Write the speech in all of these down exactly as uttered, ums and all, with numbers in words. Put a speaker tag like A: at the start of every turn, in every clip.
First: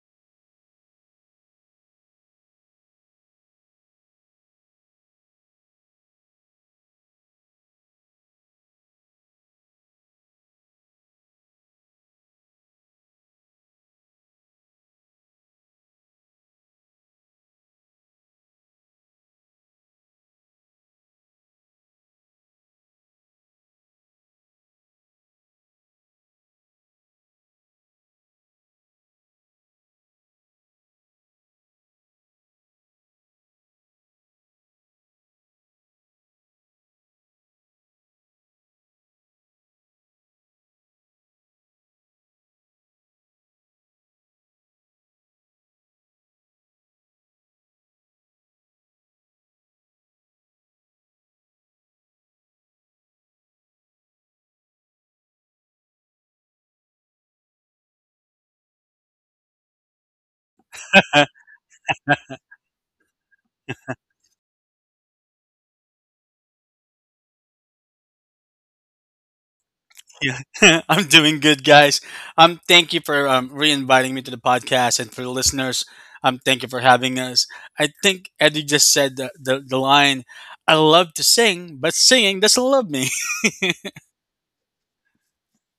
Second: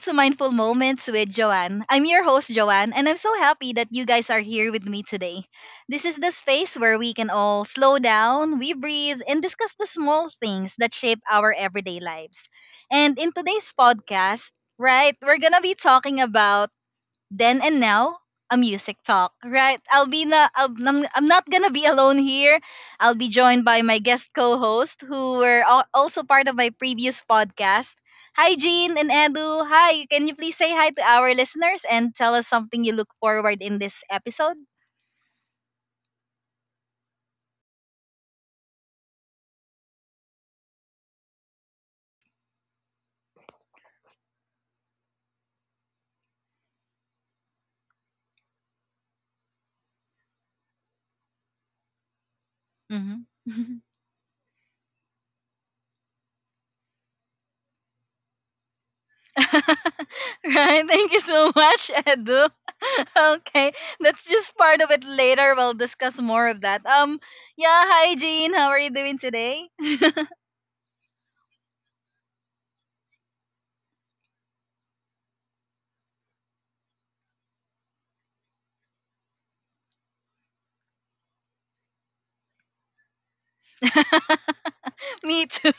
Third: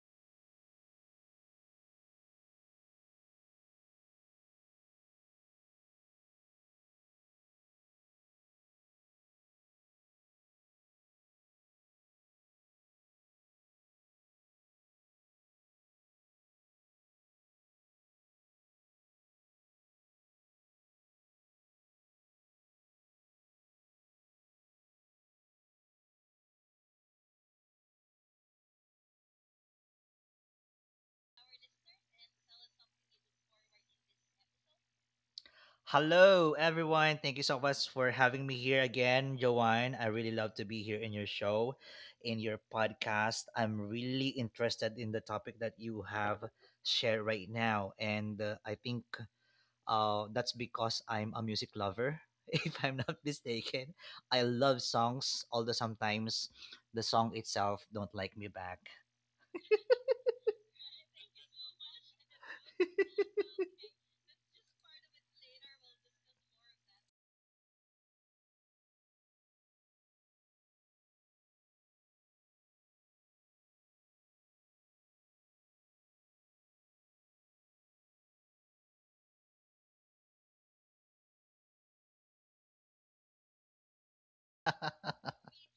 A: to Mindful Moments with Joanne. I'm your host, Joanne, and I'm so happy that you guys are here with me today. This is the space where we can all slow down, we breathe, and discuss the small things that shape our everyday lives. And in today's podcast, right, we're gonna be talking about then and Now, a music talk, right? I'll be na, I'll, I'm, I'm not gonna be alone here. I'll be joined by my guest co-host who were al- also part of my previous podcast. Hi, Jean and Edu. Hi, can you please say hi to our listeners and tell us something you look forward in this episode?
B: Hello, everyone. Thank you so much for having me here again, Joanne. I really love to be here in your show, in your podcast. I'm really interested in the topic that you have shared right now. And uh, I think uh, that's because I'm a music lover, if I'm not
A: Mm-hmm.
B: mistaken. I love songs, although sometimes the song itself don't like me back.
A: Right, thank you so much, Edu. Okay, that's just part of it later. We'll discuss more of that. Um, yeah, hi Jean, how are you doing today?
C: Yeah, I'm doing good, guys. Um, thank you for um, re-inviting me to the podcast, and for the listeners, um, thank you for having us. I think Eddie just said the, the, the line, "I love to sing, but singing doesn't love me."
A: Me too.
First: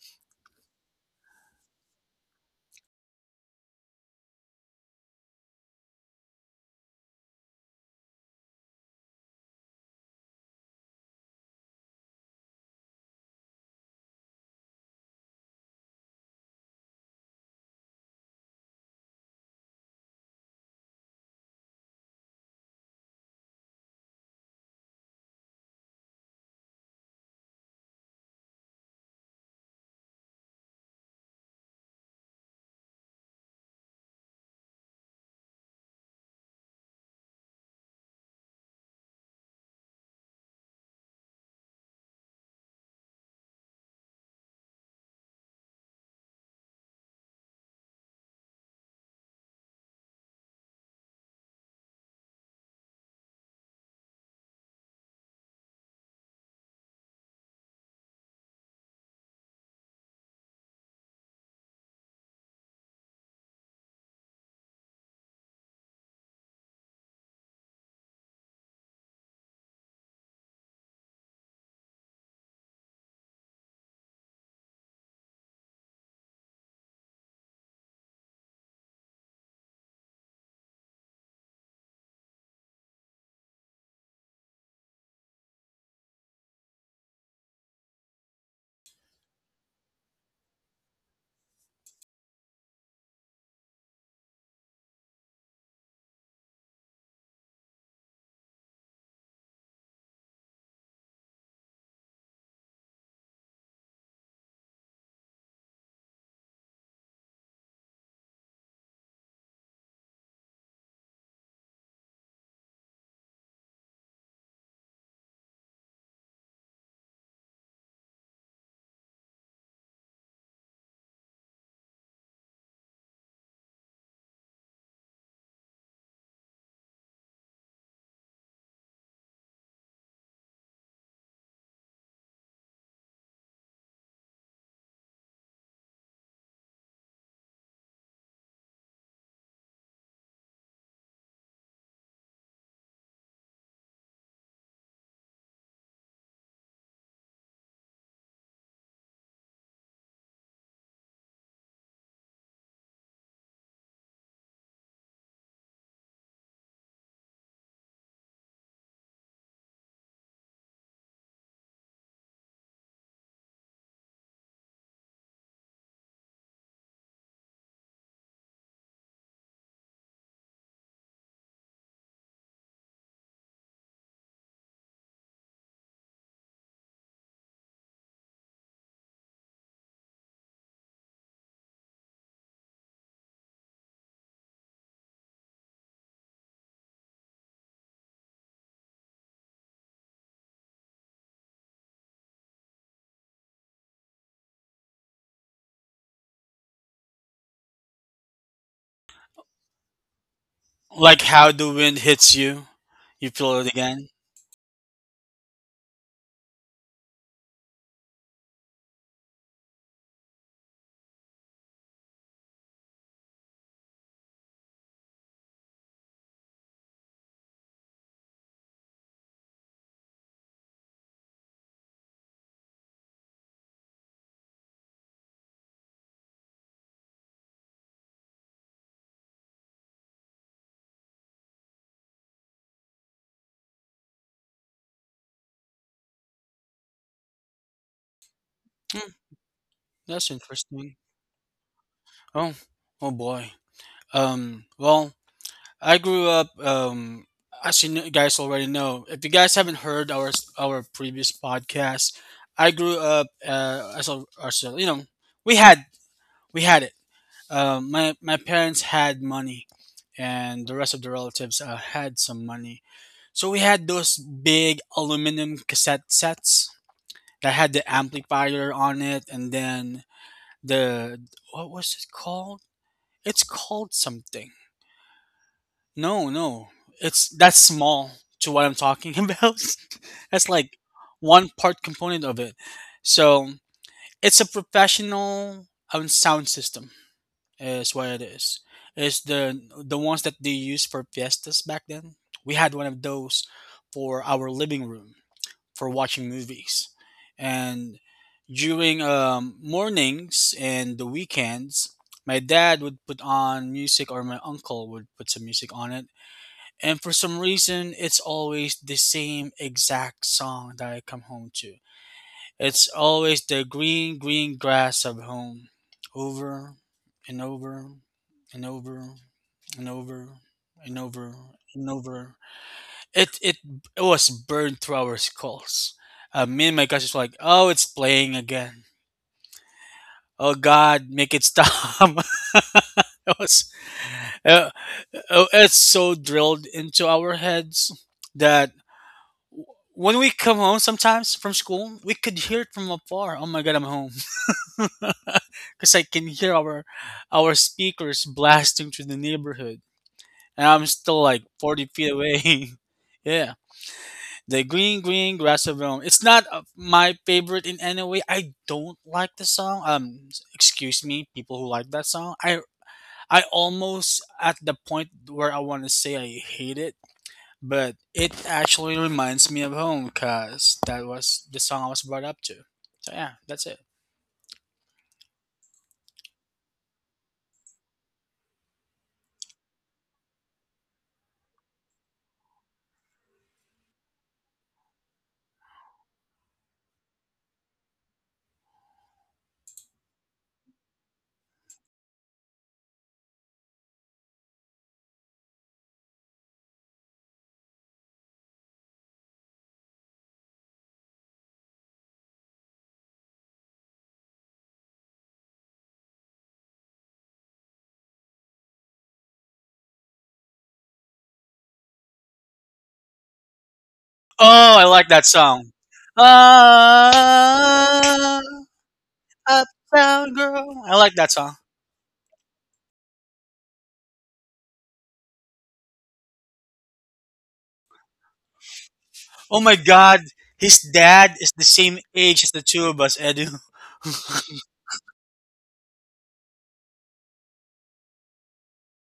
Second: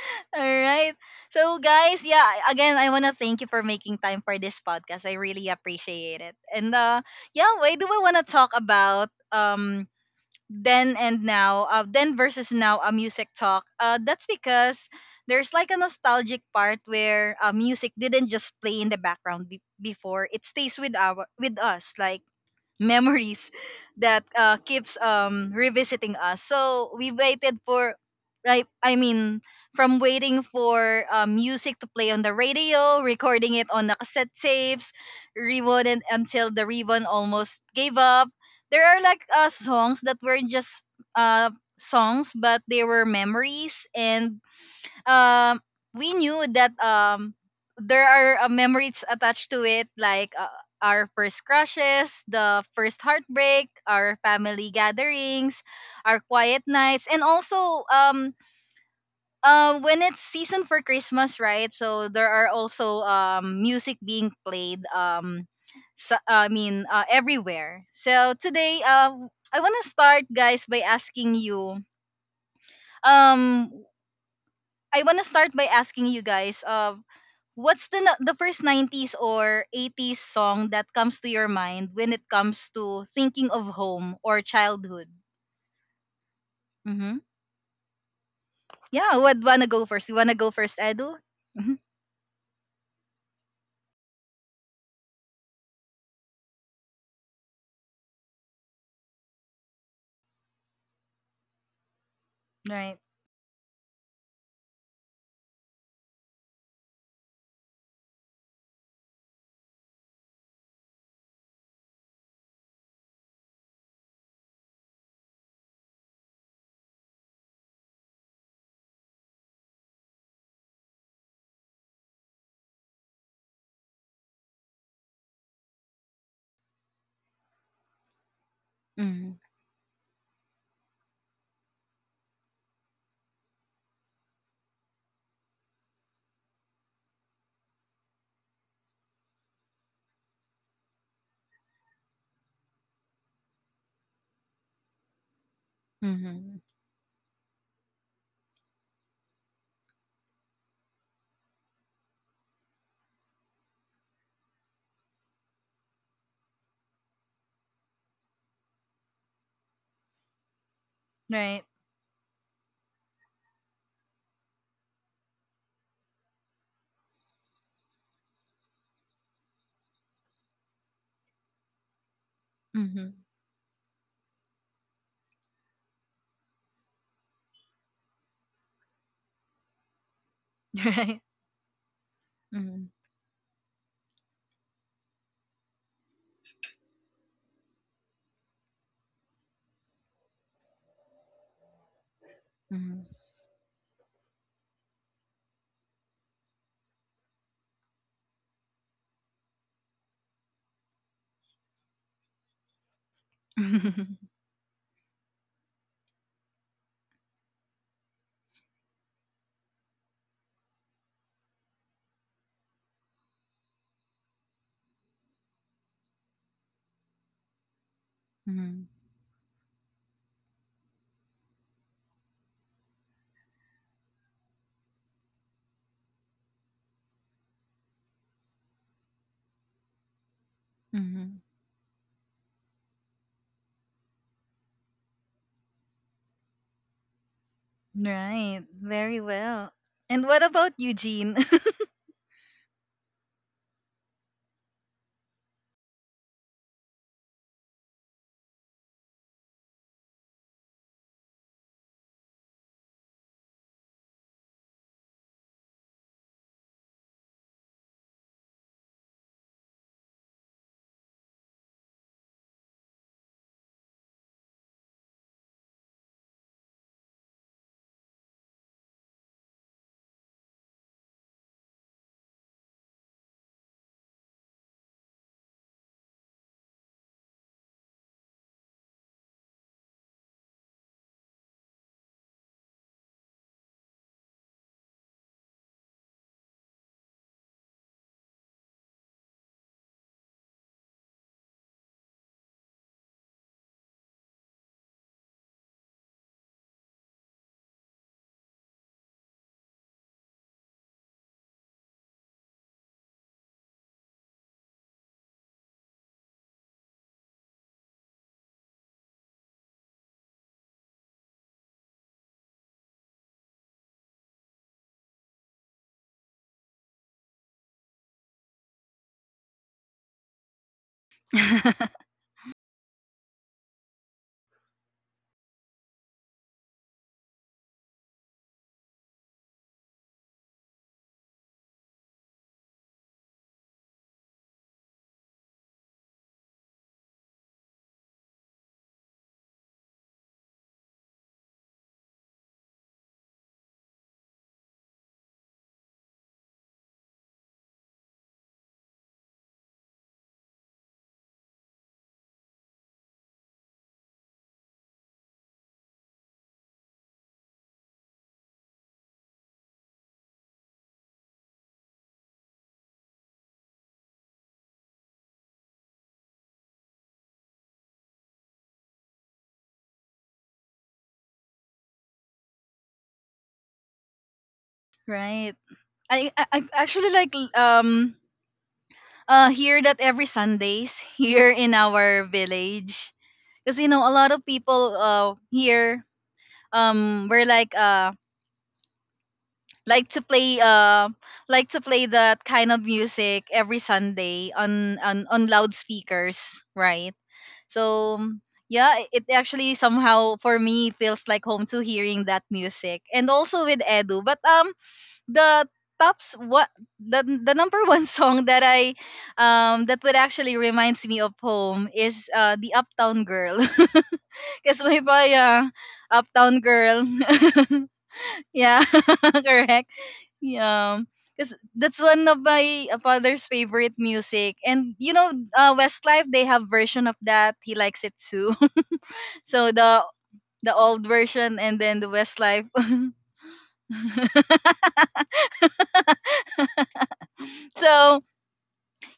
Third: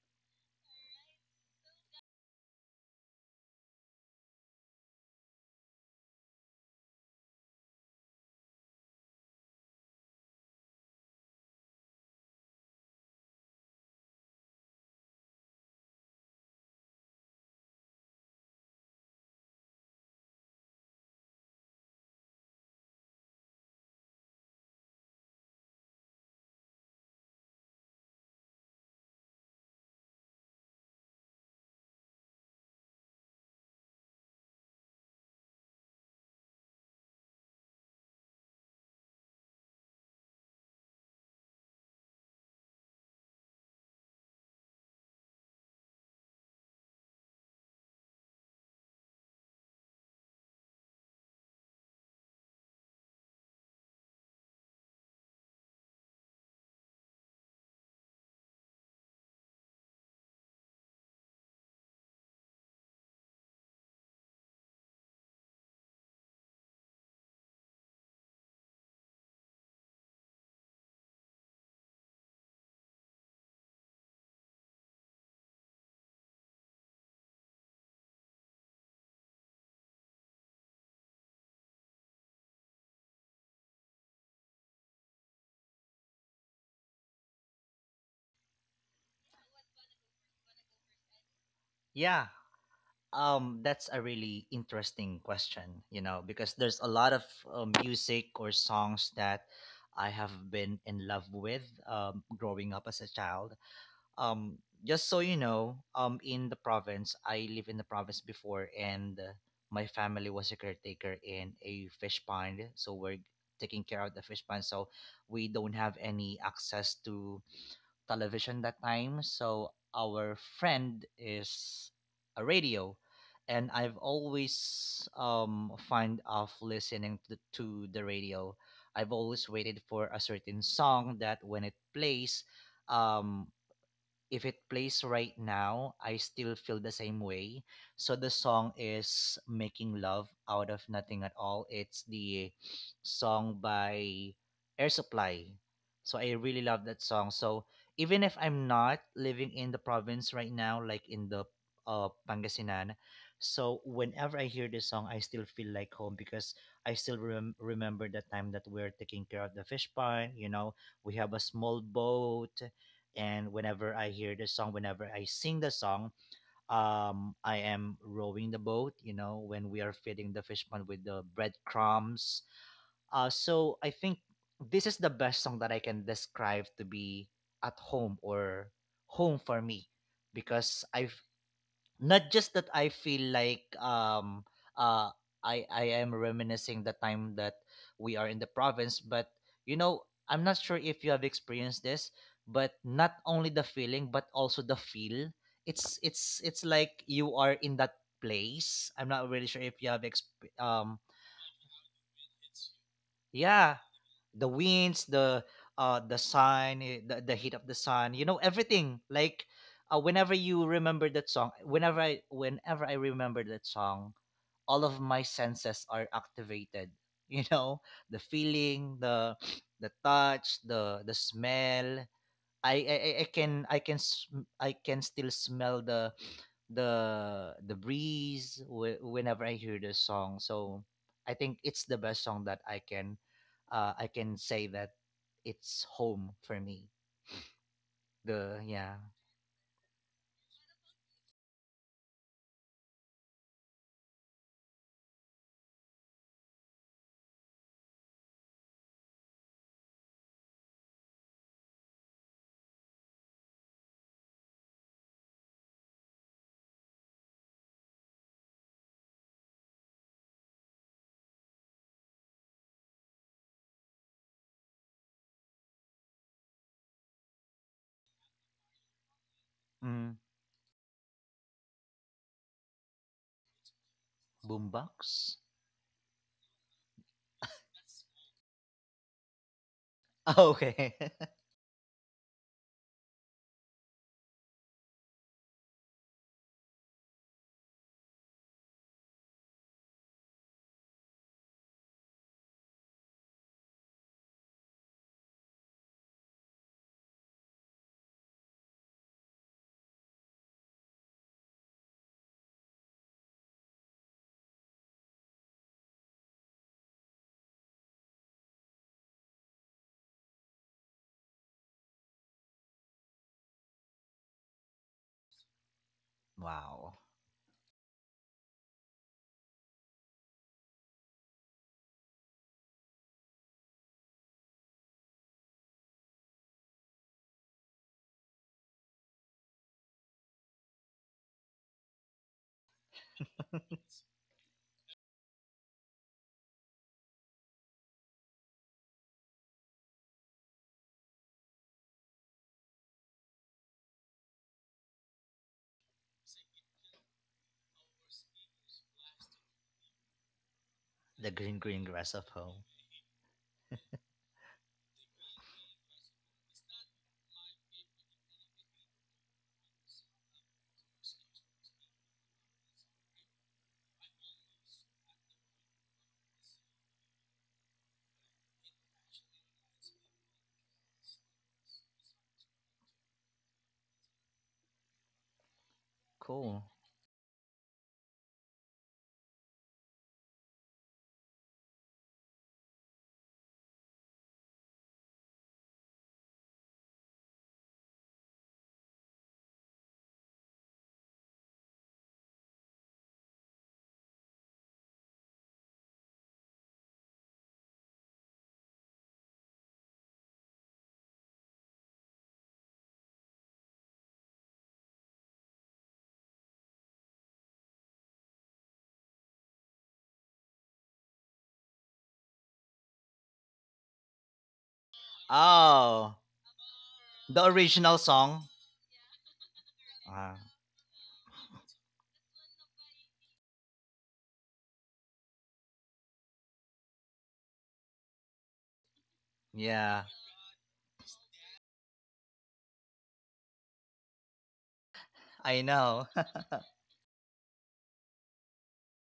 A: All right. So, guys, yeah, I- again, I want to thank you for making time for this podcast. I really appreciate it. And uh, yeah, why do we want to talk about um then and now, uh, then versus now, a music talk? Uh, that's because there's like a nostalgic part where uh, music didn't just play in the background be- before; it stays with our with us, like memories that uh, keeps um revisiting us. So we waited for right I mean, from waiting for uh, music to play on the radio, recording it on the cassette tapes, rewound until the ribbon almost gave up. There are like uh, songs that were just uh songs, but they were memories, and um we knew that um there are uh, memories attached to it, like uh, our first crushes, the first heartbreak, our family gatherings, our quiet nights, and also um uh, when it's season for Christmas, right? So there are also um music being played, um so, I mean uh, everywhere. So today uh i want to start guys by asking you um I want to start by asking you guys, uh, what's the na- the first nineties or eighties song that comes to your mind when it comes to thinking of home or childhood? Mm-hmm. Yeah, would wanna go first? You wanna go first, Edu? Mm-hmm.
B: Yeah. Um, that's a really interesting question, you know, because there's a lot of uh, music or songs that I have been in love with um, growing up
A: Right.
B: as a child. Um, just so you know, um, in the province, I live in the province before, and uh, my family was a caretaker in a fish pond, so we're taking care of the fish pond, so we don't have any access to television that time. So our friend is a radio, and I've always um find of listening to, to the radio. I've
A: Mm-hmm.
B: always waited for a certain song that when it plays, um if it plays right now, I still feel the same way. So the song is Making Love Out of Nothing at All. It's the song by Air Supply. So I
A: Mm-hmm.
B: really love that song. So even if I'm not living in the province right now, like in the uh, Pangasinan, so whenever I hear this song, I still feel like home because I still rem- remember the time that we're taking care of the fish pond. You know, we have a
A: Right.
B: small boat, and whenever I hear the song, whenever I sing the song, um, I am rowing the boat. You know, when we are feeding the fish pond with the breadcrumbs.
A: Mm-hmm.
B: Uh, so I think this is the best song that I can describe to be at home or home for me, because I,
A: Right.
B: not just that
A: Mm-hmm.
B: I feel like um uh I I am reminiscing the time that we are in the province, but you know, I'm not sure if you have experienced this, but not only the feeling but also the feel. It's it's it's like you are in that place. I'm not really sure if you have exp- um
C: Like how the wind hits you, you feel it
B: yeah,
C: again.
A: Mm-hmm.
B: the winds, the uh the sun, eh, the, the heat of the sun, you know, everything. Like uh, whenever you remember that song, whenever I whenever I remember that song, all of my senses are activated. You know, the
A: Hmm.
B: feeling, the the touch, the the smell. I I, I I can I can sm- I can still smell the the the breeze whe- whenever I hear the song. So I
A: Hmm.
B: think it's the best song that I can uh, I can say that it's home for me.
A: Right.
B: The yeah.
C: Hmm,
A: Very well. And
C: that's
A: what about
C: interesting.
A: Eugene?
C: Oh, oh boy. Um, well, I grew up, um, as you kn- guys already know, if you guys haven't heard our s- our previous podcast, I grew up uh, as a, as a- you know, we had we had it. Um, my my parents had money, and the rest of the relatives uh, had some money. So we had those big aluminum cassette sets that had the amplifier on it, and then
B: Mm.
C: the, what was it called? It's called something.
B: Boombox.
C: No, no. It's that's small to what I'm talking about. That's like
B: Okay.
C: one part component of it. So it's a professional um, sound system is what it is. It's the the ones that they used for fiestas back then. We had one of those for our living room for watching movies. And during um, mornings and the weekends, my dad would put on music or my uncle would put some music on it, and for some reason, it's always the same exact song that I come home to. It's always the green, green grass of home. Over
B: Wow,
C: and over and over and over and over and over. It it, it was burned through our skulls. Uh, me and my guys was like, oh, it's playing again. Oh, God, make it stop. It was, uh, uh, it's so drilled into our heads that when we come home sometimes from school, we could hear it from afar. Oh my god, I'm home. Cuz I can hear our our speakers blasting through the neighborhood. And I'm still
B: the
C: like
B: green
C: forty
B: green
C: feet
B: grass of home.
C: away. Yeah. The green green grass of Rome. It's not uh, my favorite in any way. I don't like the song. Um excuse me, people who like that song. I I almost at the point where I want to say I hate it, but it actually reminds me of home because that was the song I was brought up to. So yeah, that's it.
A: Right. I, I I
B: Cool.
A: actually like, l- um uh hear that every Sundays here in our village. Because, you know, a lot of people uh here um were like, uh like to play uh like to play that kind of music every Sunday on on, on loudspeakers, right? So um, yeah, i- it actually somehow for me feels like home to hearing that music, and also with Edu. But um the tops what the the number one song that I um that would actually reminds me of home is uh the Uptown Girl. 'Cause
C: Oh, I
A: may
C: like
A: pa,
C: that
A: yeah,
C: song.
B: Oh,
A: Uptown Girl.
B: the original
C: Ah,
B: song.
A: Yeah, correct.
C: uptown
B: Ah,
C: girl. I
A: Yeah.
C: like that
A: 'Cause
C: song.
A: that's one of my uh, father's favorite music, and, you know, uh, Westlife, they have version of that. He likes it too.
C: Oh
A: So
C: my
A: the
B: yeah,
C: god,
A: the
C: his
A: old
C: dad is
A: version,
C: the
A: and then
C: same
A: the
C: age as
A: Westlife.
C: the two of us, Edu.
B: I know.
A: So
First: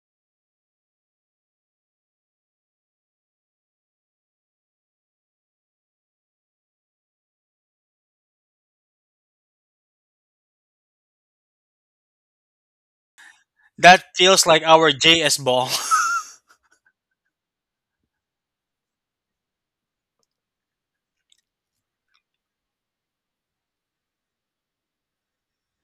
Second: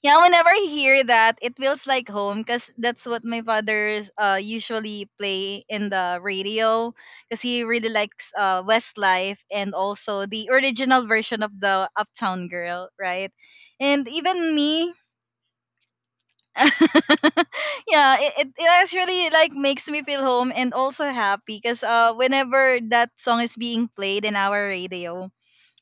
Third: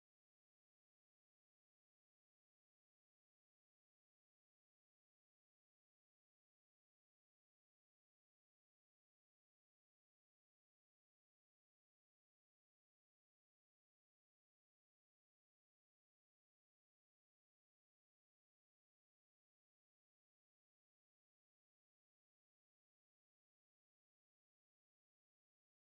A: yeah, whenever I hear that, it feels like home because that's what my father's uh usually play in the radio, because he really likes uh Westlife and also the original version of the Uptown Girl, right?
C: That
A: And
C: feels
A: even
C: like our
A: me,
C: J S ball.
A: yeah, it, it, it actually like makes me feel home and also happy, because uh whenever that song is being played in our radio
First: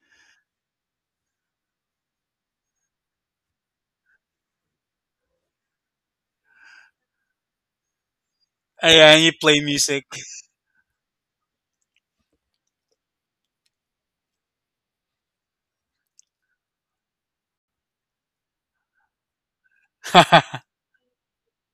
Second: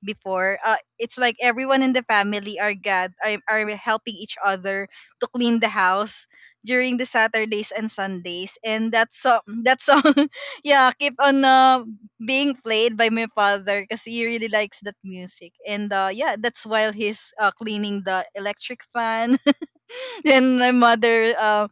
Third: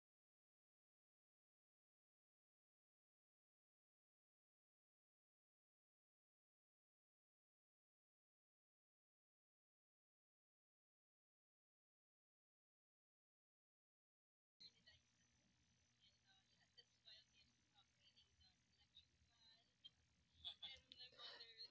A: before. Uh, it's like everyone in the family are gad are, are helping each other to clean the house during the Saturdays and Sundays. And that
C: And you
A: song,
C: play
A: that
C: music.
A: song, yeah, keep on uh, being played by my father because he really likes that music. And uh, yeah, that's while he's uh, cleaning the electric fan. Then my mother, uh,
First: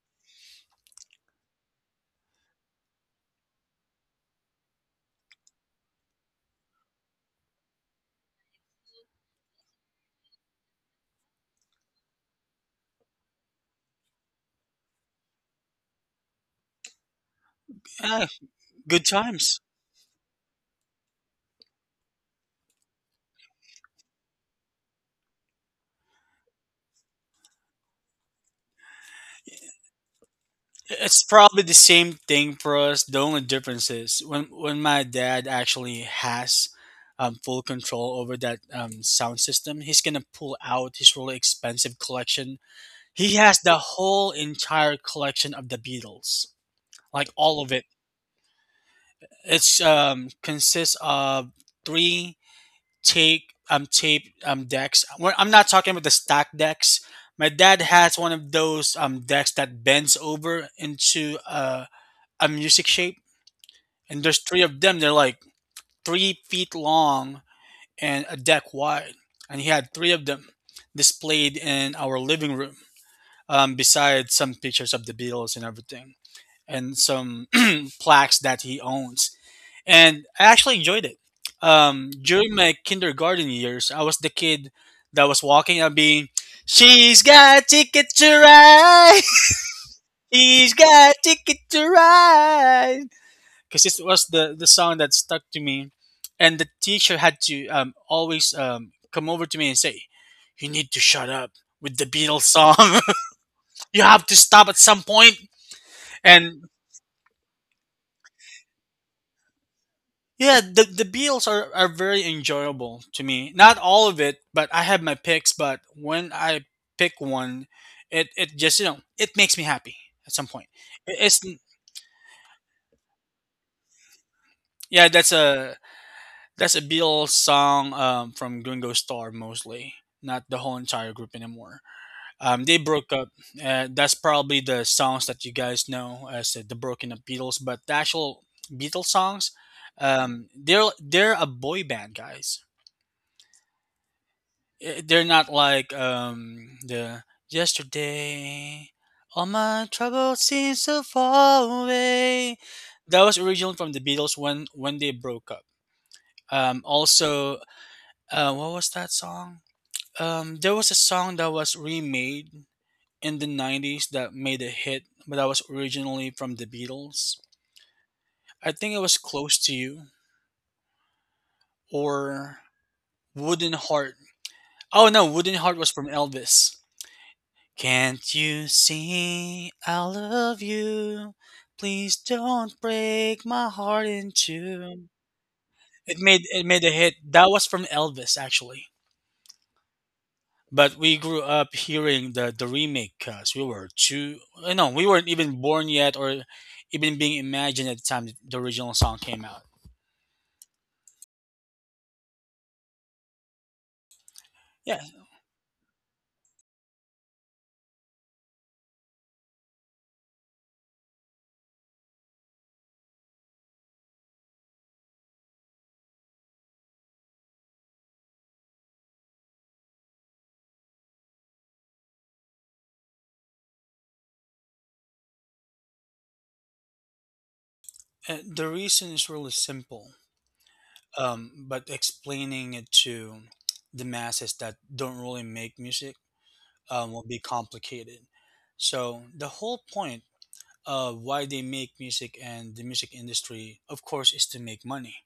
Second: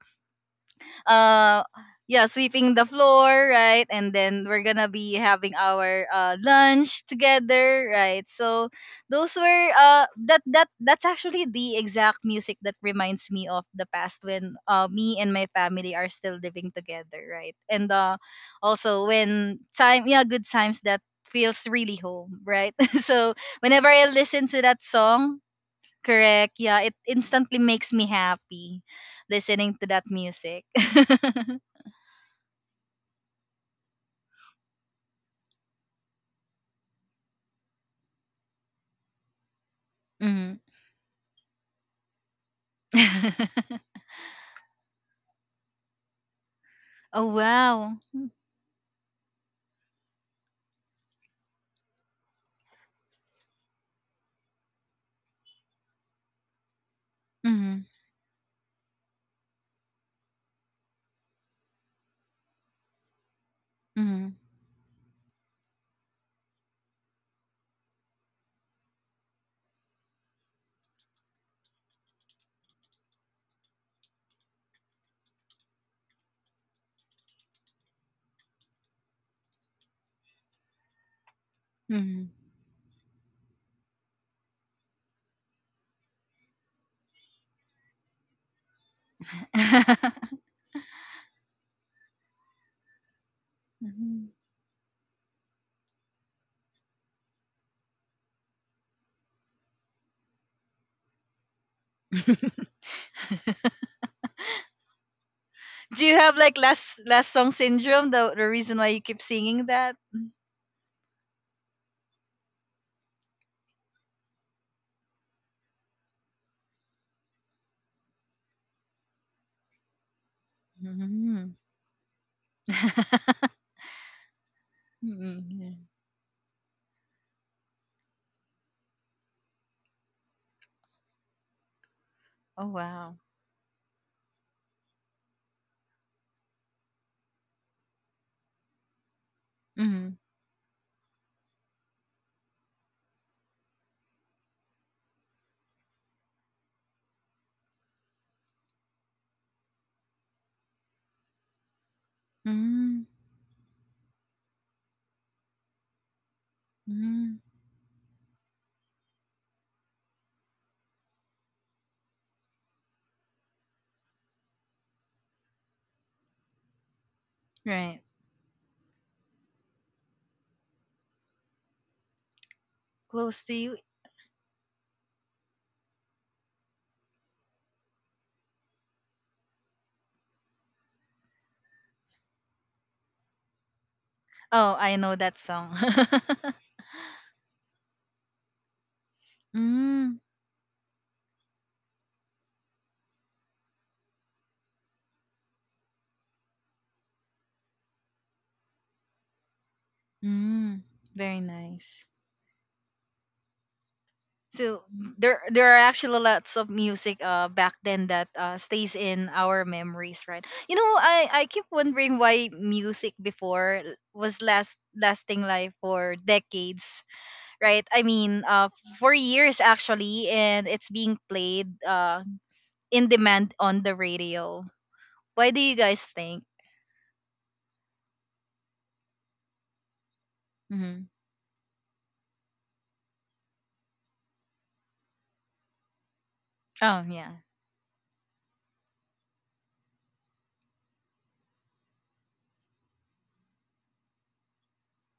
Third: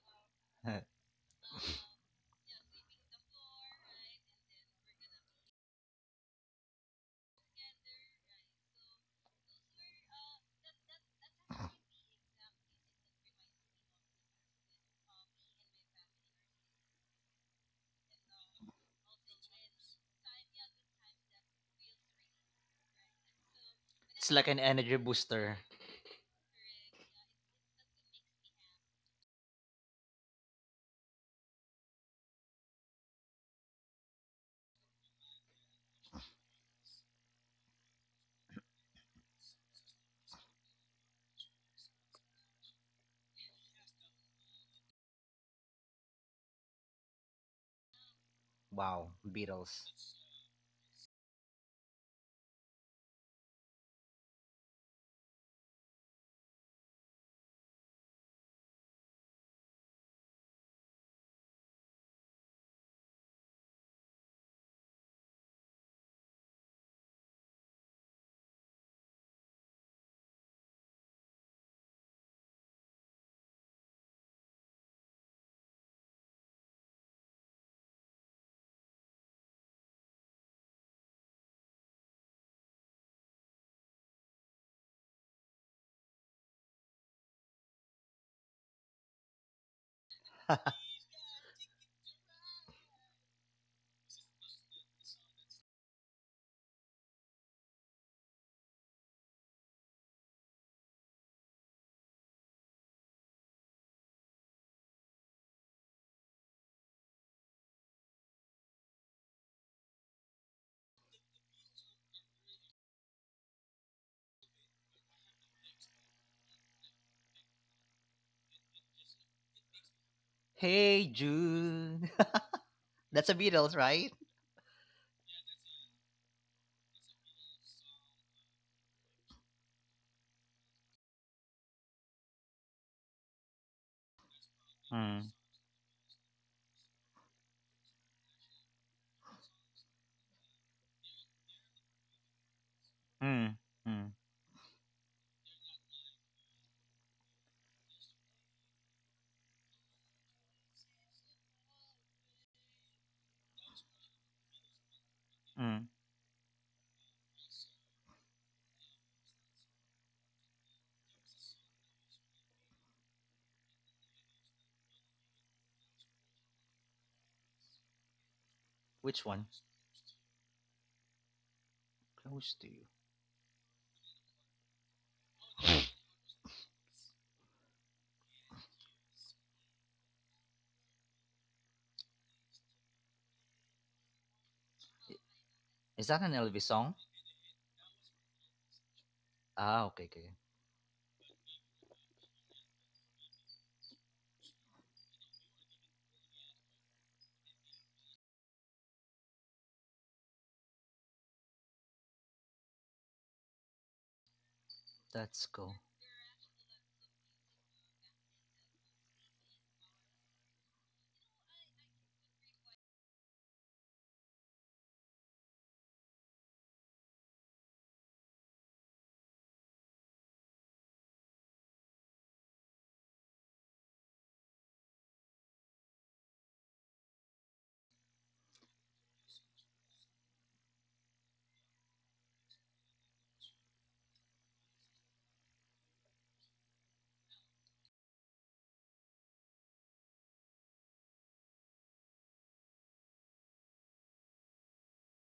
A: uh yeah, sweeping the floor, right? And then we're gonna be having our uh, lunch together, right? So those were uh that that that's actually the exact music that reminds me of the past, when uh me and my family are still living together, right? And uh
C: Yeah, good
A: also
C: times.
A: when time yeah, good times, that feels really home, right? So whenever I
B: It's
A: listen
B: like an
A: to that
B: energy
A: song.
B: booster.
A: Correct. Yeah, it instantly makes me happy listening to that music.
C: It's probably the same thing for us. The only difference is when when my dad actually has um, full control over that um, sound system, he's gonna pull
A: Hmm.
C: out his really expensive collection. He has the whole entire collection of the Beatles, like
A: Oh
C: all of it.
A: wow.
B: Wow,
C: It's
B: Beatles.
C: um, consists of three tape um tape um decks. Well, I'm not talking about the stack decks. My dad
A: Hmm.
C: has one of those um decks that bends over into uh a music shape, and
A: Hmm.
C: there's three of them. They're like three feet long and a deck wide, and he had three of them displayed in our living room, um, besides some pictures of the Beatles and everything, and some plaques that he owns. And I actually enjoyed it. Um,
A: Hmm.
C: during my kindergarten years, I was the kid that was walking and being, "She's got a ticket to ride. She's got a ticket to ride." Because this was the the song that stuck to me, and the teacher had to um, always um, come over to me and say, "You need to shut up with the beatles song. You have to stop at some point point."
A: Do you have like
C: And
A: last last song syndrome? The the reason why you keep singing that.
C: yeah, the, the beatles are, are very enjoyable to me, not all of it, but I have my picks. But when I pick one, it, it just, you know, it makes me happy at some point.
B: Hey
C: It- it's
A: Mm-hmm.
B: Jude. That's a Beatles, right?
C: yeah, that's a that's a beatles song, um, from gringo star mostly, not the whole entire group anymore. Um,
A: Oh
C: they broke
A: wow.
C: up. Uh, that's probably the songs
B: Mm,
C: that you guys know as uh, the broken up Beatles. But the actual Beatles songs,
A: Hmm.
C: um, they're they're a boy band, guys.
B: mm, mm,
C: Eh, they're not like um, the yesterday. All my troubles seem so far away.
A: Hmm.
C: That was originally from the Beatles when when they broke up.
B: mm.
C: Um, also,
A: Hmm.
C: uh, what was that song? Um, there was a song that was remade in the nineties that made a hit, but that was originally from the Beatles.
A: Right.
C: I think it was
B: Which one?
C: Close to You
B: Close
C: or
B: to you.
A: Close to
C: Wooden
A: you.
C: Heart. Oh no, Wooden Heart was from Elvis. Can't you see I love you? Please don't break my heart in
A: Oh, I
C: two.
A: know that song.
B: Is
C: It
B: that an
C: made it
B: Elvis
C: made a
B: song?
C: hit. That was from Elvis actually.
B: Ah, okay,
A: Mm.
B: okay.
C: But we grew up hearing the the remake because we were two, uh, no, we weren't even born yet, or even being imagined at the time the original song came out.
A: Mm. Very nice. So
C: Yeah,
A: there
B: That's
A: there
B: cool.
A: are actually lots of music uh back then that uh stays in our memories, right? You know, I I keep wondering why music before l- was last lasting like for decades, right? I mean, uh for years actually, and it's being played uh in demand on the radio. Why do you guys think?
C: uh, the reason is really simple,
A: Mhm.
C: um, but explaining it to the masses that don't really make music
A: Oh,
C: um, will be
A: yeah.
C: complicated. So the whole point of why they make music and the music industry of course is to make money,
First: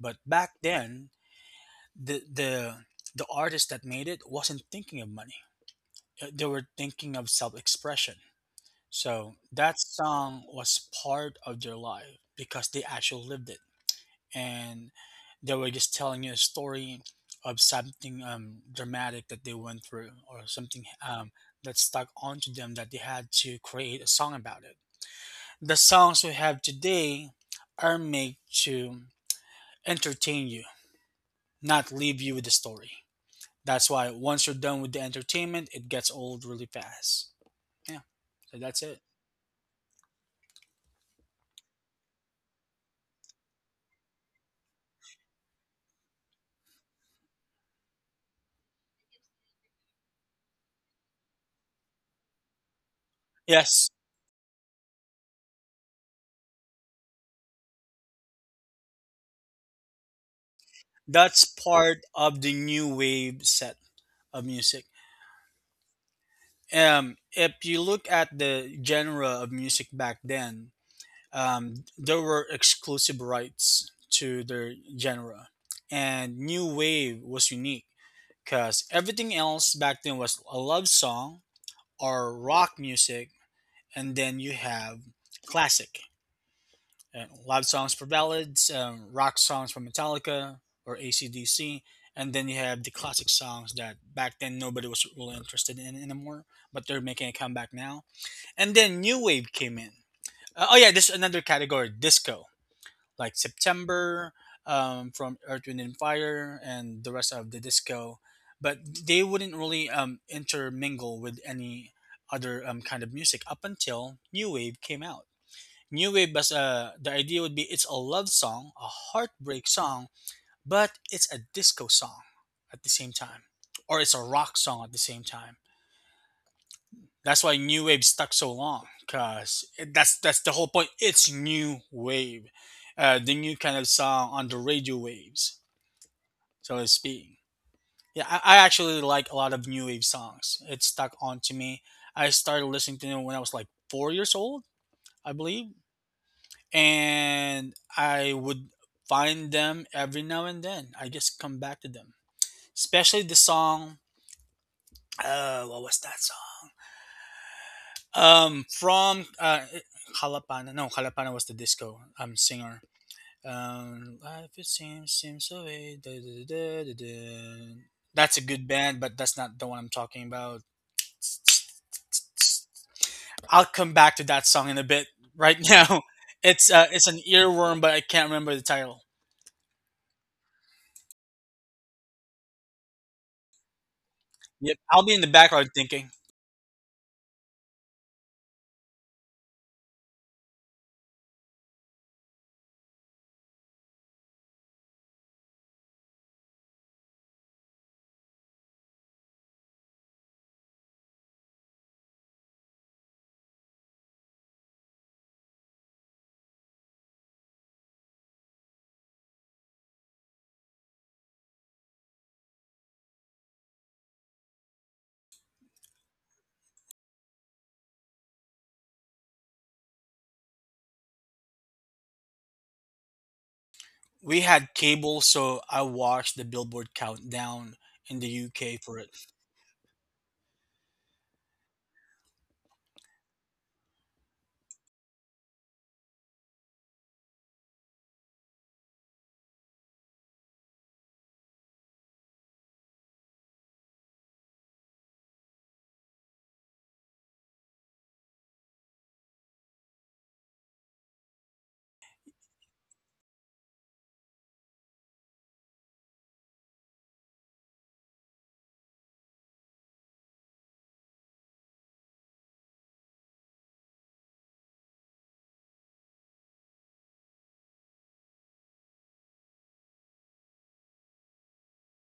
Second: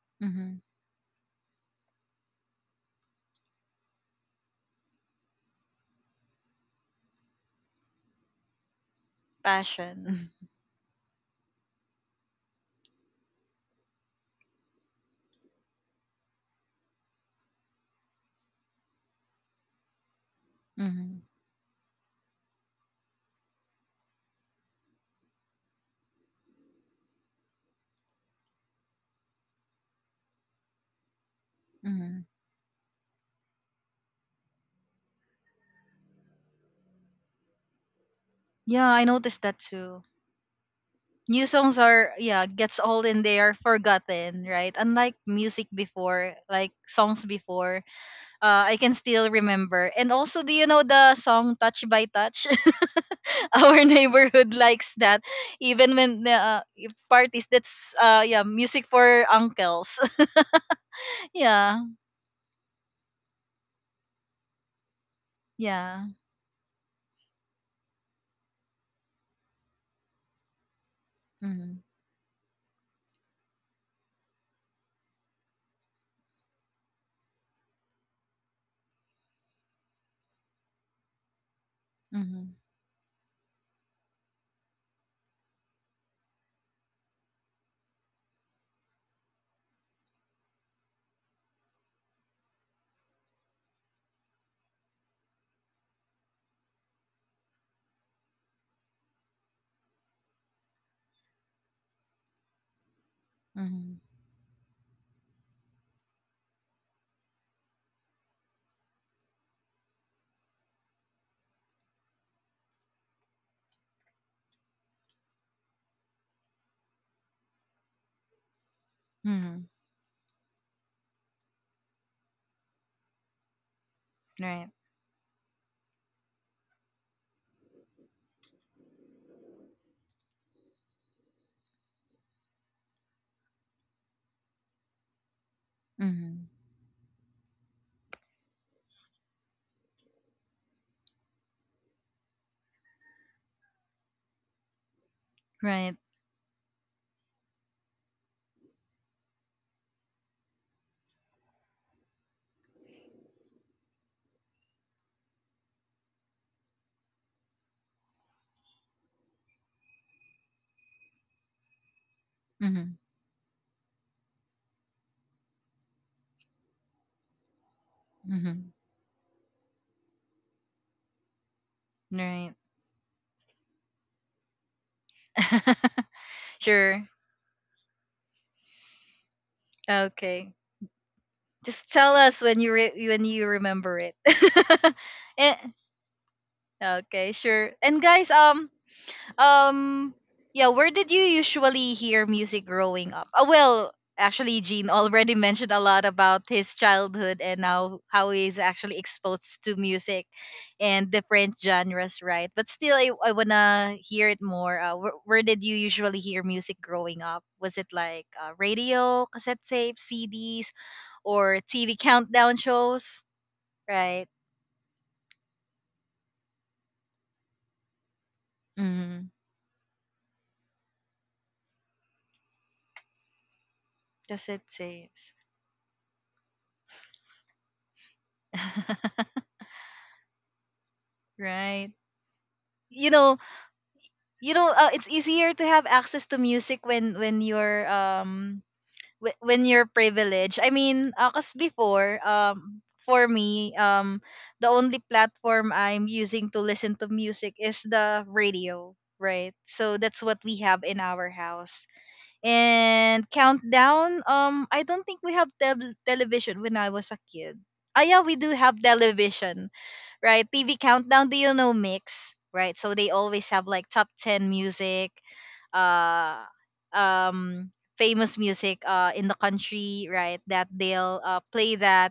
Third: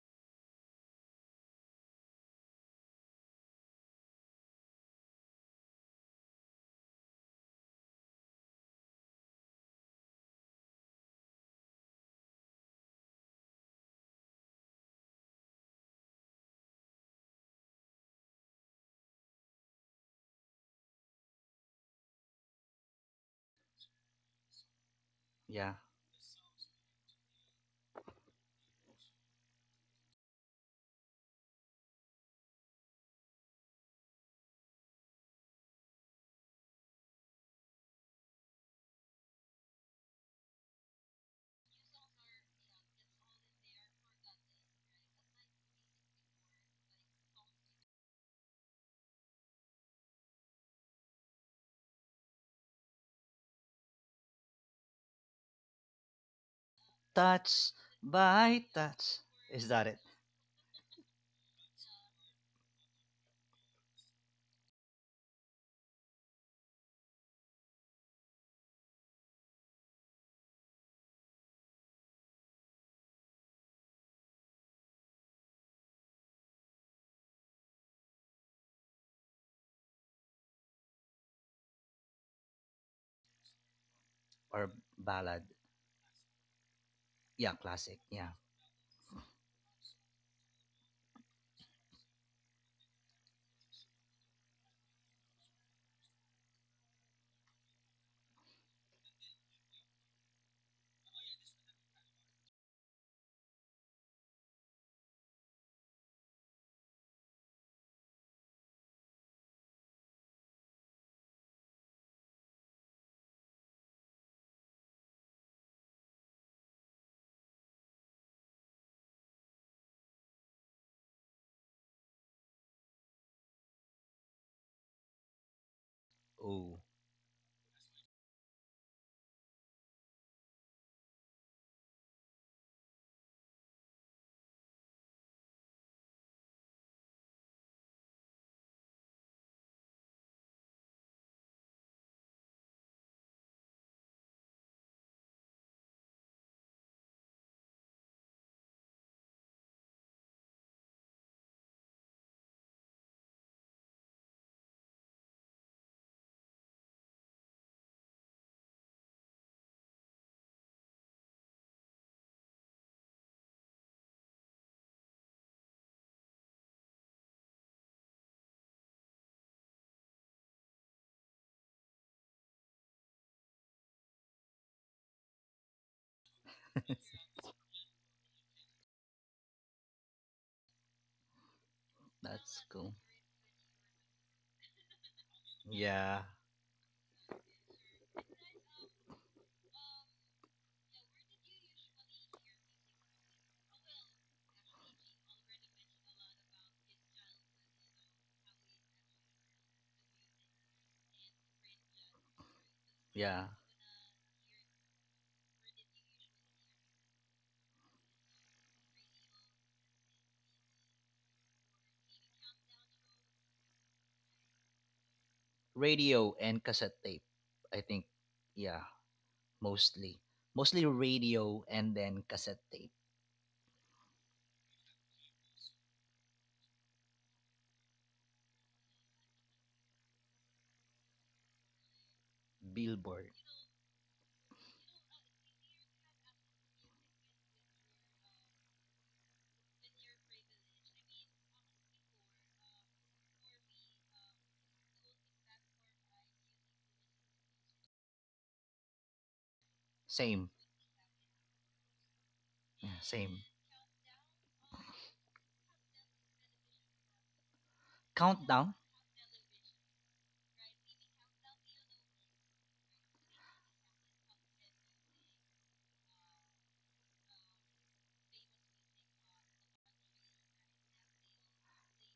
C: but back
A: Mhm.
C: then the the the artist that made it wasn't thinking of money. Uh, They were thinking of self-expression. So that
A: Passion.
C: song was part of their life because they actually lived it, and they were just telling you a story of something um, dramatic that they went through or something
A: Mhm.
C: um, that stuck onto them that they had to create a song about it.
B: Yeah.
C: The songs we have today are made to entertain you, not leave
A: Mhm.
C: you with a story. That's why once you're done with the entertainment, it gets old really fast. Yeah. So that's
A: Yeah,
C: it.
A: I noticed that too. New songs are, yeah, gets old and they are forgotten, right? Unlike music before, like songs before, uh, I can still remember. And also, do you know the song Touch by Touch? Our
C: Yes,
A: neighborhood likes that, even when the uh, if parties,
B: Touch
A: that's uh yeah,
B: by
A: music
B: touch.
A: for
B: Is that
A: uncles.
B: it?
C: that's
A: Yeah,
C: part of the new wave set of music.
A: yeah.
C: Um, if you look at the genre of music back then,
A: Mm-hmm.
C: um, there were exclusive rights to their genre, and new wave was unique because everything else back then was a love song or
A: Mm-hmm.
C: rock music, and then you
B: Or
C: have
B: ballad?
C: classic, uh,
B: Yeah,
C: love songs
B: classic.
C: for
B: Yeah.
C: ballads, um, rock songs from Metallica or A C D C, and then you have the classic songs that back then nobody was really interested in anymore, but they're making a comeback now. And then new wave came in. Uh, oh yeah, this is another category, disco, like
A: Mm-hmm.
C: September um, from Earth, Wind and Fire and the rest of the disco, but they wouldn't really um, intermingle with any other um, kind of music up until New Wave came out. New Wave was, uh, the idea would be it's a love song, a
A: Hmm.
C: heartbreak song, but it's a disco song at the same time, or it's a rock
A: Right.
C: song at the same time.
B: Oh,
C: That's why new wave stuck so long, cause that's that's the whole point. It's new wave, uh, the new kind of song on the radio waves,
A: Mm-hmm.
C: so to speak. Yeah, I, I actually like a lot of new wave songs. It stuck onto me. I started listening to them when I was like four years old, I believe,
A: Right.
C: and I would find them every now and then. I just come back to them, especially the song. Uh, what was that song? Um, from uh, Jalapana. No, Jalapana was the disco um singer.
A: Mm-hmm.
C: Um, life it seems seems so way. Da, da, da, da, da, da. That's a
A: Mm-hmm.
C: good band, but that's not the one I'm talking about.
A: Right.
C: I'll come back to that song in a bit. Right now, it's uh,
A: Sure.
C: it's an earworm, but I can't remember the title.
A: Okay. Just tell us when
B: that's
A: you
B: cool.
A: re- when you remember it.
C: Yep, I'll be in the
A: Eh,
C: background thinking.
B: Yeah,
A: okay, sure. And guys, um, um, yeah, where did you usually hear music growing up? Uh, well, actually, Gene already mentioned a lot about his childhood and now how he's actually exposed to music and different genres, right? But still, I, I
B: yeah.
A: wanna hear it more. Uh, where, where did you usually hear music growing up? Was it like, uh, radio, cassette tapes, C Ds, or T V countdown shows? Right.
B: Radio and cassette tape. I think, yeah,
A: Mm,
B: mostly, mostly radio and then cassette tape.
C: We
A: cassette
C: had cable,
A: tapes.
C: so I watched the Billboard Countdown in the U K for it.
A: Right. You
B: Billboard.
A: know, you know uh, it's easier to have access to music when when you're um wh- when you're privileged. I mean, because before, um for me, um the only platform I'm using to listen to music is the radio, right? So that's what
B: Same,
A: we have in our house.
B: yeah,
A: And
B: same.
A: countdown, um I don't think we have tel television when I was a kid. Ah, yeah, we do
B: Countdown.
A: have television, right? T V Countdown, do you know Mix, right? So they always have like top ten music, uh, um, famous music uh, in the country, right? That they'll uh, play that.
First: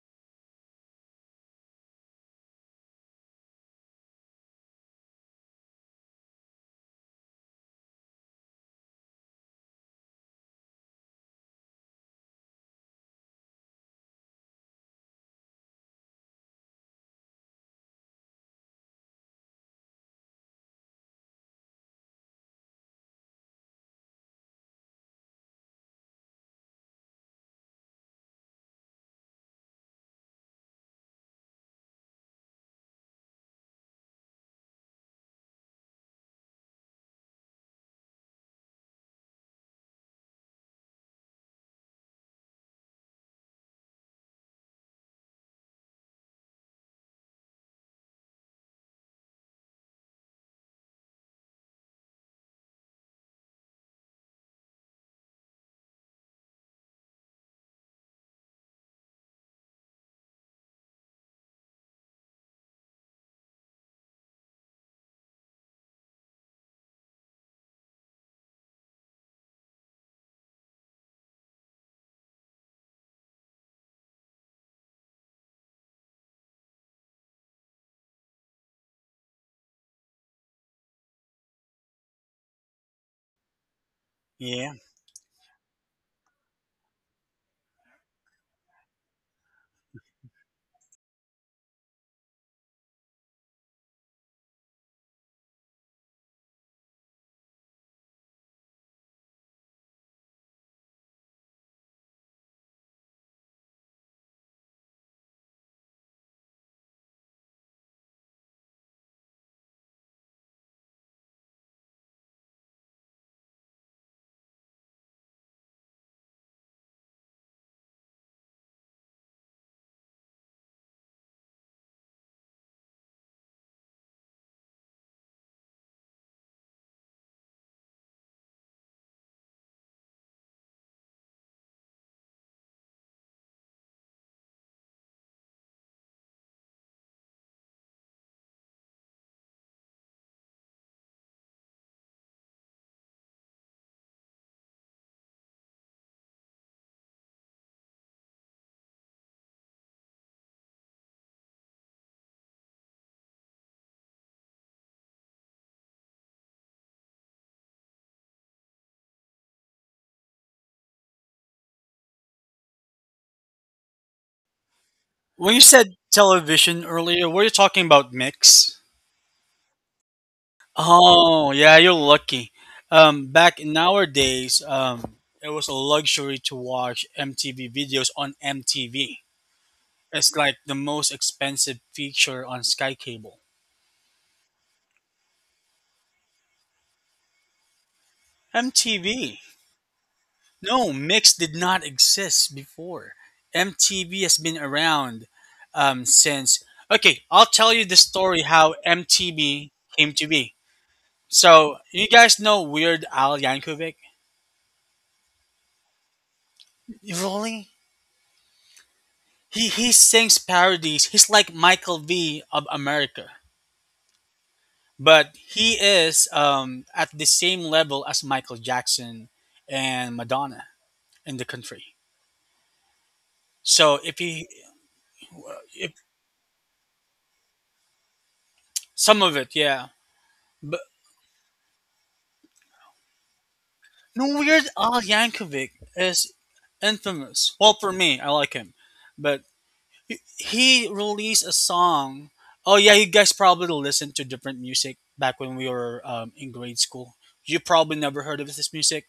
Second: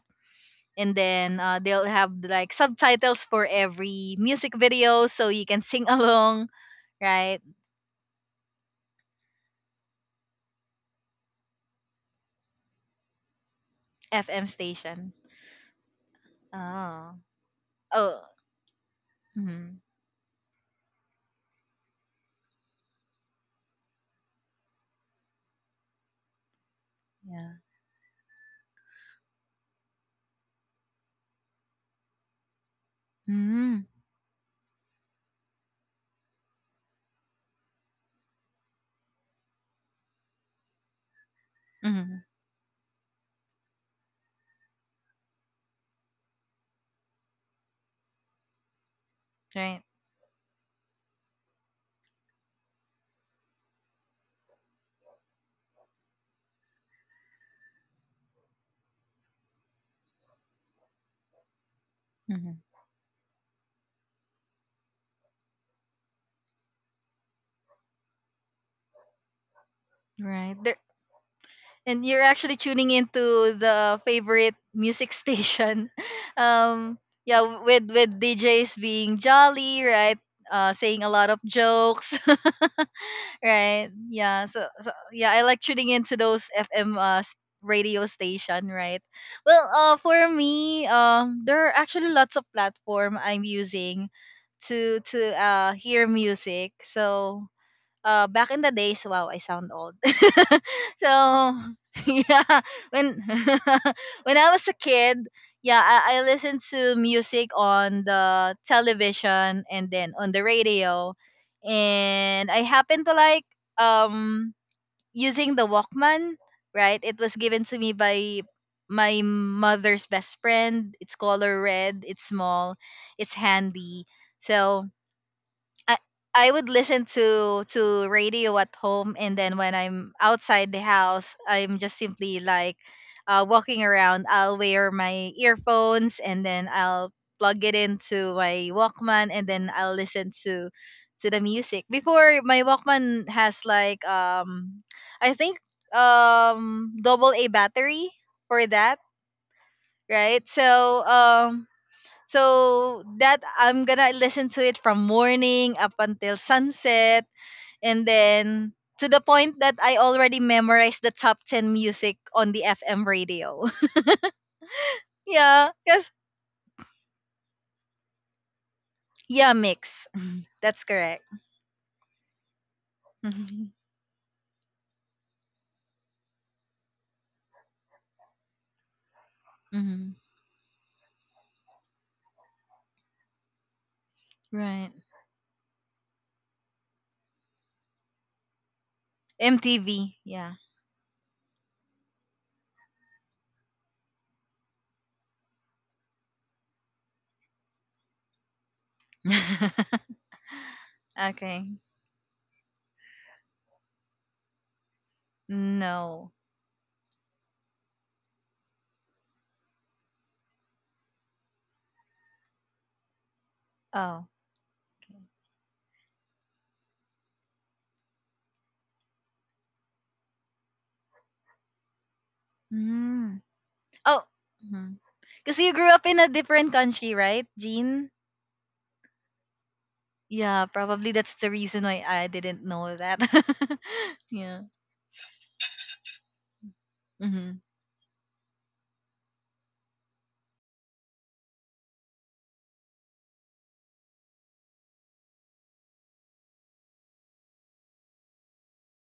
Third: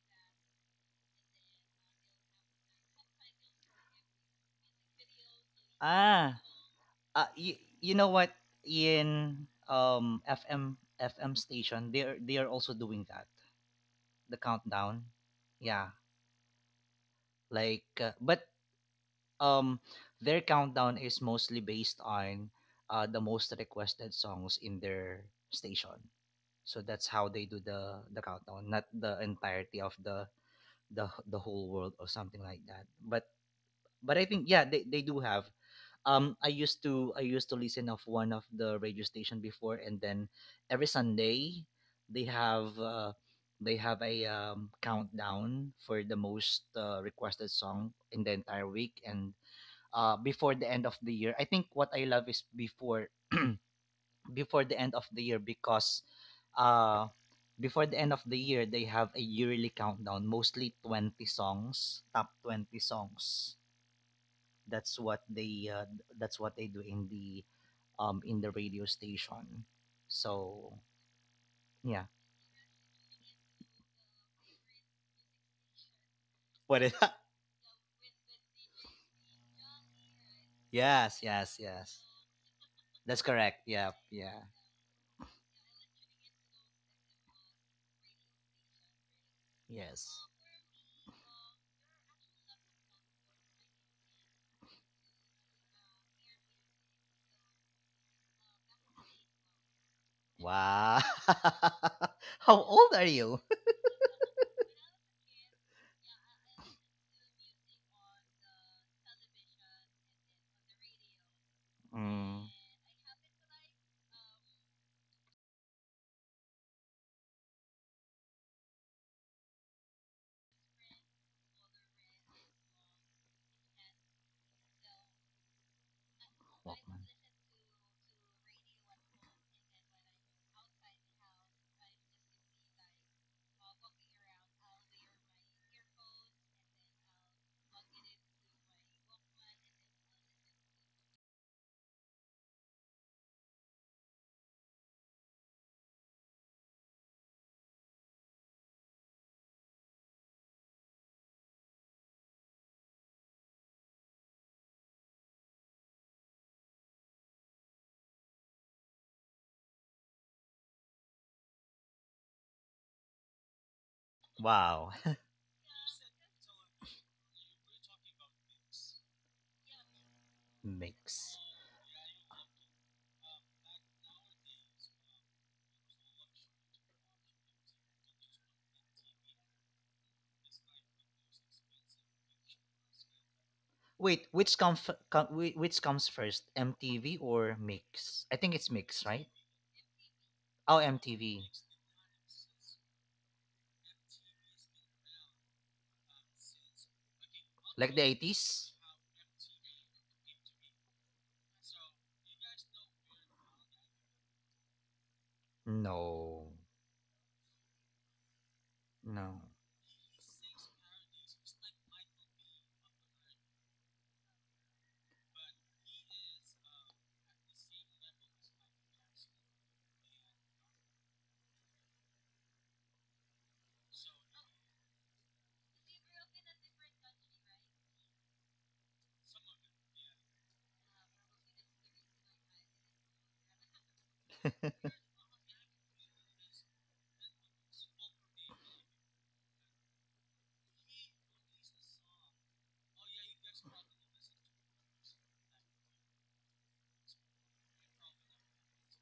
A: And then uh, they'll have like subtitles for every music video, so you can sing
B: Ah,
A: along,
B: uh,
A: right?
B: you, you know what? In um F M FM station, they are they are also doing that. The
A: F M
B: countdown.
A: station.
B: Yeah,
A: Oh.
B: like uh,
A: Oh.
B: but um
A: Mhm.
B: their countdown is mostly based on uh, the most requested songs in their station. So that's how they
A: Yeah.
B: do the the countdown, not the entirety of the the h- the whole world or something like that. But
A: Mm-hmm.
B: but I think yeah, they, they do have. Um, I used to I used to listen of one of the radio station before, and then every Sunday
A: Mm-hmm.
B: they have uh, they have a um, countdown for the most uh, requested song in the entire week, and
A: Right.
B: uh, before the end of the year. I think what I love is before before the end of the year, because uh before the end of the year they have a yearly countdown, mostly twenty songs, top
A: Hmm.
B: twenty songs. That's what they uh, that's what they do in the um in the radio station,
A: Right.
B: so
A: There. And
B: yeah.
A: you're actually tuning into the favorite music station.
B: What is
A: Um,
B: that?
A: yeah, with with D Js being jolly, right? Uh, saying a
B: Yes,
A: lot of
B: yes, yes,
A: jokes.
B: that's correct,
A: Right?
B: yeah, yeah.
A: Yeah, so,
C: Yeah.
A: so yeah, I like tuning into those F M uh, s- radio station, right? Well, uh, for
B: Yes.
A: me, um, there are actually lots of platform I'm using to to uh hear music. So uh, back in the days, wow, I sound old.
B: Wow.
A: So
B: How
A: yeah,
B: old are
A: when
B: you?
A: when I was a kid, yeah, I, I listened to music on the television and then on the radio,
B: Mm.
A: and I happened to like um using the Walkman. Right, it was given to me by my mother's best friend. It's color red. It's small. It's handy. So I I would listen
B: Walkman.
A: to to radio at home, and then when I'm outside the house, I'm just simply like uh, walking around. I'll wear my earphones, and then I'll plug it into my Walkman, and then I'll listen to to the music. Before my Walkman has like, um I think, um double A battery for that, right? So um so that I'm gonna listen to it from morning up until sunset, and then to the point that I already memorized the top ten music on the F M radio.
B: Wow.
C: When you
A: Yeah,
C: said
A: yes,
C: television earlier, were you talking about mix?
A: yeah, mix. Mhm. That's correct.
B: Mix.
C: Oh, yeah, you're lucky. Um, back
A: Mhm,
C: in our days, um, it was a luxury to watch M T V videos on M T V.
A: mhm.
C: It's like the most expensive feature on Sky Cable.
B: Wait, which
A: Right,
B: comes which comes first, M T V or Mix? I think it's Mix, right?
C: M T V.
A: M T V. Yeah.
B: Oh,
C: No, Mix did
B: M T V,
C: not exist before. M T V has been around um, since. Okay, I'll tell you the
B: like the
C: story how
B: eighties?
C: M T V came to be.
A: Okay.
C: So, you guys know Weird Al Yankovic?
A: No.
B: No,
C: Really?
B: no.
C: He he sings parodies. He's like Michael V of America,
A: Oh.
C: but he is um, at the same level as Michael Jackson and Madonna in the country.
A: Mm.
C: So if
A: Oh.
C: he,
A: Because you grew
C: if
A: up in a different country, right, Jean?
C: some of it, yeah,
A: Yeah,
C: but
A: probably that's the reason why I didn't know that.
C: no,
A: Yeah.
C: Weird Al Yankovic is infamous.
A: Mhm.
C: Well, for me, I like him, but he he released a song. Oh yeah, you guys probably listened to different music back when we were um, in grade school. You probably never heard of this music.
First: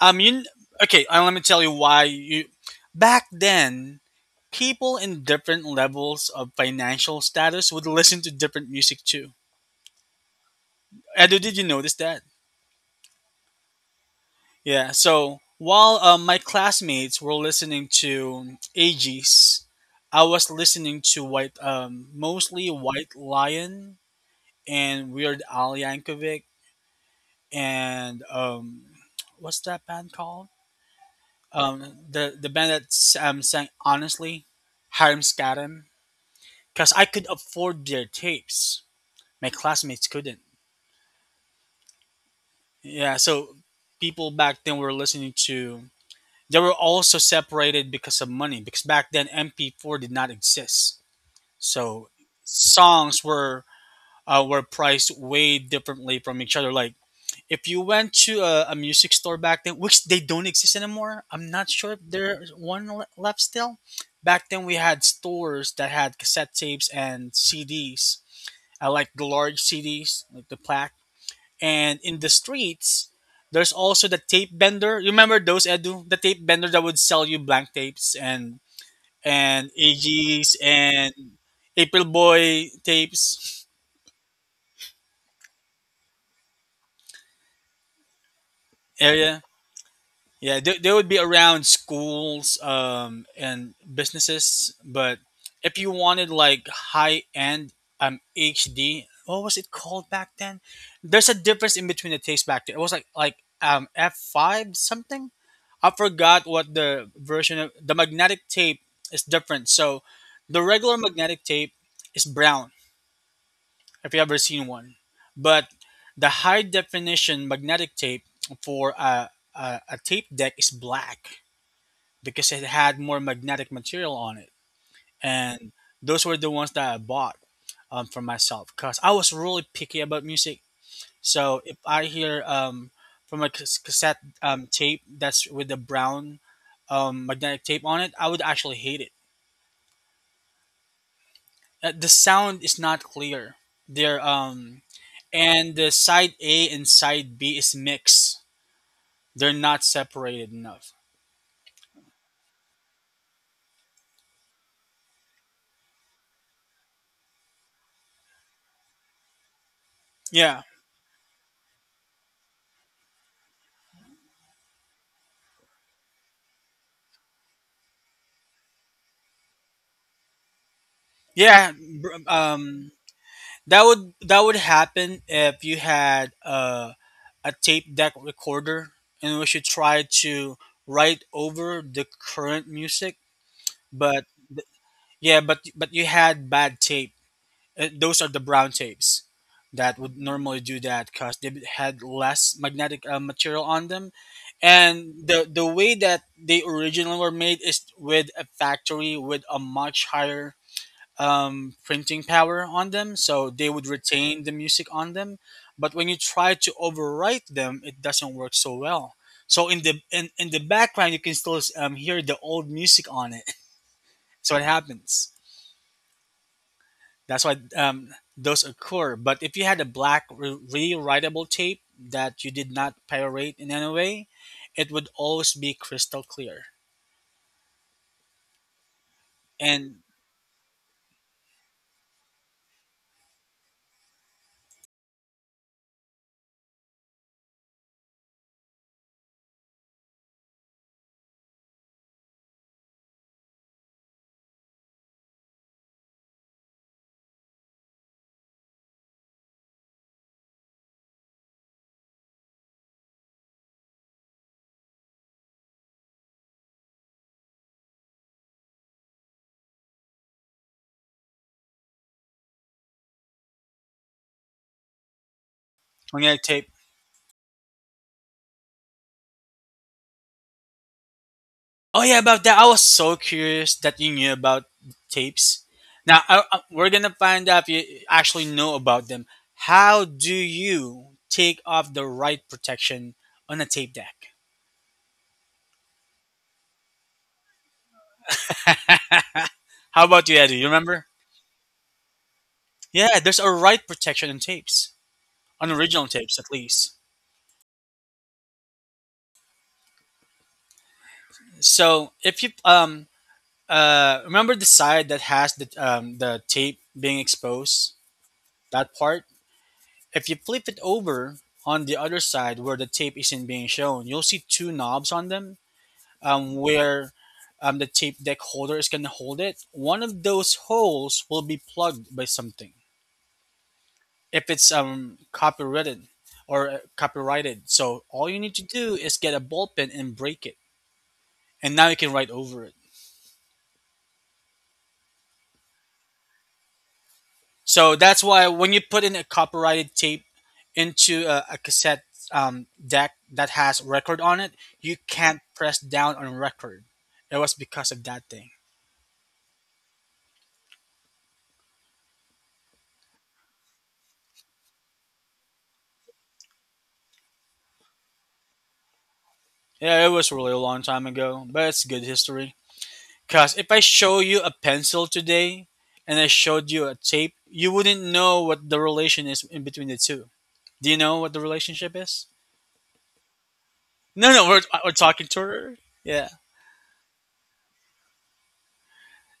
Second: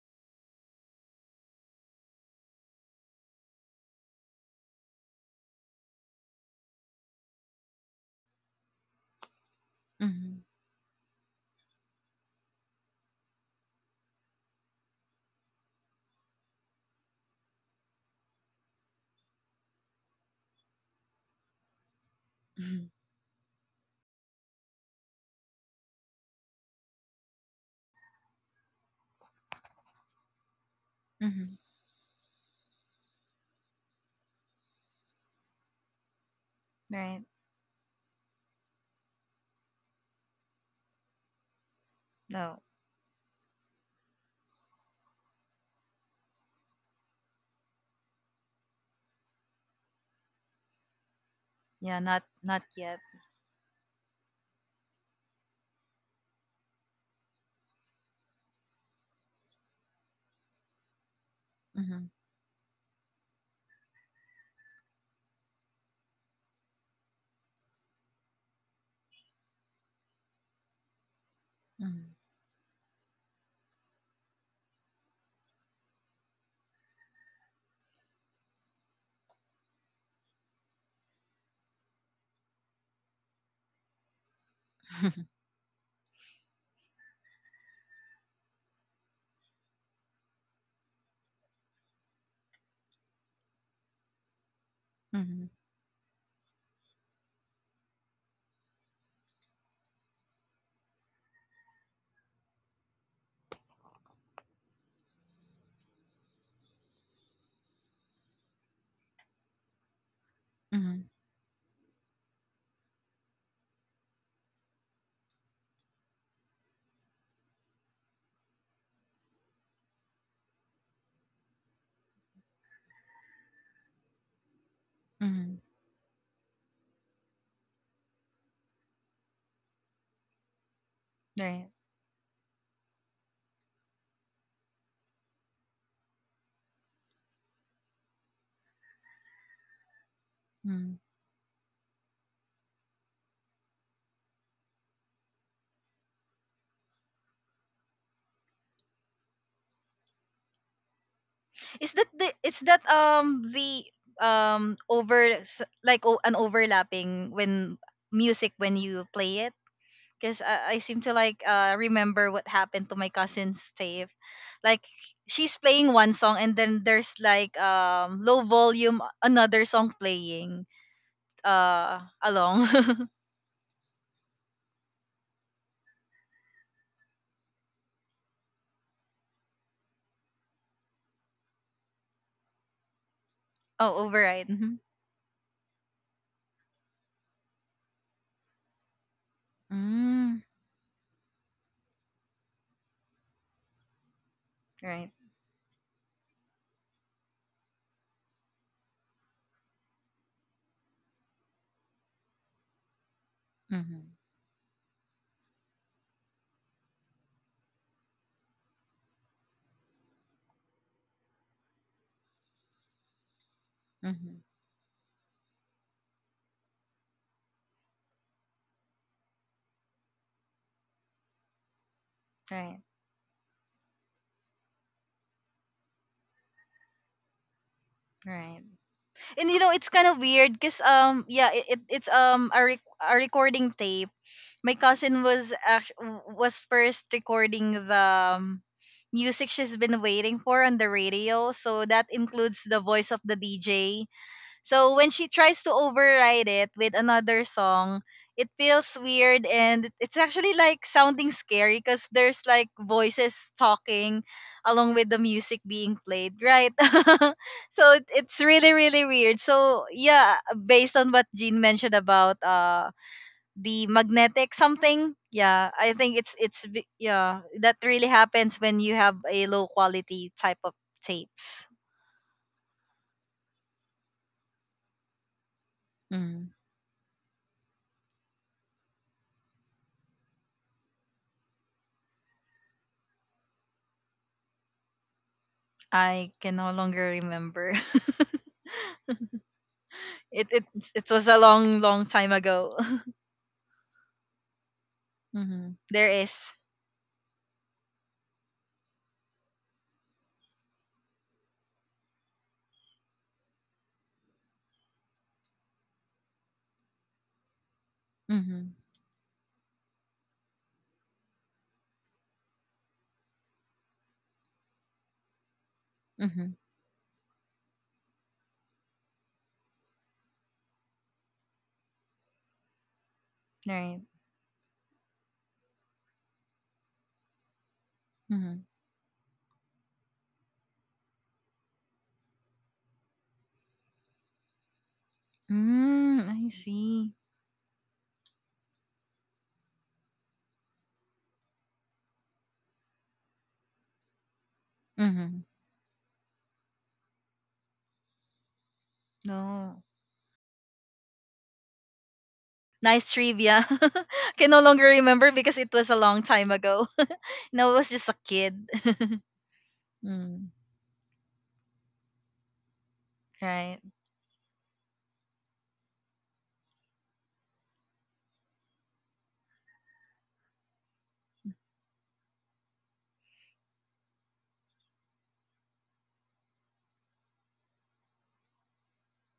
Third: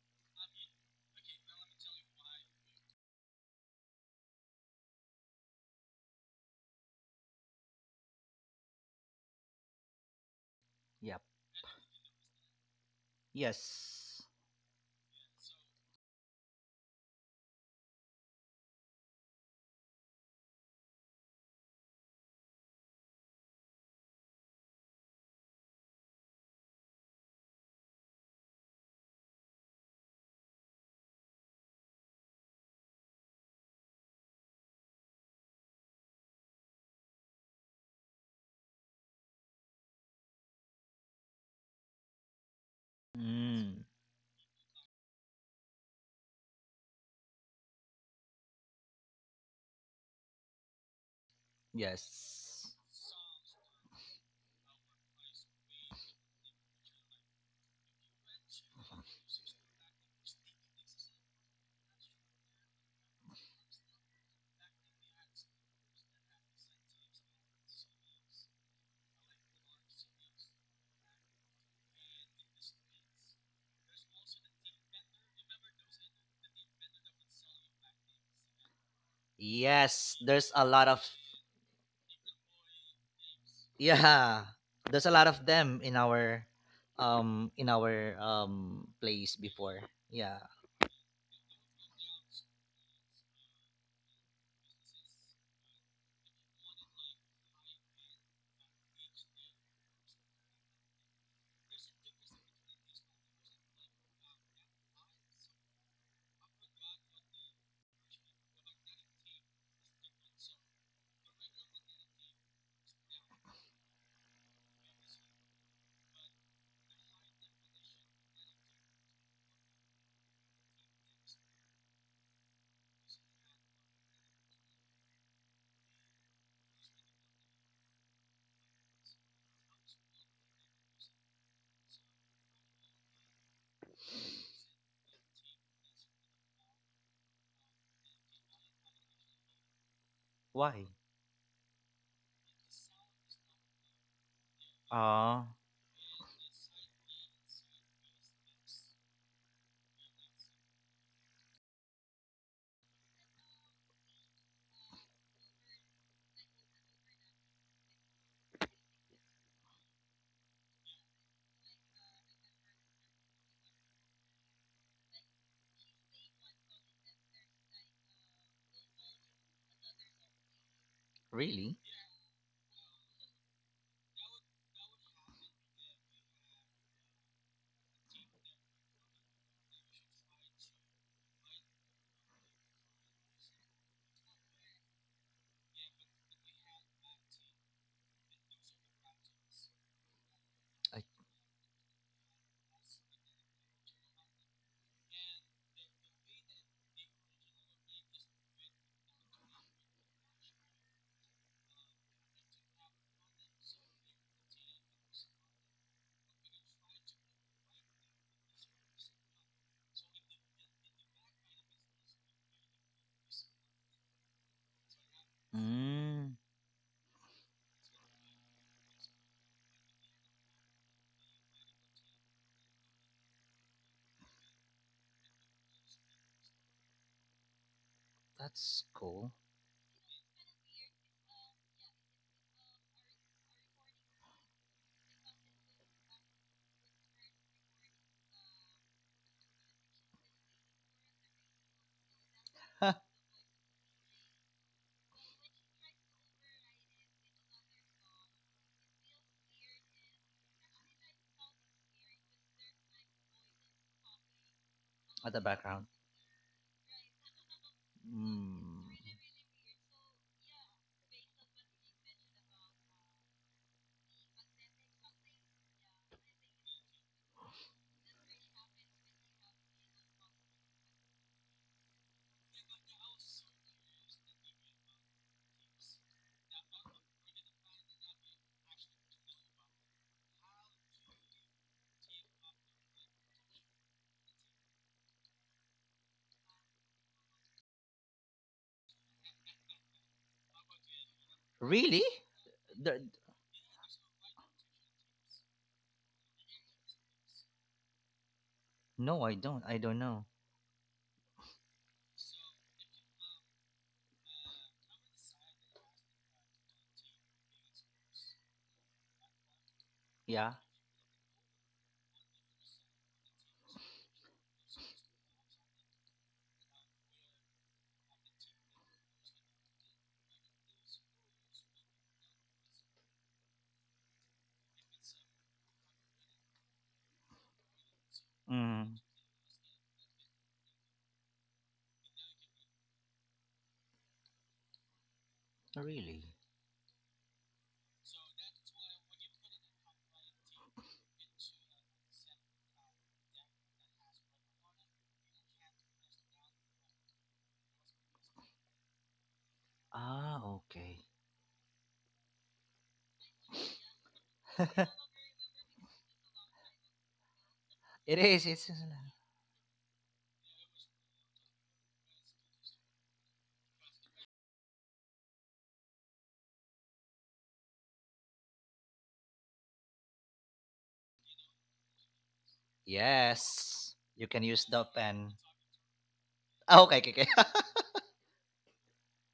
C: Um, you okay? Uh, let me tell you why you. Back then, people in different levels of financial status would listen to different music too.
A: Mhm.
B: Yep.
C: Edo, did you notice that?
B: Yes.
C: Yeah. So while uh, my classmates were listening to A Gs, I was listening to White, um, mostly
A: Mhm.
C: White Lion and Weird Al Yankovic and um, what's that band called?
A: Mhm.
C: um the the band that um sang honestly, Hiram Scatum, because I
A: Right.
C: could afford their tapes, my classmates couldn't.
A: No.
C: Yeah, so
B: Mm,
C: people back then were listening to, they were also separated because of money, because back then M P four did not exist.
A: Yeah,
C: So
A: not not
B: yes.
A: yet.
C: songs were uh, were priced way differently from each other. Like, if you went to a, a music store back then, which they don't exist anymore, I'm not sure if
A: Mhm.
C: there's one le- left still. Back then, we had stores that had cassette tapes and C Ds. I like the large C Ds, like the plaque. And
A: Mhm.
C: in the streets, there's also the tape vendor. You remember those, Edu? The tape vendor that would sell you blank tapes and and A
B: Yes. There's
C: G's
B: a lot of,
C: and April Boy tapes.
B: yeah. There's a lot of them in our um in our um place
C: Area.
B: before. Yeah.
C: Yeah, they, they would be around schools um, and businesses. But
A: Mhm.
C: if you wanted like high end um, H D, what was it called back then? There's a difference in between the taste back then. It was like like um, F five something. I forgot what the version of the magnetic tape is different. So the regular
A: Mhm.
C: magnetic tape is brown if you ever seen one. But the high definition magnetic tape for a, a, a tape deck is black because it had more magnetic material on it.
A: Mhm.
C: And those were the ones that I bought, um, for myself because I was really picky about music. So
A: Right.
C: if I hear um, from a cas- cassette um, tape that's with the brown um, magnetic tape on it, I would actually hate it.
B: Why?
A: Mm.
C: Uh, the sound is not clear. They're um,
B: Ah,
C: and the side A and side B is mixed. They're not separated enough.
A: Is that the is that um the um over s- like o- an overlapping when music when you play it? Because
C: Yeah,
A: I, I seem to like uh remember what happened to my cousin's save. Like, she's playing one song, and then there's like um low volume another song playing
C: yeah.
B: really?
A: uh
C: Br-
A: along.
C: Um, that would that would happen if you had uh, a tape deck recorder in which you try to write over the current music.
A: Oh,
C: But
A: override. Mm-hmm.
C: yeah, but but you had bad tape. Uh, those are the brown tapes that would
A: Mm,
C: normally do
B: I,
C: that because they had less magnetic uh, material on them,
A: right.
C: and the the way that they originally were made is with a factory with a much higher um, printing power on them, so they would
A: Mm-hmm.
C: retain the music on them. But when you try to overwrite them, it doesn't work so well, so in the in, in the background, you can still um, hear the old music on it.
A: Mm-hmm.
C: So it happens.
B: mm,
C: That's why um, those occur. But if you had a black re- rewritable tape that you did
A: Right.
C: not pyrate in any way, it would always be crystal clear.
A: Right.
B: that's cool.
A: And you know it's
C: And
A: kind of weird because um yeah it, it it's um a rec- a recording tape. My cousin was act- was first recording the um, music she's been waiting for on the radio, so that includes the
B: At
A: voice of the D J. So when she tries to override it with another song, it feels weird, and it- it's actually like sounding scary because there's like voices talking along with the
B: the
A: music
B: background.
A: being played, right? So it- it's really
B: Mm.
A: really weird, so yeah. Based on what Jean mentioned about uh the magnetic something, yeah, I think it's
C: magnetic
A: it's
C: tape.
A: b- yeah, that really happens when you have a low quality type of tapes.
C: Oh yeah, about that. I was so curious that you knew about tapes. Now I,
A: mm,
C: I- we're gonna find out if you actually know about them. How do you take off the write protection on a tape deck?
A: I can no longer remember.
C: How about you,
A: it,
C: Eddie?
A: it
C: You remember?
A: it was a long long
B: Really?
A: time ago.
B: The,
C: Yeah, there's a write protection in tapes,
A: Mm-hmm.
C: on original
A: There
C: tapes
A: is.
C: at least.
B: no, I don't. I don't know.
C: So if you um uh remember the side that has the um the tape being exposed,
A: Mm-hmm.
C: that part, if you
B: Yeah.
C: flip it over on the other side where the tape isn't being shown, you'll see two knobs on them
A: Mm-hmm.
C: um where um the tape deck holder is gonna hold it. One of those holes will be plugged by something
A: Right.
C: if it's um copyrighted or uh, copyrighted. So all you
A: Mm-hmm.
C: need to do
B: Mm.
C: is get a ball pen and break it, and now you can write over it.
A: Mm,
B: Really?
A: I see.
C: So that's why when you put in a copyrighted tape into a, a cassette, um, deck that has record on it, you
A: Mm-hmm.
C: can't press down on record. It was because of that thing.
A: No,
B: Ah, okay.
A: nice trivia. Can no longer remember because it was a long time ago. No, I was just a
B: It is.
A: kid.
B: It's.
C: Yeah, it was
A: Mm.
C: really a long time ago, but it's good history. Because if
A: Right.
C: I show you a pencil today and I showed you a tape, you wouldn't know what the relation is in between the two. Do you know what the relationship is?
B: Yes. You
C: No, no,
B: can
C: we're,
B: use
C: uh,
B: the
C: we're talking
B: pen.
C: to her. Yeah.
B: Ah, okay, okay, okay.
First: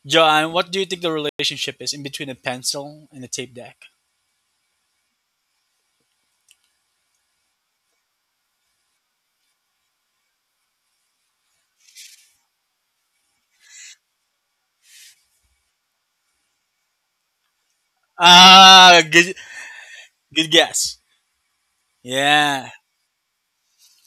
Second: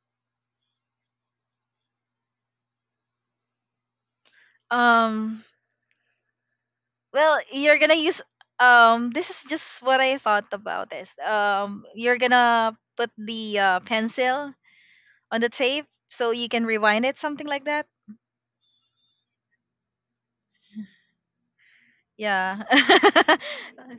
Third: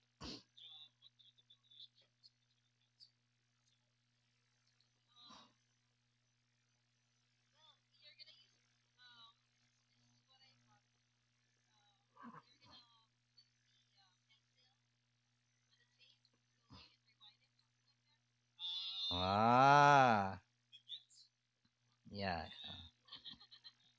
C: John, what do you think the relationship is in between a pencil and a tape deck?
A: um Well, you're gonna use, um this is just what I thought about this. Um you're gonna put the uh, pencil on the tape so you can rewind it, something like that.
C: Ah, good,
B: Ah,
C: good guess.
B: yeah.
A: Yeah.
C: Yeah,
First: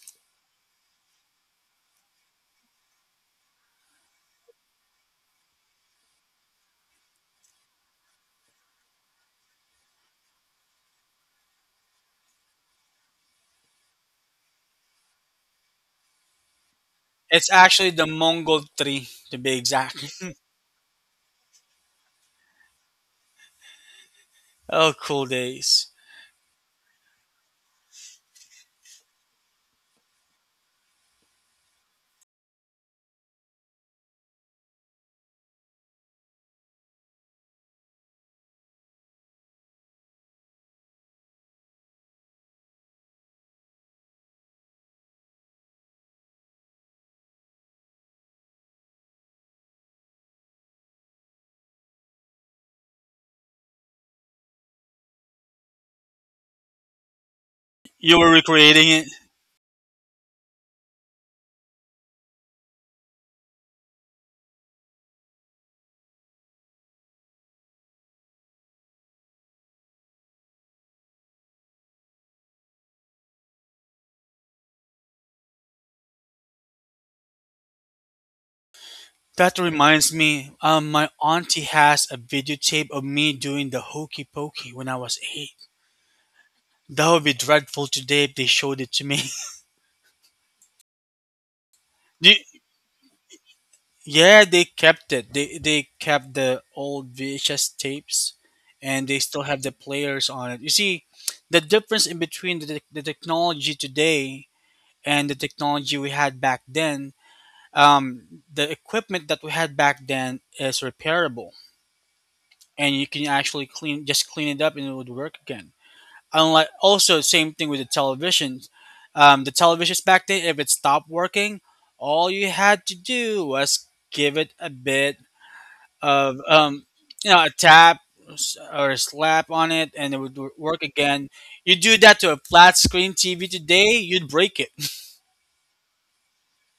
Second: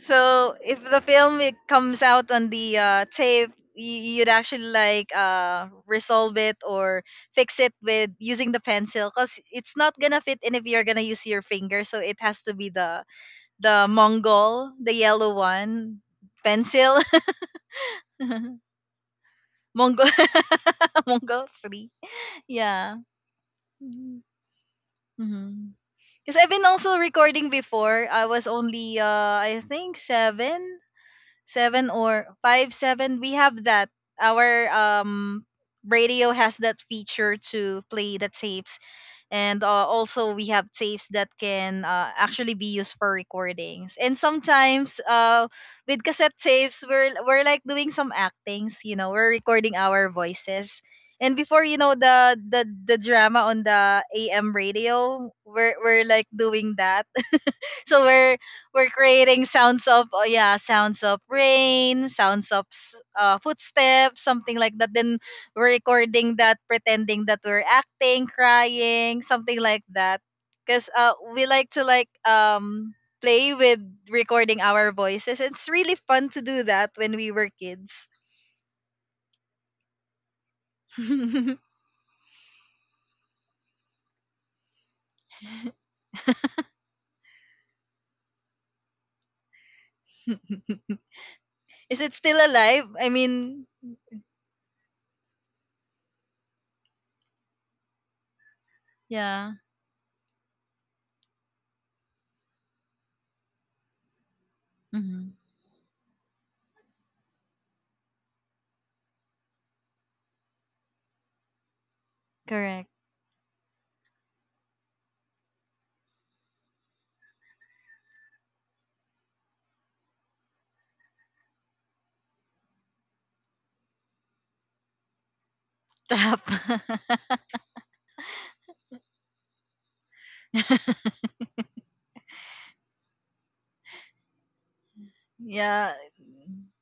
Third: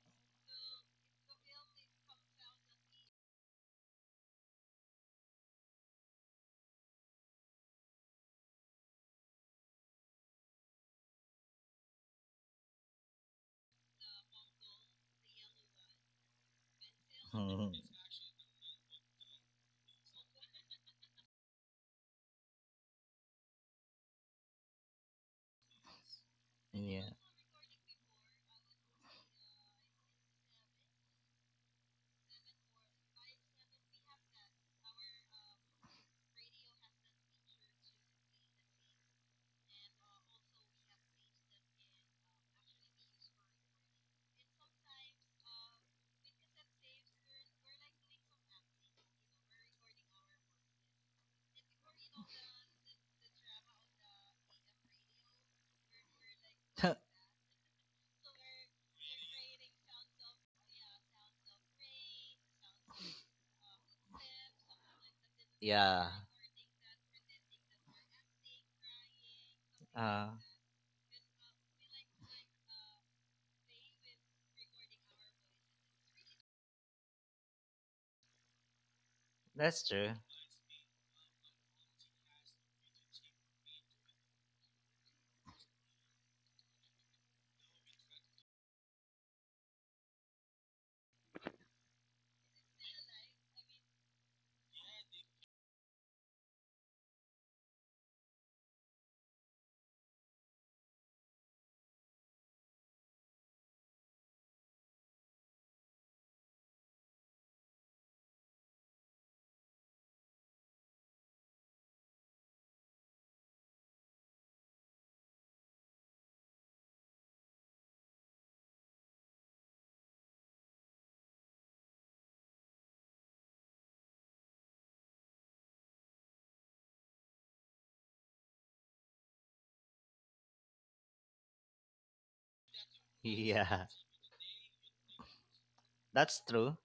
A: So if the film it comes out on the uh, tape, y- you'd actually like uh resolve it or fix it with using the pencil, because it's not gonna fit in if you're gonna use your finger. So it has to be the the Mongol, the yellow one pencil.
C: it's actually the Mongol tree to be exact.
A: Mongol. Mongol three. Yeah. Mhm.
C: Oh, cool
A: Because
C: days.
A: 'Cause I've been also
B: Yeah.
A: recording before. I was only uh I think seven, seven or 5 7. We have that. Our um radio has that feature to play the tapes. And uh, also we have tapes that can uh, actually be used for recordings, and sometimes uh, with cassette tapes, we're we're like doing some actings. You know we're recording our voices. And before, you know the the, the drama on the A M radio, we're, we're like doing that. So
C: You were
A: we're we're
C: recreating it.
A: creating sounds of, oh yeah, sounds of rain, sounds of s- uh, footsteps, something like that. Then we're
B: Yeah.
A: recording that, pretending that we're acting crying, something like that.
B: Uh,
A: Because uh, we like to like um play with recording our voices. It's really fun to do that when we were kids.
C: That
B: that's true.
C: reminds me, um, my auntie has a videotape of me doing the hokey pokey when I was eight. That would be dreadful today if they showed it to me.
A: Is it still
C: Do-
A: alive? I mean,
C: yeah, they kept it. They they kept the old V H S tapes, and they still
A: yeah.
C: have the players on it. You see, the difference in between the, the technology today and
A: Hmm.
C: the technology we had back then, um, the equipment that we had back then is repairable,
A: Correct.
C: and you can actually clean, just clean it up, and it would work again. Unlike also, same thing with the televisions, um, the televisions back then, if it stopped working, all you had to do was give it a bit of
A: Tap.
C: um, you know, a tap, s- or a slap on it, and it would w- work again. You do that to a flat screen TV
B: Yeah.
C: today, you'd break it.
A: Yeah.
B: That's true.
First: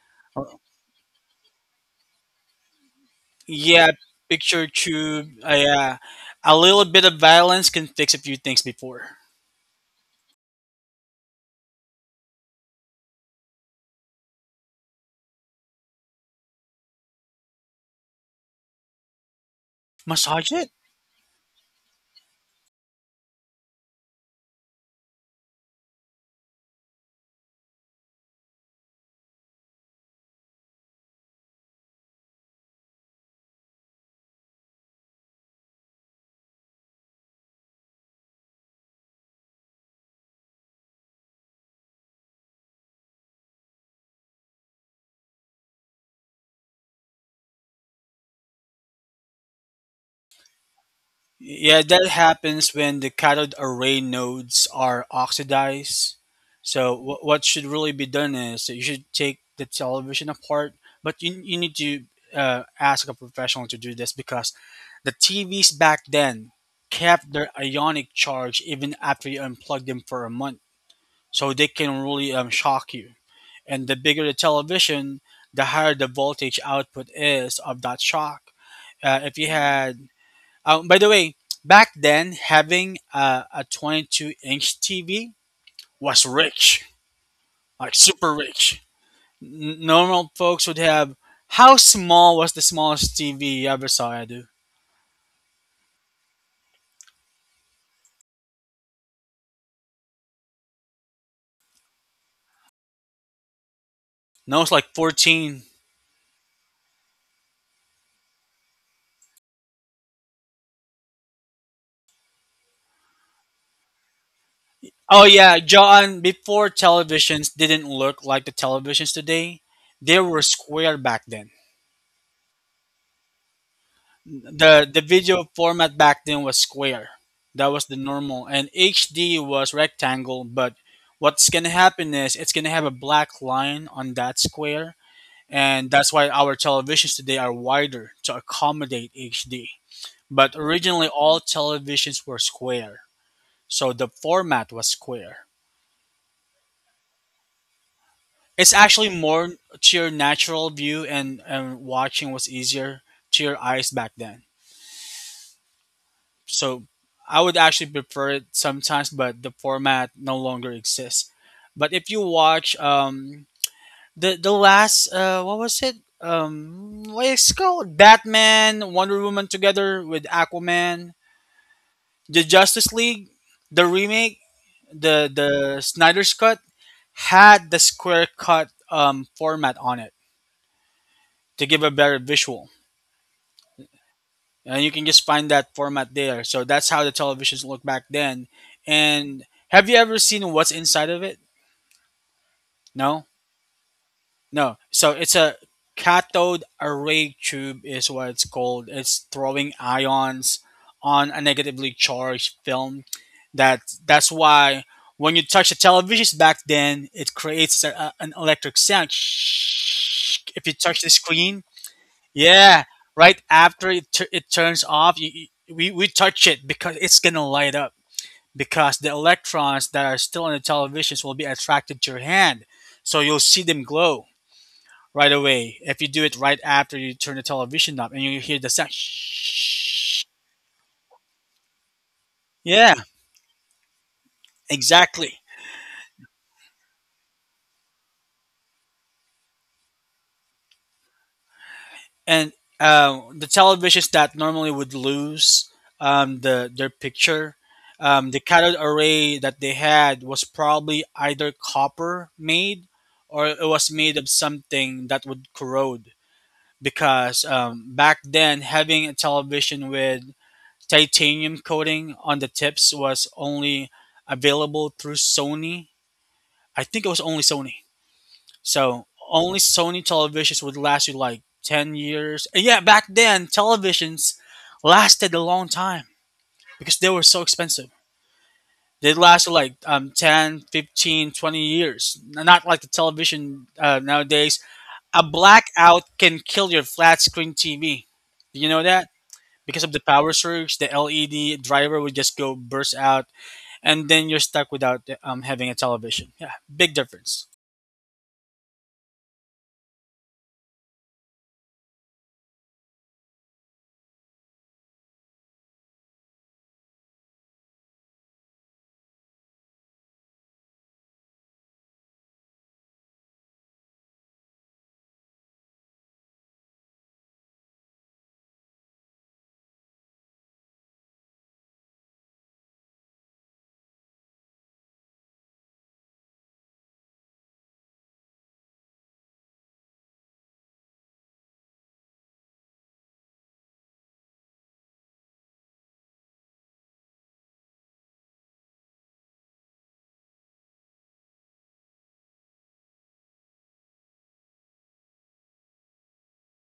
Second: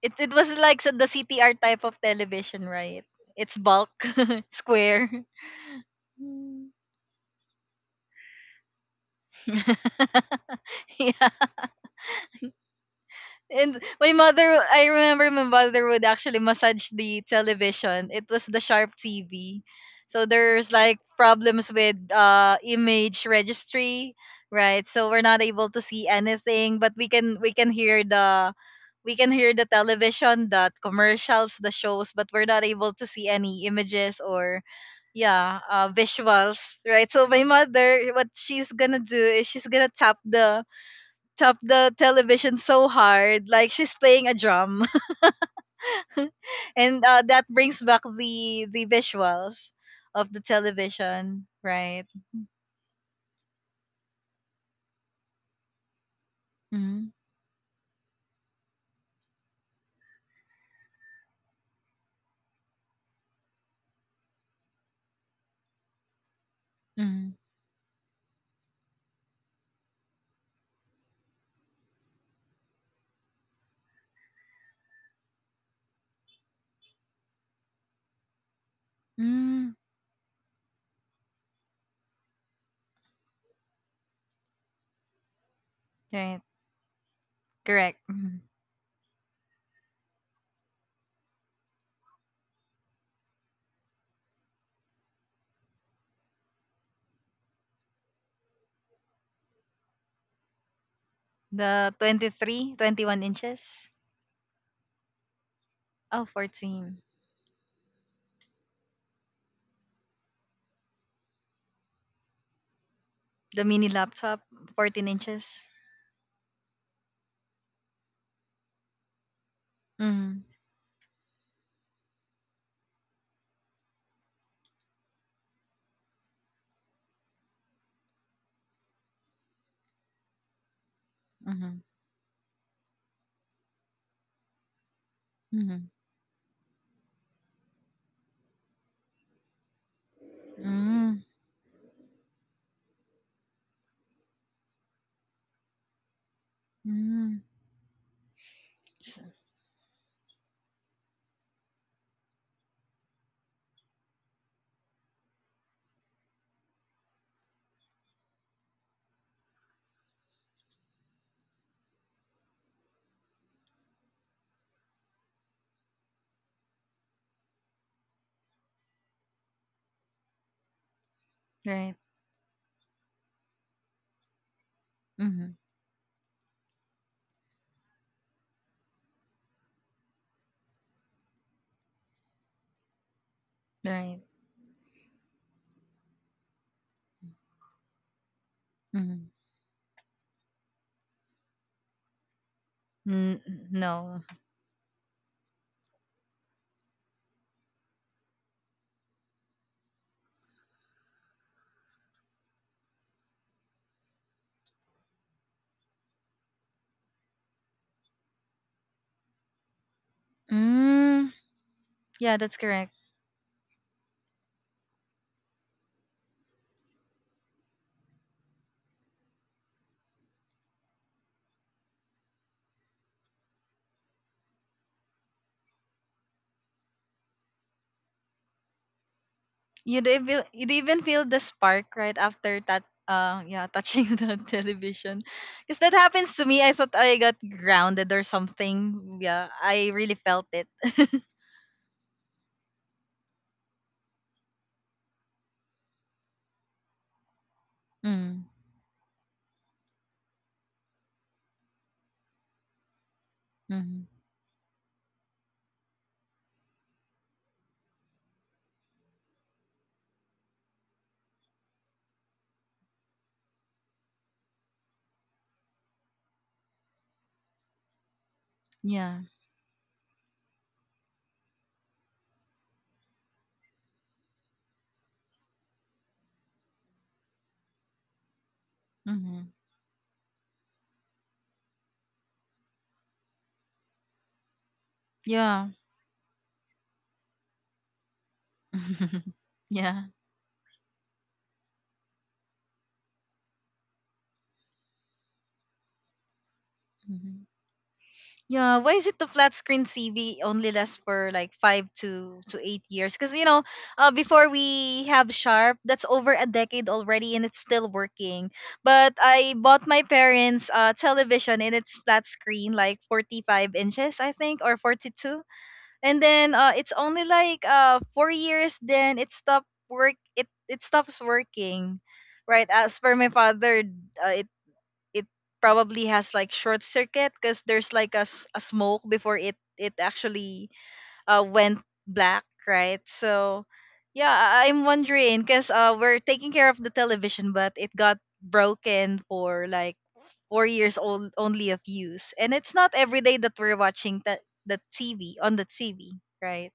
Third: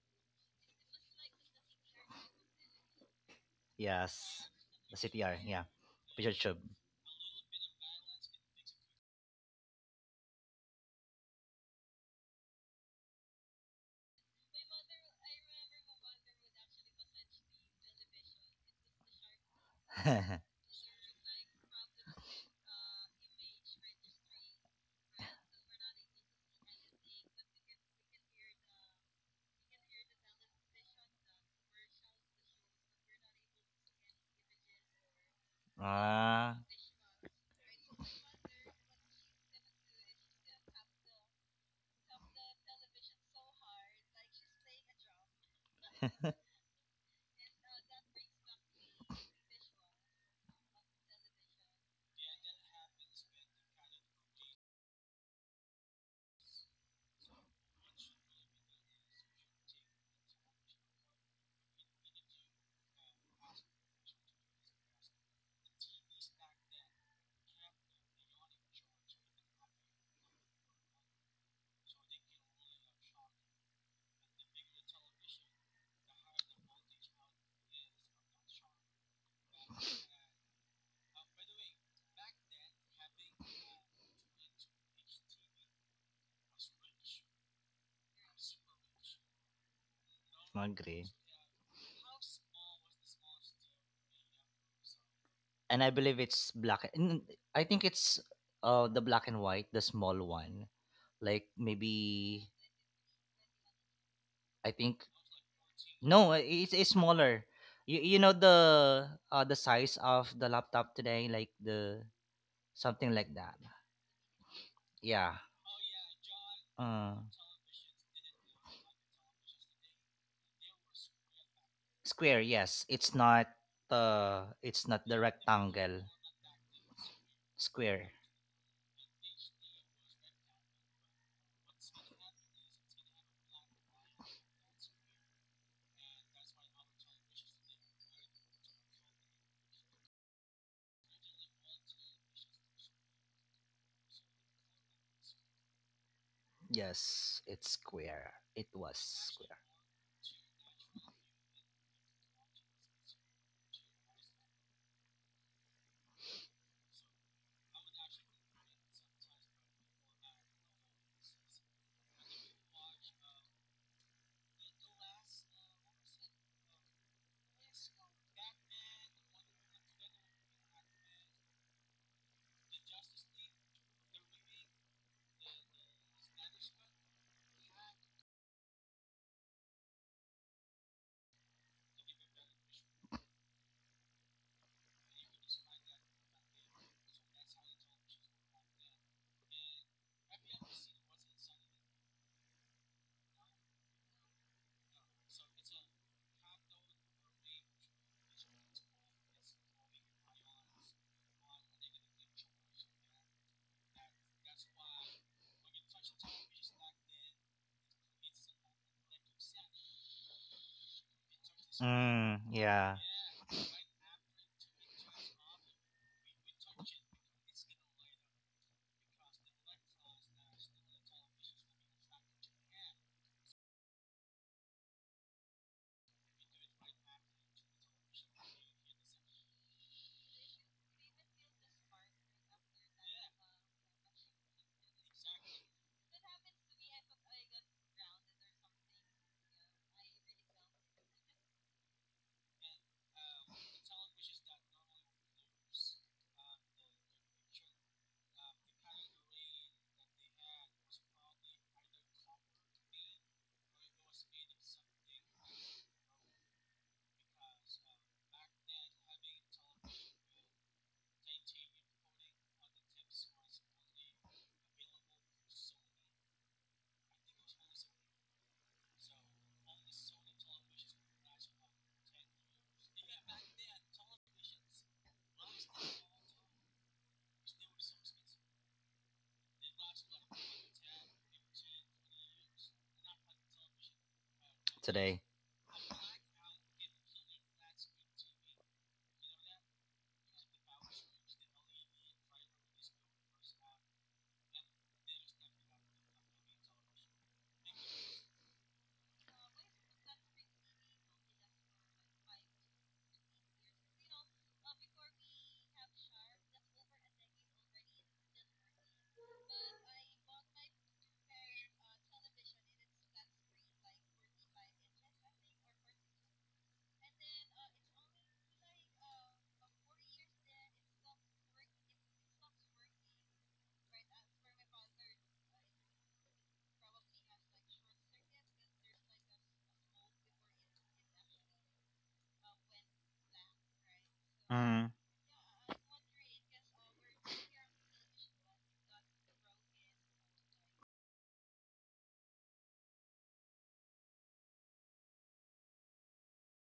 A: It it was like sa- the C T R type of television, right? It's bulk.
C: Yeah,
B: Yes.
C: picture
B: The
A: Square.
C: tube.
B: C T R.
C: Uh,
B: Yeah.
C: yeah,
B: Picture
C: a
B: tube.
A: Mm.
C: little bit of violence can fix a few things before.
A: Yeah. And my mother, I remember my mother would actually massage the television. It was the Sharp T V. So
C: Massage it?
A: there's like problems with uh image registry, right? So we're not able to see anything, but we can we can hear the we can hear the television, the commercials, the shows, but we're not able to see any images or, yeah, uh,
B: Ah,
A: visuals, right? So my mother, what she's gonna do is she's gonna tap the up the television so hard, like she's playing a drum. And uh, that brings back the the visuals of the television,
C: Yeah,
A: right?
C: that happens when the cathode array nodes are oxidized. So
A: Mm-hmm.
C: wh- what should really be done is that you should take the television apart, but you, you need to uh, ask a professional to do this because the T Vs back then
A: Mm-hmm.
C: kept their ionic charge even after you unplug them for a month, so they can really um, shock you. And the bigger the television, the higher the voltage output is of that shock. Uh, if you
A: Mm,
C: had, uh, by the way, back then having a, a twenty-two inch T V was
A: right,
C: rich,
A: correct.
C: like super
A: Mhm.
C: rich. N- normal folks would
B: agree.
C: have. How small was the smallest T V you ever saw? I do.
B: And I believe it's black. n- I think it's uh the black and white, the small one. Like
A: The
B: maybe
A: twenty-three, twenty-one inches.
C: No,
B: I
C: it's like
B: think
C: fourteen.
A: Oh,
B: no, i- it's it's
A: fourteen.
B: smaller. You, you know the uh the size of the laptop today, like the something like that.
A: The mini laptop, fourteen
C: Oh
B: Yeah.
C: yeah,
A: inches.
C: John. Before,
B: Uh,
C: televisions didn't look like the televisions today, they were
A: Mm-hmm.
C: square back then.
B: square. Yes, it's not uh it's
C: the
B: not
C: the
B: the
C: video format
B: rectangle.
C: back then was square. That was the
B: Square.
C: normal, and H D was rectangle. But what's gonna
A: Mm-hmm.
C: happen is it's gonna have a black line on that square,
A: Mm-hmm.
C: and that's why our televisions today are wider to accommodate H D. But originally,
A: Mm-hmm.
C: all televisions were square, so the format was square.
B: Yes,
A: Mm-hmm.
B: it's square. It
C: It's
B: was
C: actually
B: square.
C: more to your natural view, and, and watching was easier to your eyes back then. So I would actually prefer it sometimes, but the format no longer exists. But if you watch um the the last uh what was it? Um, what is it called? Batman, Wonder Woman, together with Aquaman,
A: Right.
C: the Justice League, the remake, the
A: Mm-hmm.
C: the Snyder's cut had the square cut um format on it to give a better visual.
A: Right.
C: And you can just find that format there. So that's how the televisions looked back then.
A: Mm-hmm.
C: And have you ever seen what's inside of it? No?
A: N- no.
C: No. So it's a cathode array tube is what it's called. It's throwing ions on a negatively charged film. That, that's why when you touch the televisions back then, it creates a, an electric sound. If you touch the
A: Mm,
C: screen,
A: yeah,
B: Mm,
A: that's
C: yeah,
B: yeah.
A: correct.
C: right after it, tu- it turns off, you, you- we, we touch it because it's going to light up because the electrons that are still on the televisions will be attracted to your hand. So you'll see them glow right away if you do it right after you turn the television up and you hear the sound.
A: you'd even you'd even feel the spark right after that,
C: Yeah,
A: uh yeah, touching the television,
C: exactly.
A: because that happens to me. I thought I got grounded or something. Yeah, I really felt it.
C: And um, the televisions that normally would lose um, the their picture, um,
A: Mm-hmm.
C: the cathode array that they had was probably either copper made or it was
A: Mm-hmm.
C: made of something that would corrode. Because um, back then, having a television with titanium coating on the tips was only available through Sony. I think it was only Sony. So
A: Yeah.
C: only Sony televisions would last you like ten years. And yeah, back then, televisions lasted a long time because they were so expensive. They
A: Mm-hmm.
C: lasted like um, ten, fifteen, twenty years. Not like the television uh, nowadays.
B: Today.
C: A
A: Yeah.
C: blackout can kill your flat screen T V. Do you know that? Because of
A: Yeah.
C: the power surge, the L E D driver would just go burst out, and then you're stuck without um, having a television. Yeah, big
A: Hmm.
C: difference.
A: Yeah, why is it the flat screen T V only lasts for like five to to eight years? Because you know, uh, before, we have Sharp, that's over a decade already, and it's still working. But I bought my parents' uh television, and it's flat screen, like forty-five inches, I think, or forty two. And then uh, it's only like uh four years, then it stopped work. It it stops working, right? As per my father, uh, it it probably has like short circuit, because there's like a, s- a smoke before it it actually uh went black, right? So yeah. I- I'm
B: Mm.
A: wondering because uh we're taking care of the television, but it got broken for like four years old only of use, and it's not every day that we're watching that, the tv on the T V, right?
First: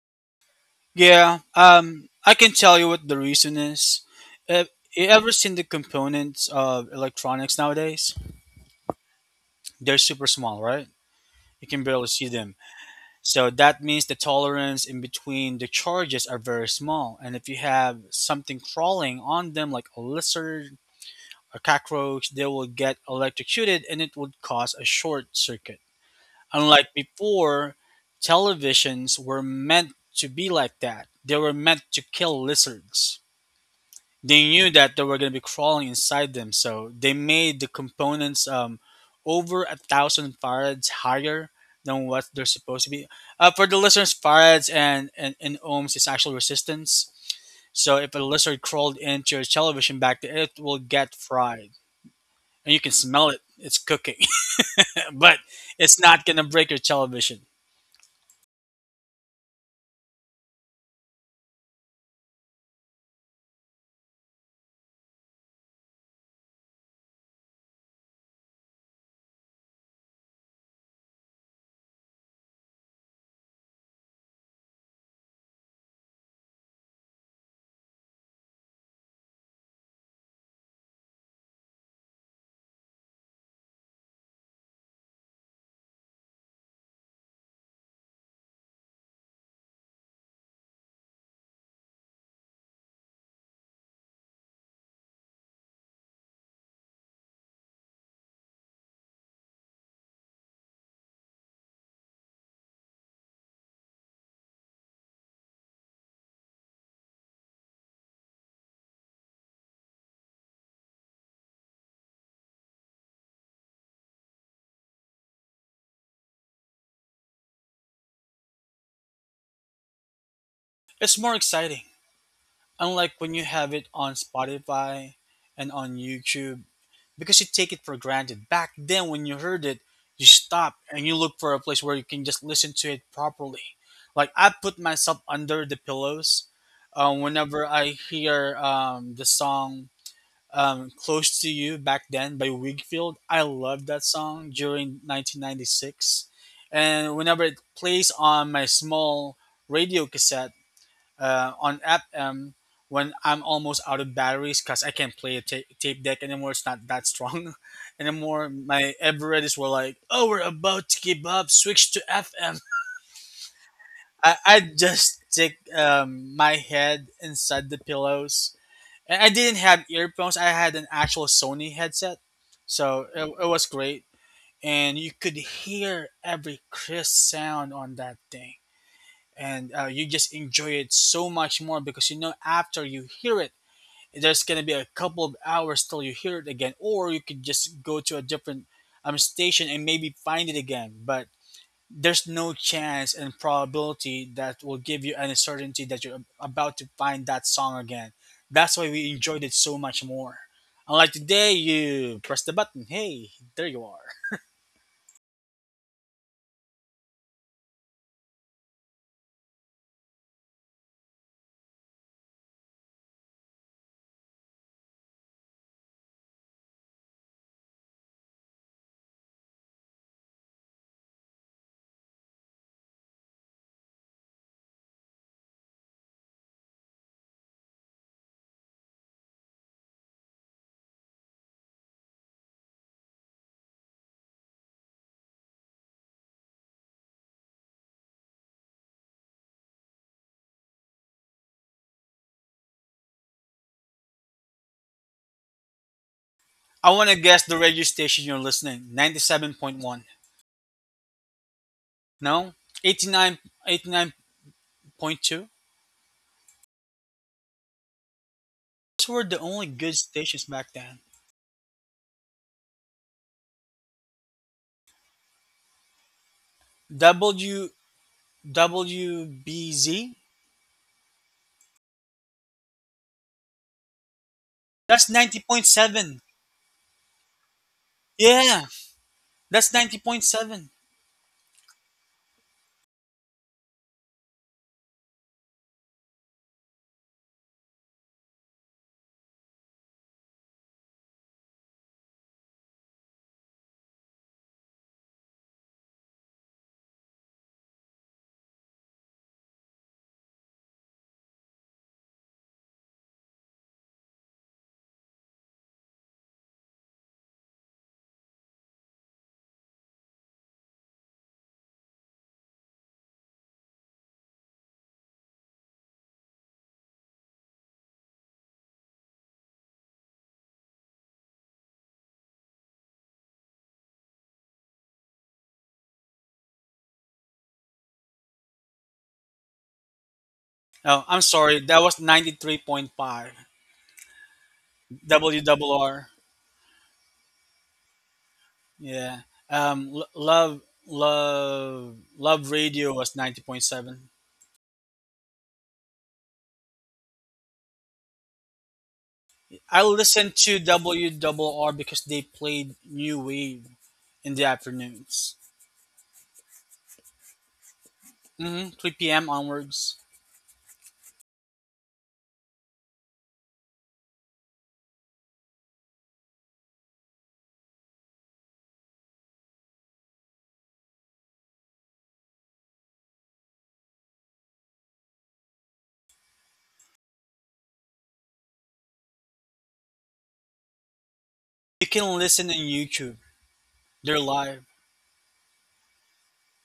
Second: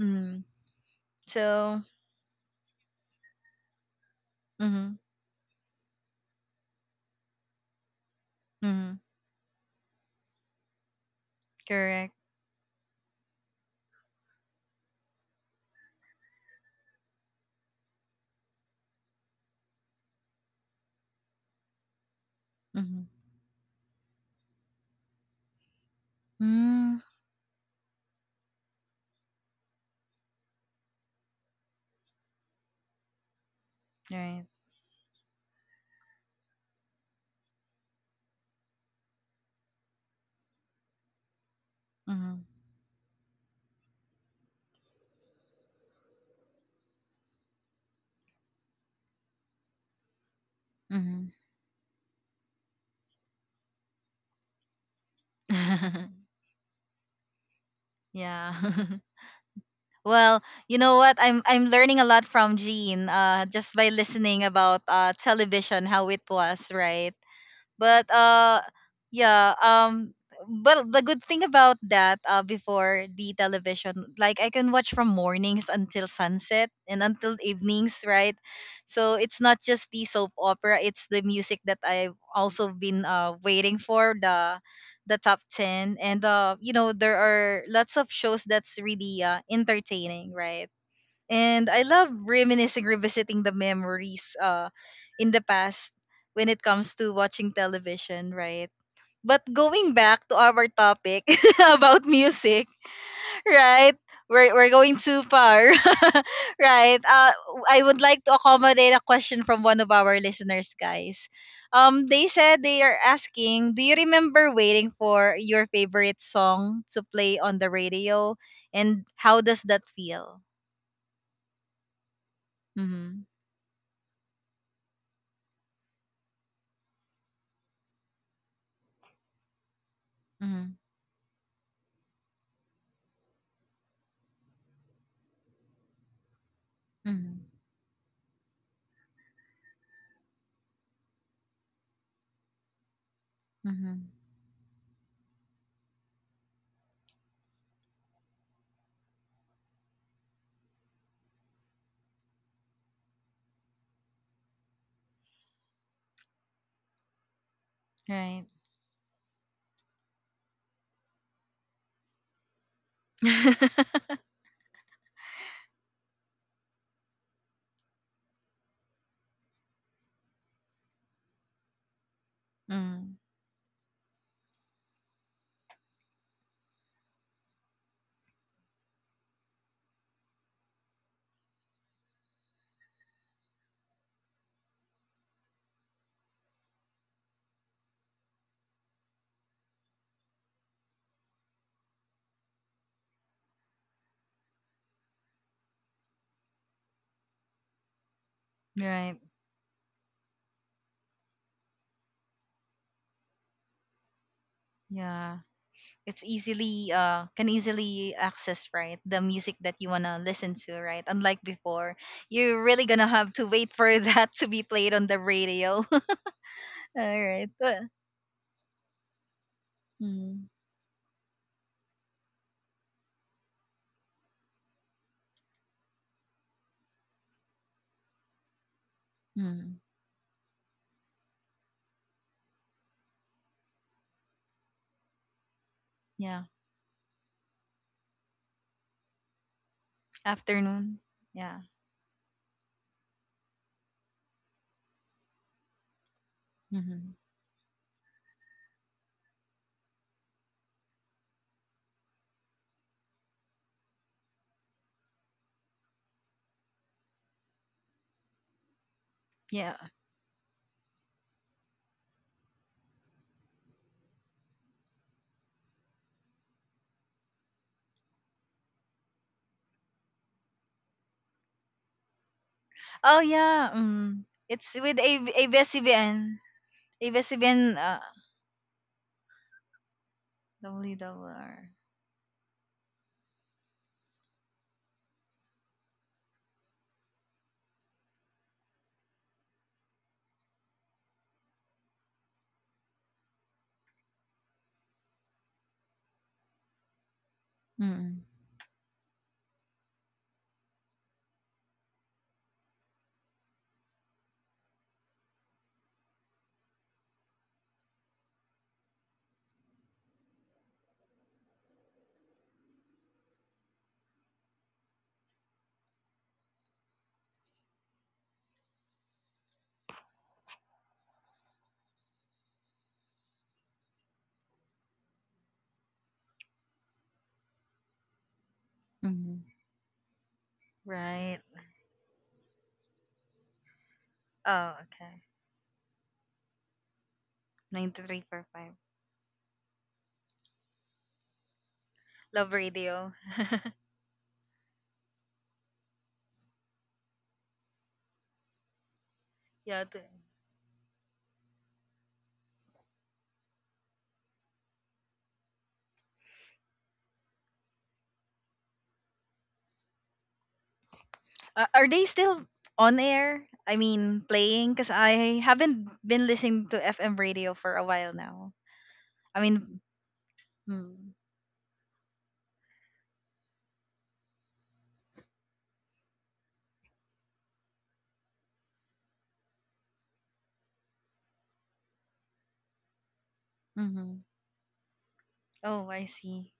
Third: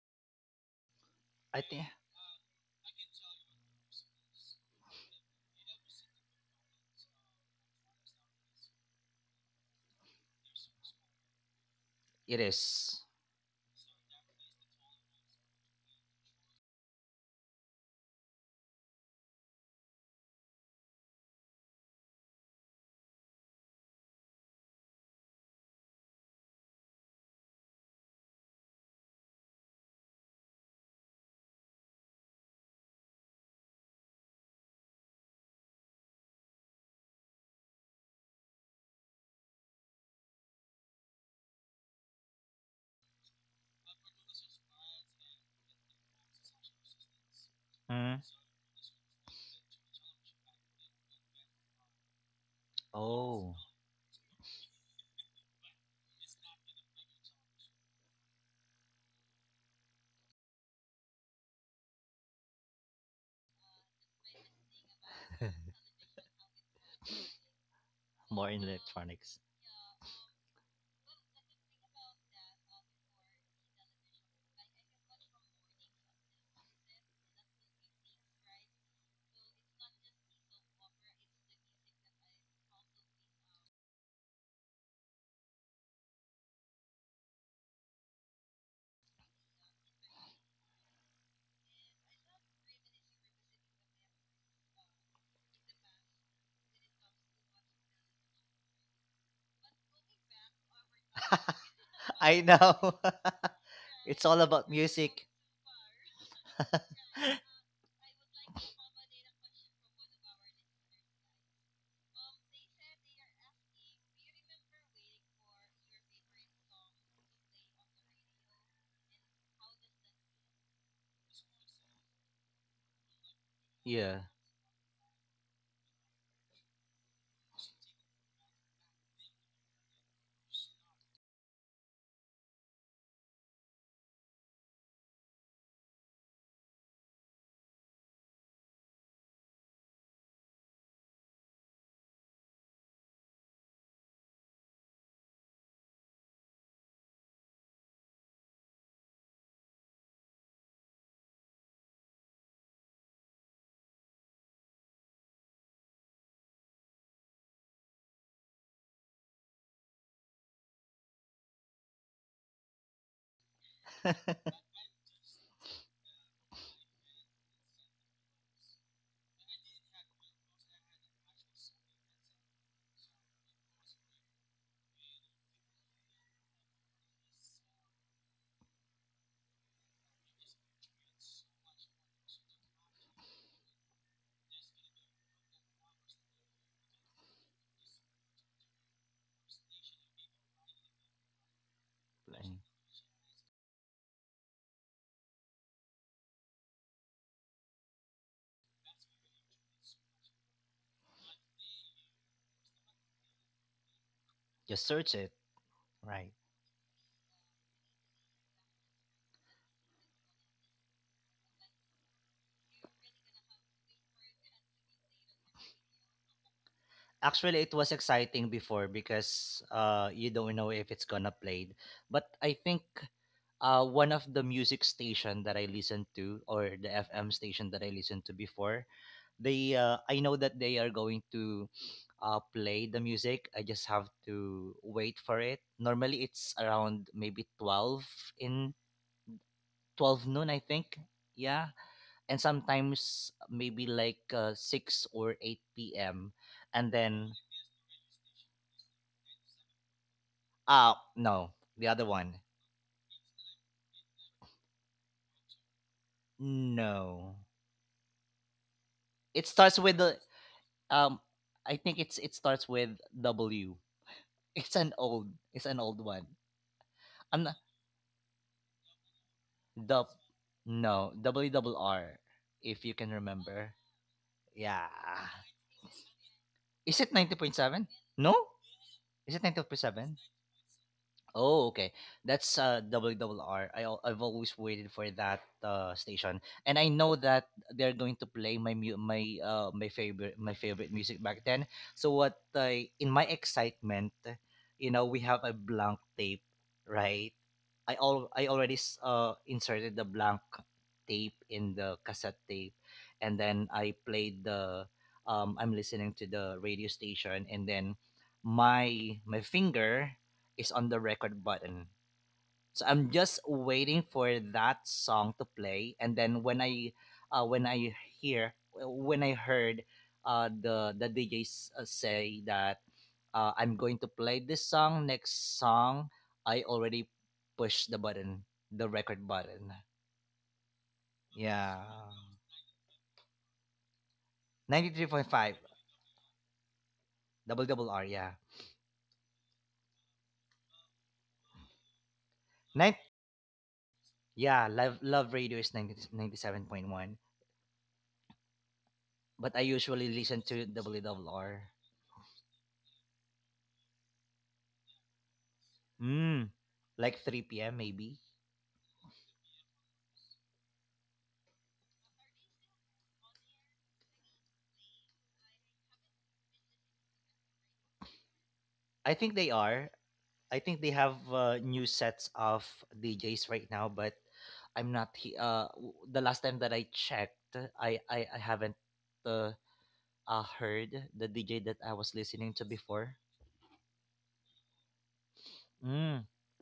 A: Mm.
C: Yeah,
B: I
A: So
B: think
C: um, I can tell you what the reason is. Have
A: mm-hmm,
C: you ever seen the components of electronics nowadays?
A: mm-hmm,
C: They're super small, right? You can barely
A: correct.
C: see
B: it
C: them.
B: is.
C: So that means the tolerance in between the charges are very small. And if you have something crawling on them, like a lizard, a cockroach, they will get
A: Mm-hmm.
C: electrocuted and it would cause a short circuit. Unlike
A: Mm,
C: before, televisions were meant to be like that, they were meant to kill lizards. They
A: right.
C: knew that they were going to be crawling inside them, so they made the components um, over a thousand farads higher than what
A: Mm-hmm.
C: they're supposed to be. Uh, for the listeners, farads and, and, and ohms is actual resistance. So if a
B: Mm.
C: lizard crawled into your television back there, it will get
A: Mm-hmm.
C: fried. And you can smell it.
B: Oh,
C: It's cooking. But it's not going to break your television.
A: Yeah. Well, you know what? I'm I'm learning a lot from Jean uh just by listening about uh television, how it was, right? But
B: more
A: uh
B: in electronics.
A: yeah, um but the good thing about that, uh before, the television, like I can watch from mornings until sunset and until evenings, right? So it's not just the soap opera, it's the music that I've also been uh waiting for, the the top ten, and uh you know there are lots of shows that's really uh entertaining, right? And I love reminiscing, revisiting the memories uh in the past when it comes to watching television, right? But going back to our topic about
B: I
A: music,
B: know.
A: right?
B: It's all
A: We're
B: about
A: we're going too
B: music.
A: far. Right. Uh I would like to accommodate a question from one of our listeners, guys. Um they said, they are asking, do you remember waiting for your favorite song to play on the radio, and how does that feel?
C: It's more exciting. Unlike when
A: Mhm.
C: you have it on
B: Yeah.
C: Spotify and on YouTube, because you take it for granted. Back then, when you heard it, you stop
A: Mhm.
C: and you look for a place where you can just listen to it properly. Like, I put myself under the pillows um,
A: Mhm.
C: whenever I hear um, the song um, "Close to You" back then by Wigfield. I loved that
A: Mhm.
C: song during nineteen ninety-six, and whenever it plays on my small radio cassette uh, on app, um, when I'm almost out of batteries because I can't play a ta- tape deck anymore. It's not that strong anymore.
A: Right.
C: My Everetts were like, "Oh, we're about to give up. Switch to F M."
B: Like,
C: I I just stick um, my head inside the pillows, and I didn't have earphones. I had an actual Sony headset, so
A: Mm.
C: it, it was great, and you could hear every crisp sound on that thing. And uh, you just enjoy it so much more because, you know, after you hear it there's going to be a couple of hours till you hear it again. Or you could just go to a different um, station and maybe find it again, but there's no chance and probability that will give you any certainty that you're about to find that song again. That's why we
A: Right.
C: enjoyed it so much more. Unlike today, you press the button, hey, there you are.
B: just search it.
A: Yeah. It's
B: Right.
A: easily, uh can easily access, right, the music that you wanna listen to, right? Unlike before, you're really gonna have to wait for that to be played on the radio. All right.
B: Actually, it
A: Uh,
B: was exciting before because uh, you
A: mm.
B: don't know if it's gonna played. But I think uh, one of the music station that I listened to, or the F M station that I listened to before, they
A: Mm.
B: uh, I know that they are going to uh, play the music. I just have to wait for it. Normally
A: Yeah.
B: it's around maybe twelve, in twelve noon I think.
A: Afternoon. Yeah.
B: Yeah, and sometimes maybe like uh, six or eight p m,
C: I
B: and
C: want to
A: Mm-hmm.
B: then
C: guess the radio station you're listening, ninety-seven point one.
B: uh no, the other one.
C: No, eighty-nine point two.
B: No.
C: Those were the
B: It
C: only
B: starts
A: Yeah.
C: good
B: with the
C: stations back then.
B: um I think it's it starts with W. It's an old it's an old one. I'm not.
C: W
B: Dub,
C: WBZ.
B: no, Double Double R, if you can
A: Oh yeah.
B: remember.
A: Mm. It's
B: Yeah.
C: That's
A: with a
C: ninety point seven.
A: ABS-CBN.
B: Is it ninety point
A: A B S C B N,
B: seven?
A: uh,
B: No?
C: Yeah,
B: Is it
C: that's
B: ninety point
C: ninety point
B: seven?
C: seven.
B: Oh,
A: W R.
B: okay. That's uh W R R. I al- I've always waited for that uh station, and I know that they're going to play my mu- my uh my favorite my favorite music back then. So what I in my excitement, you know, we have a blank tape, right? I
A: Mm-hmm.
B: all I already s- uh inserted the blank tape in the cassette tape, and then I played the um I'm listening to the radio station, and then my my finger is on the record button. So I'm just waiting for that song to play, and then when I, uh, when I hear, uh, when I heard, uh, the the D J uh, say that, uh, I'm going to play this song, next song. I already pushed the button, the record
A: Mm-hmm.
B: button.
C: Oh, I'm
A: Right.
C: sorry. That
B: Yeah,
C: was ninety three point five.
A: Oh,
B: ninety three
A: okay.
B: point five
C: W R R.
B: double double R. Yeah,
A: ninety-three point five.
C: Yeah. Um, L- love, love, love
A: Love
C: radio
B: nine.
C: was
A: radio.
C: ninety point seven.
B: Yeah, love love radio is ninety ninety seven point one, but I
C: I
A: Yeah. t-
B: usually
C: listened
B: listen
C: to
B: to double double R.
C: W R R because they played new wave in the afternoons.
B: Hmm. Like three p m maybe.
C: hmm three p m onwards.
A: Uh, are they still on air? I mean, playing? Because I haven't been listening to F M radio for a while now.
B: I think
A: I
B: they
A: mean,
B: are. I think they
A: mm,
B: have uh, new sets of D Js right now, but I'm not. He- uh, w- the last time that I checked, I I, I haven't uh, uh heard the D J that
C: You
B: I was
C: can listen on
B: listening to
C: YouTube.
B: before.
C: They're
A: mm-hmm.
C: live.
A: Oh, I
B: Mm.
A: see.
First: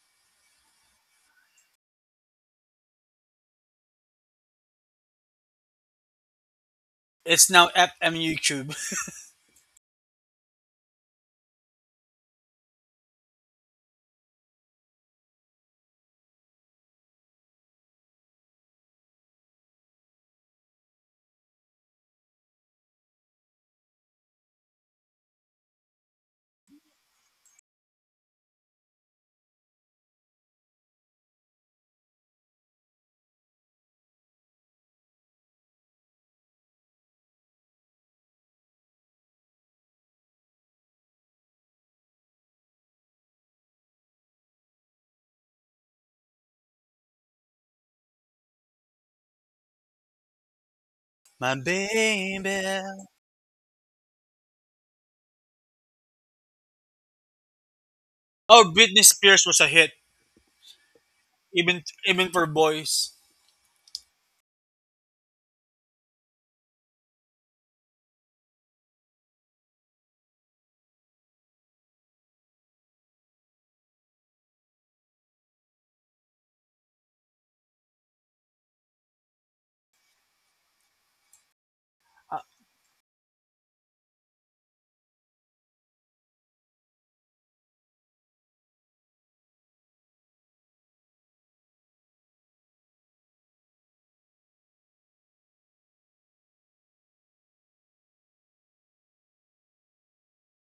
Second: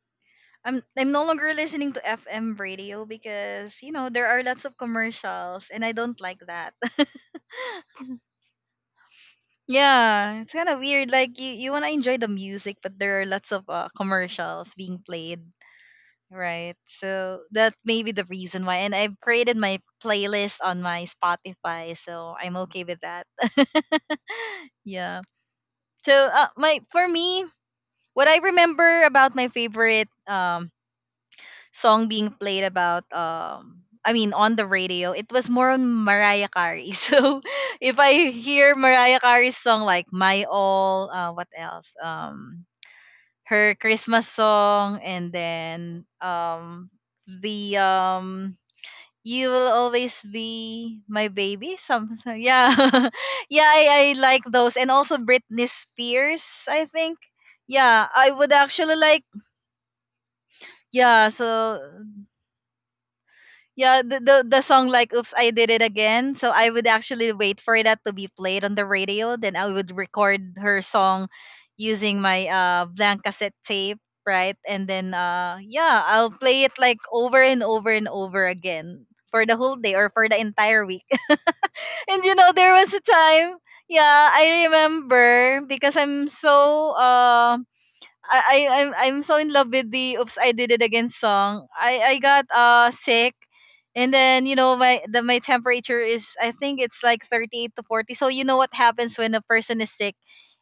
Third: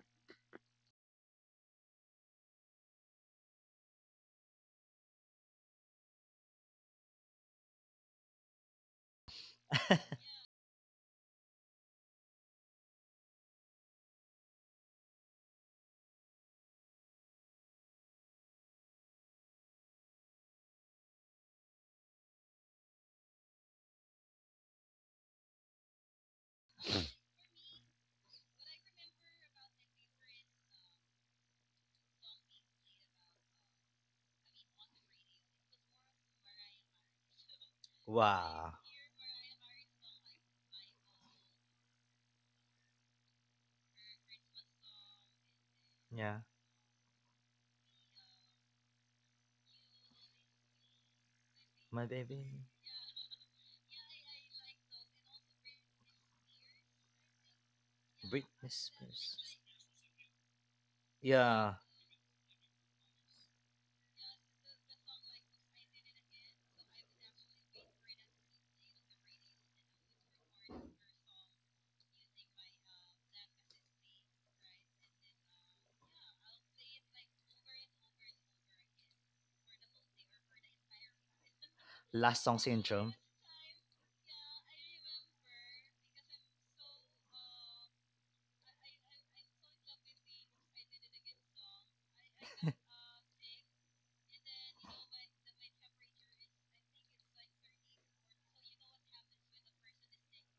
A: I'm, I'm no longer listening to F M radio because, you know, there are lots of commercials, and I don't like that.
C: It's now F M U Cube.
A: Yeah, it's kind of weird. Like you, you want to enjoy the music, but there are lots of uh, commercials being played. Right. So that may be the reason why. And I've created my playlist on my Spotify, so I'm okay with that. Yeah. So uh, my for me, what I remember about my favorite um song being played about, um I mean on the radio, it was more on Mariah Carey. So if I
B: Wow.
A: hear Mariah Carey's song like My All, uh what else? Um her Christmas song, and then
B: Yeah,
A: um the um you will always be my
C: My
A: baby
B: my
A: some so-
B: baby,
A: yeah.
C: baby.
A: Yeah, I, I like those, and also Britney Spears, I think. Yeah, I would
C: Oh,
B: Britney
A: actually
C: Britney
A: like,
C: Spears was
B: Spears.
C: a hit,
A: yeah,
B: Yeah,
A: so
C: even even for boys.
A: yeah, the, the the song like Oops I Did It Again. So I would actually wait for that to be played on the radio, then I would record her song using my uh blank cassette tape, right? And then uh yeah, I'll play it like over and over and over again, for the whole day or for the entire week. And you
C: Uh,
B: last
A: know,
B: song
A: there was a
B: syndrome.
A: time, yeah, I remember because I'm so uh I I I'm I'm so in love with the "Oops I Did It Again" song. I I got uh sick, and then you know, my the my temperature is, I think it's like thirty-eight to forty. So you know what happens when a person is sick,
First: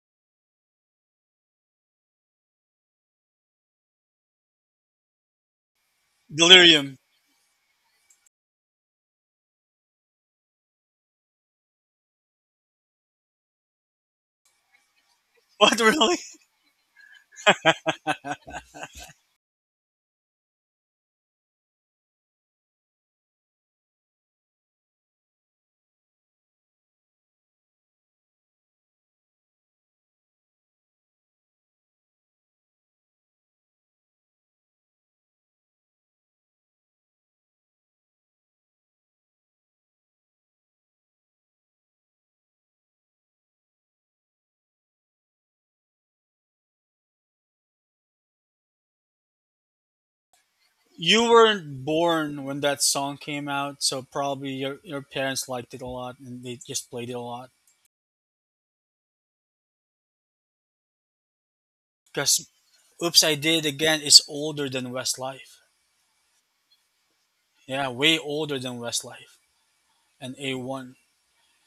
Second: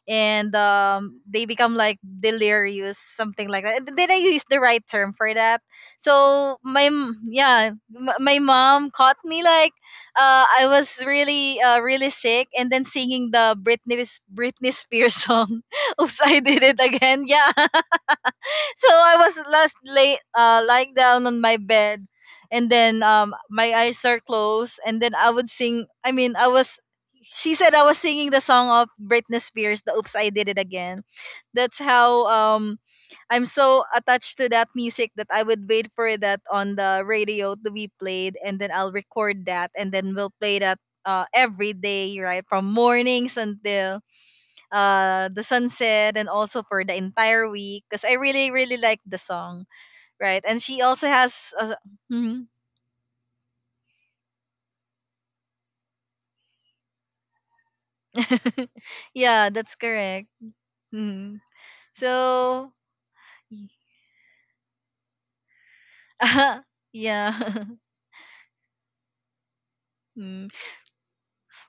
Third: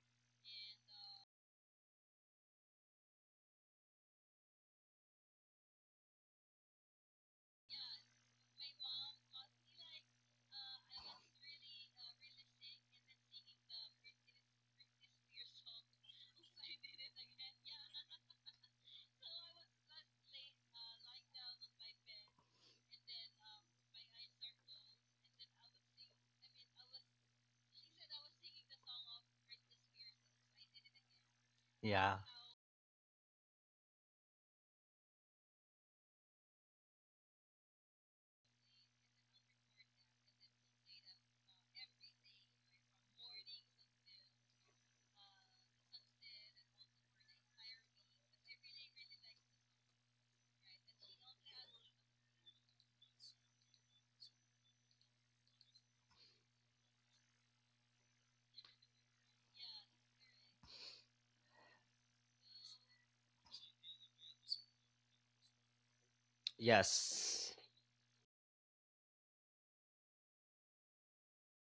A: and um they become like delirious, something like that. Did I use the right term for that? So my
C: Delirium.
A: m- yeah, m- my mom caught me, like, uh I was really uh really sick, and then singing the Britney Britney Spears song.
C: What? Really?
A: Oops, I did it again. Yeah, so I was last lay uh lying down on my bed, and then um my eyes are closed, and then I would sing, I mean, I was, she said I was singing the song of Britney Spears, the Oops I Did It Again. That's
B: Yeah.
A: how um I'm so attached to that music that I would wait for that on the radio to be played, and then I'll record that, and then we'll play that uh every day, right? From mornings until uh the sunset, and also for the entire week, because I really really like the song, right? And she also
C: You
A: has a,
C: weren't
A: Mhm.
C: born when that song came out, so probably your your parents liked it a lot and they just played it a lot.
A: Yeah, that's correct. Hmm.
C: Because
A: So.
C: "Oops, I Did It Again" is older than Westlife.
A: Yeah.
B: Yes.
C: Yeah, way older than Westlife and
A: Mm.
C: A one.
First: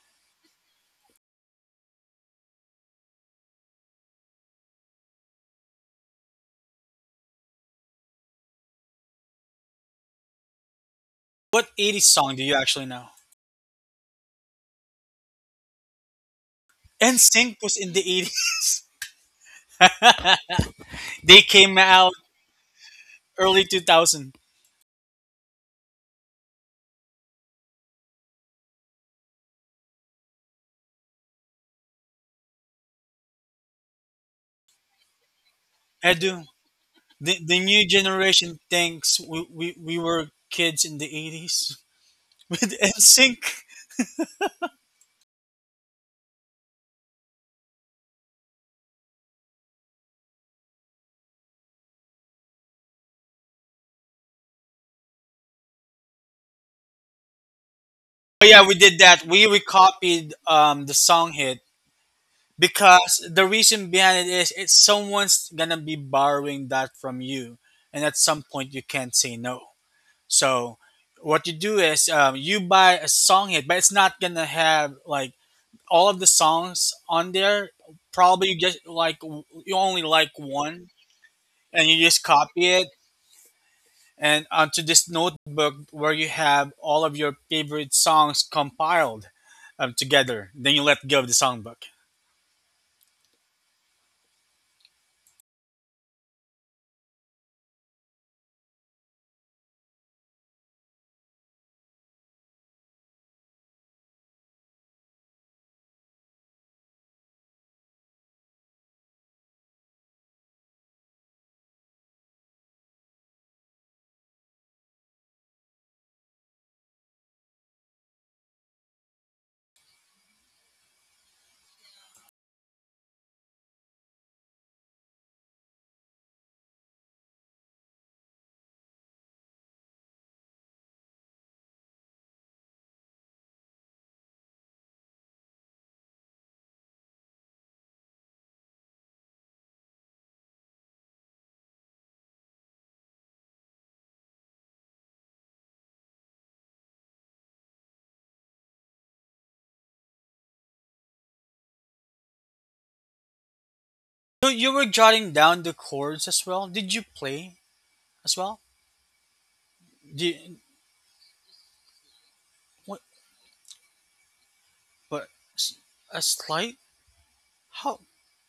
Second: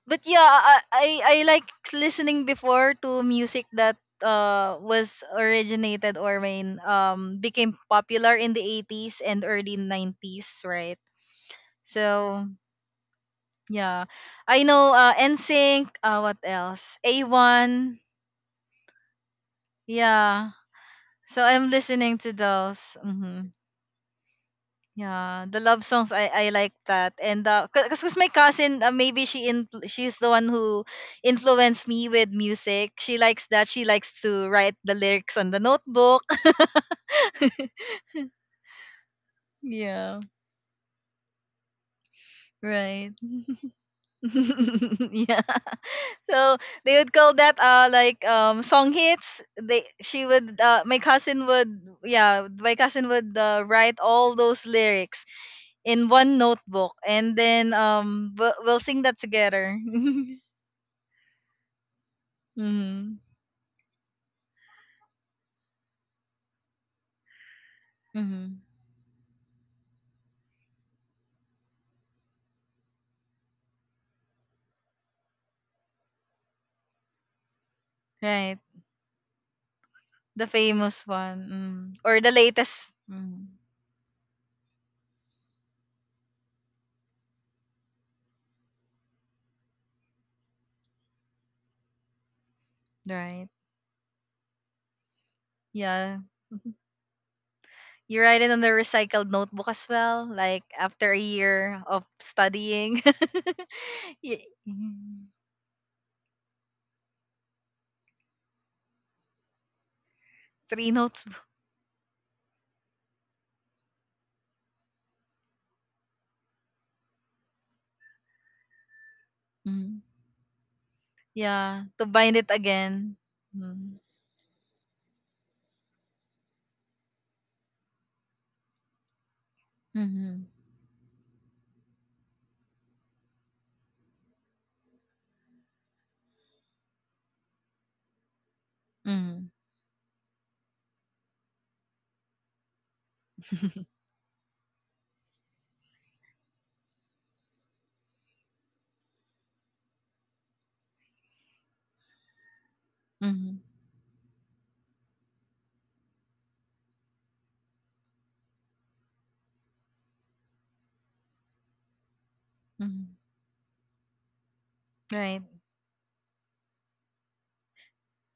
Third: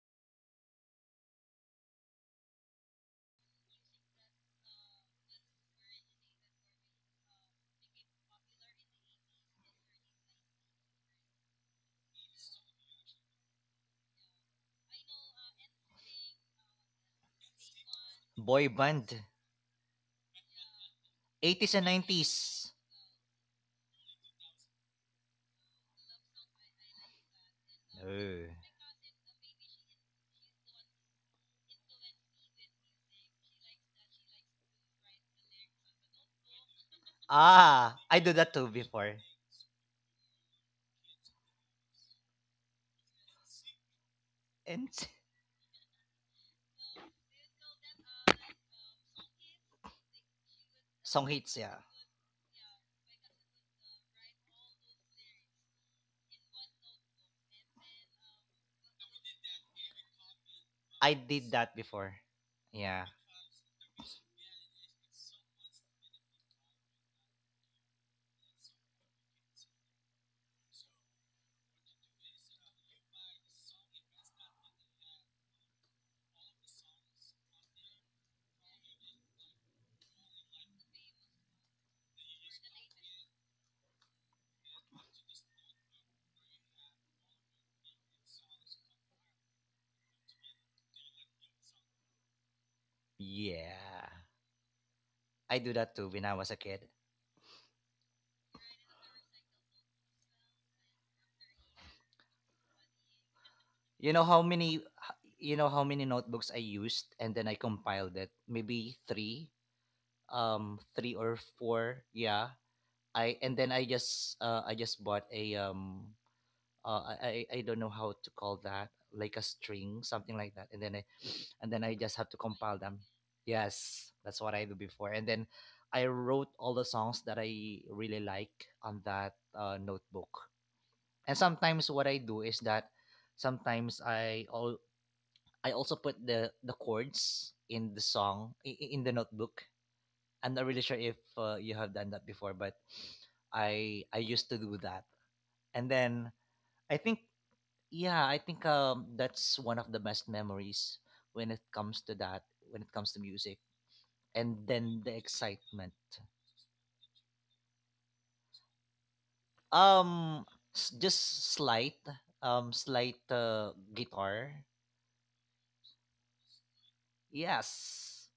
A: But yeah, I, I I like listening before to music that uh was originated or mean, um became popular in the eighties and early nineties, right?
C: What eighties song do
A: So
C: you actually know?
A: yeah. I know uh NSYNC, uh what else?
C: NSYNC was in the
A: A one.
B: Boy
C: eighties.
B: band.
A: Yeah.
C: They
A: So I'm
B: eighties
C: came
B: and
C: out
A: listening to
B: nineties.
A: those. Hmm.
C: early two thousand.
A: Yeah, the love songs, I I like that. And uh, cause, cause my
B: Oh.
A: cousin, uh, maybe she in she's the one who influenced me with music. She likes that. She likes to write the lyrics on the
C: I
A: notebook.
C: do. The, the new
B: Ah, I do that
C: generation
B: too before.
C: thinks we, we, we
A: Yeah.
C: were kids in the eighties with
A: Right.
C: NSYNC.
B: And
A: Yeah. So they would call that uh like um song hits. They she would uh my
B: song
A: cousin
B: hits,
A: would
B: yeah.
A: yeah, my cousin would uh, write all those lyrics in one notebook and then um
C: Oh
A: we'll,
C: yeah, we
A: we'll
C: did
A: sing that
C: that. We
A: together.
C: recopied um, the
B: I
C: song
B: did
C: hit,
B: that before. Yeah.
A: Mhm.
C: because the reason behind it is it's someone's gonna be borrowing that from you, and at some
A: Mhm.
C: point you can't say no. So what you do is, um, you buy a song hit, but it's not gonna have like all of the songs on there. Probably you
A: Right.
C: just like, w- you only like
A: The
C: one,
A: famous one.
C: and you
A: Mm.
C: just
A: Or the
C: copy it,
A: latest. Mm.
C: and onto this notebook where you have all of your favorite songs compiled um, together. Then you let go of the songbook.
A: Right.
B: Yeah. I do that too
A: Yeah.
B: when I was a kid.
A: You write it on the recycled notebook as well, like after a year of studying.
B: You know how
A: Ye-
B: many
A: Mhm.
B: you know how many notebooks I used, and then I compiled it. Maybe three, um
A: Three
B: three
A: notes.
B: or four. Yeah. I and then I just uh, I just bought a um uh, I I I don't know how to call that, like a
A: Mhm.
B: string, something like that, and then I and
A: Yeah,
B: then I
A: to
B: just have
A: bind
B: to
A: it
B: compile them.
A: again. mm
B: Yes, that's what I do before. And then I wrote all the songs that I really like on that uh, notebook.
A: Mm-hmm.
B: And sometimes what I do is that sometimes I all I also put the the chords in the song, i- i- in the
A: Mm-hmm.
B: notebook. I'm not really sure if uh, you have done that before, but I I used to do that. And then I think yeah, I think um that's one of the best memories when it comes to that, when it comes to
A: hmm
B: music,
C: So you
B: and
C: were
B: then the
C: jotting down the
B: excitement.
C: chords as well. Did you play as well?
B: Um,
C: Did
B: s- just slight, um,
C: what?
B: slight uh, guitar.
C: But
A: Right.
C: s- a slide? How?
B: Yes,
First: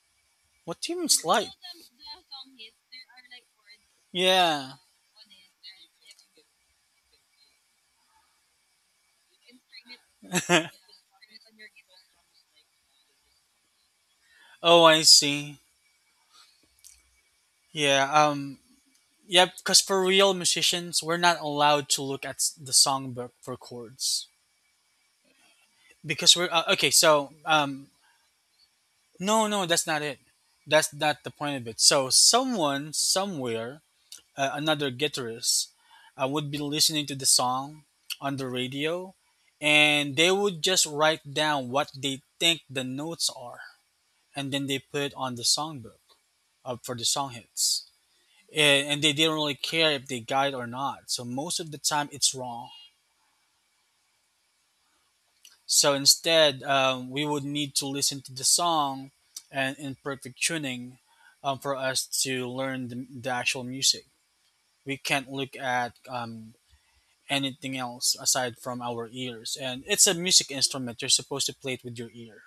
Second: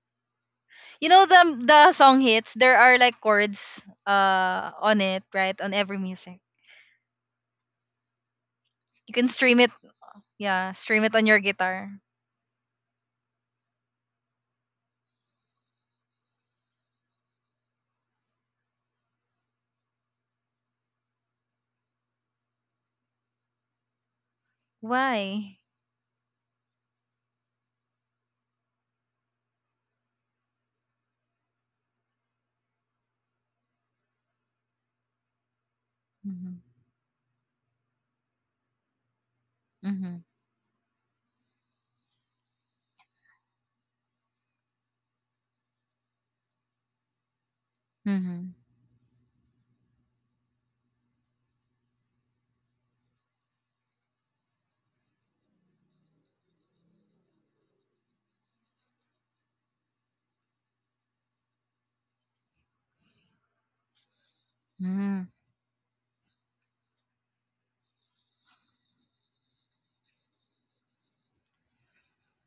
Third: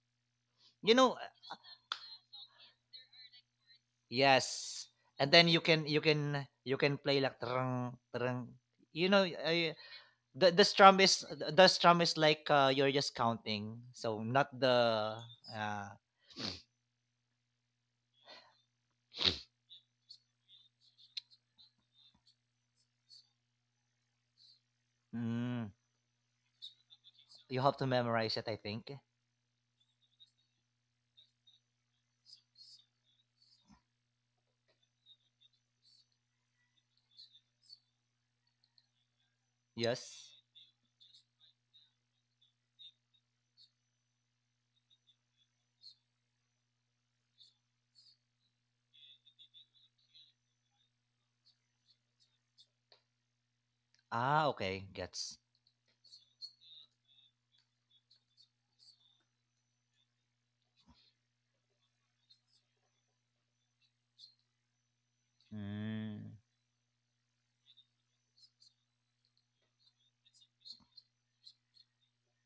C: What do
B: you
C: you mean,
A: You
B: know,
A: know
C: slide?
B: uh,
A: the the song hits, there are like chords
B: yes.
A: uh
C: Yeah.
A: on it,
B: And then
A: right?
B: you
A: On
B: can
A: every
B: you
A: music.
B: can you can play like trang trang. You
A: You
B: know,
A: can stream it.
B: uh, the the
A: Yeah,
B: strum
A: stream it on
B: is
A: your
B: the the
A: guitar.
B: strum is like uh, you're just counting, so not
C: Oh, I
B: the.
C: see.
B: Uh,
C: Yeah. Um. Yeah. Because for real musicians, we're not allowed to look at s- the songbook for chords.
A: Why?
B: mm,
C: Because we're uh, okay, so,
B: you have
C: um
B: to memorize it, I think.
C: no, no, that's not it. That's not the point of it. So someone somewhere, uh, another guitarist, uh, would be
A: hmm
C: listening to the song on the radio, and
A: hmm
C: they
B: Yes.
C: would just write down what they think the notes are, and then they put it on the songbook uh, for the song hits.
A: hmm
C: And, and they didn't really care if they got it or not, so most of the time it's wrong.
B: Ah, okay, gets.
C: So instead, um, we would need to listen to the song and in perfect tuning, um, for us to learn the, the actual music. We
A: hmm
C: can't look at,
B: Mm.
C: um, anything else aside from our ears. And it's a music instrument. You're supposed to play it with your ear,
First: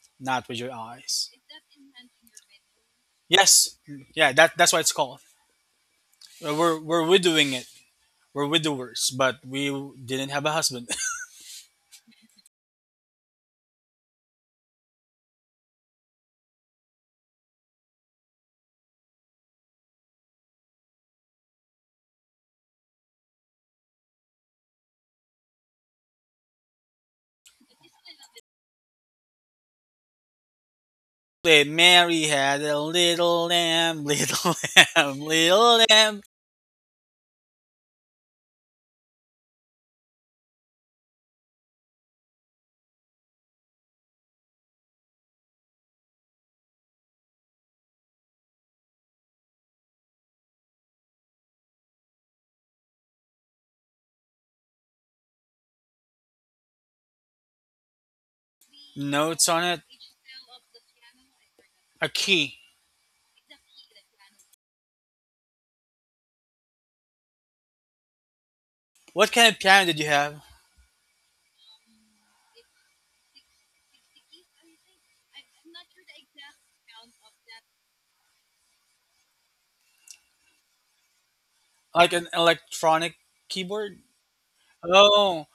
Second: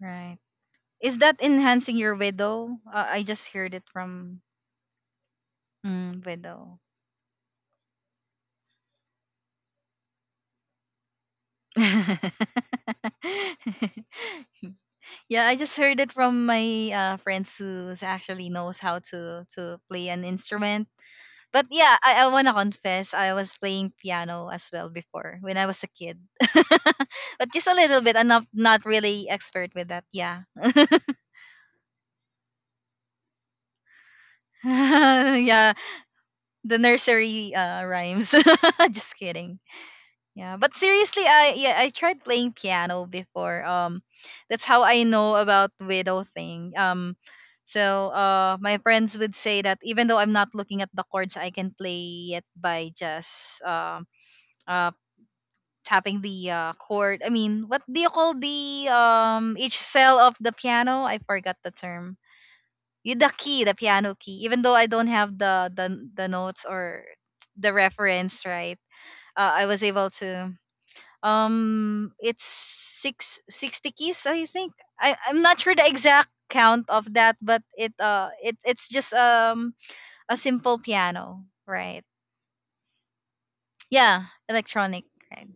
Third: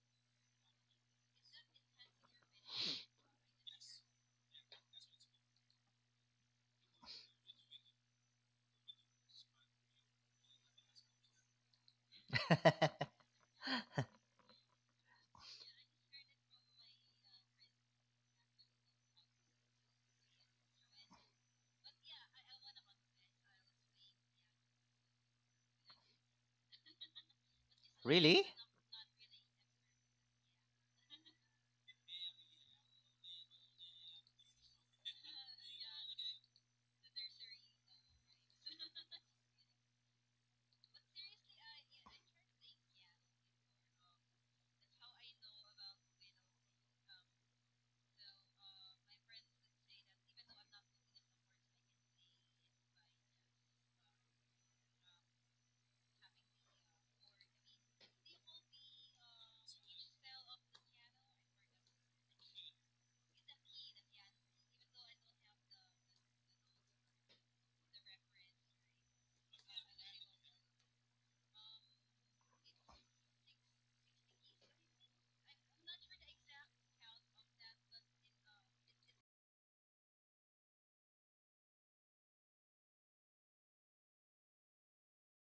A: Right.
C: not with your
A: Is
C: eyes.
A: that enhancing your widow? Uh, I just heard
C: Yes,
A: it
C: yeah,
A: from
C: that, that's why it's called.
A: mm,
C: Uh, We're,
A: widow.
C: we're widowing it. We're widowers, but we didn't have a husband.
A: Yeah, I just heard it from my uh, friends who actually knows how to to play an instrument. But yeah, I, I wanna confess, I was playing piano as well before when I was a kid, but just a little bit. I'm
B: Really?
A: not not really expert with that. Yeah,
C: But Mary had a little lamb, little lamb,
A: yeah,
C: little lamb.
A: the nursery uh, rhymes. Just kidding. Yeah, but seriously, I yeah, I tried playing piano before. Um, that's how I know about widow thing. Um, so uh, my friends would say that even though I'm not looking at the chords, I can play it by just um uh, tapping the uh, chord. I mean, what do you call the
C: Notes
A: um
C: on
A: each
C: it.
A: cell of the piano? I forgot the
C: A
A: term.
C: key.
A: Y- The key, the piano key. Even though I don't have the the the notes or the reference, right?
C: What
A: Uh,
C: kind of
A: I was
C: piano did you
A: able
C: have?
A: to um it's six sixty keys I think. I i'm not sure the exact count of that, but it uh it it's just um a simple piano, right?
C: Like an electronic keyboard?
A: Yeah, electronic, right.
C: Oh,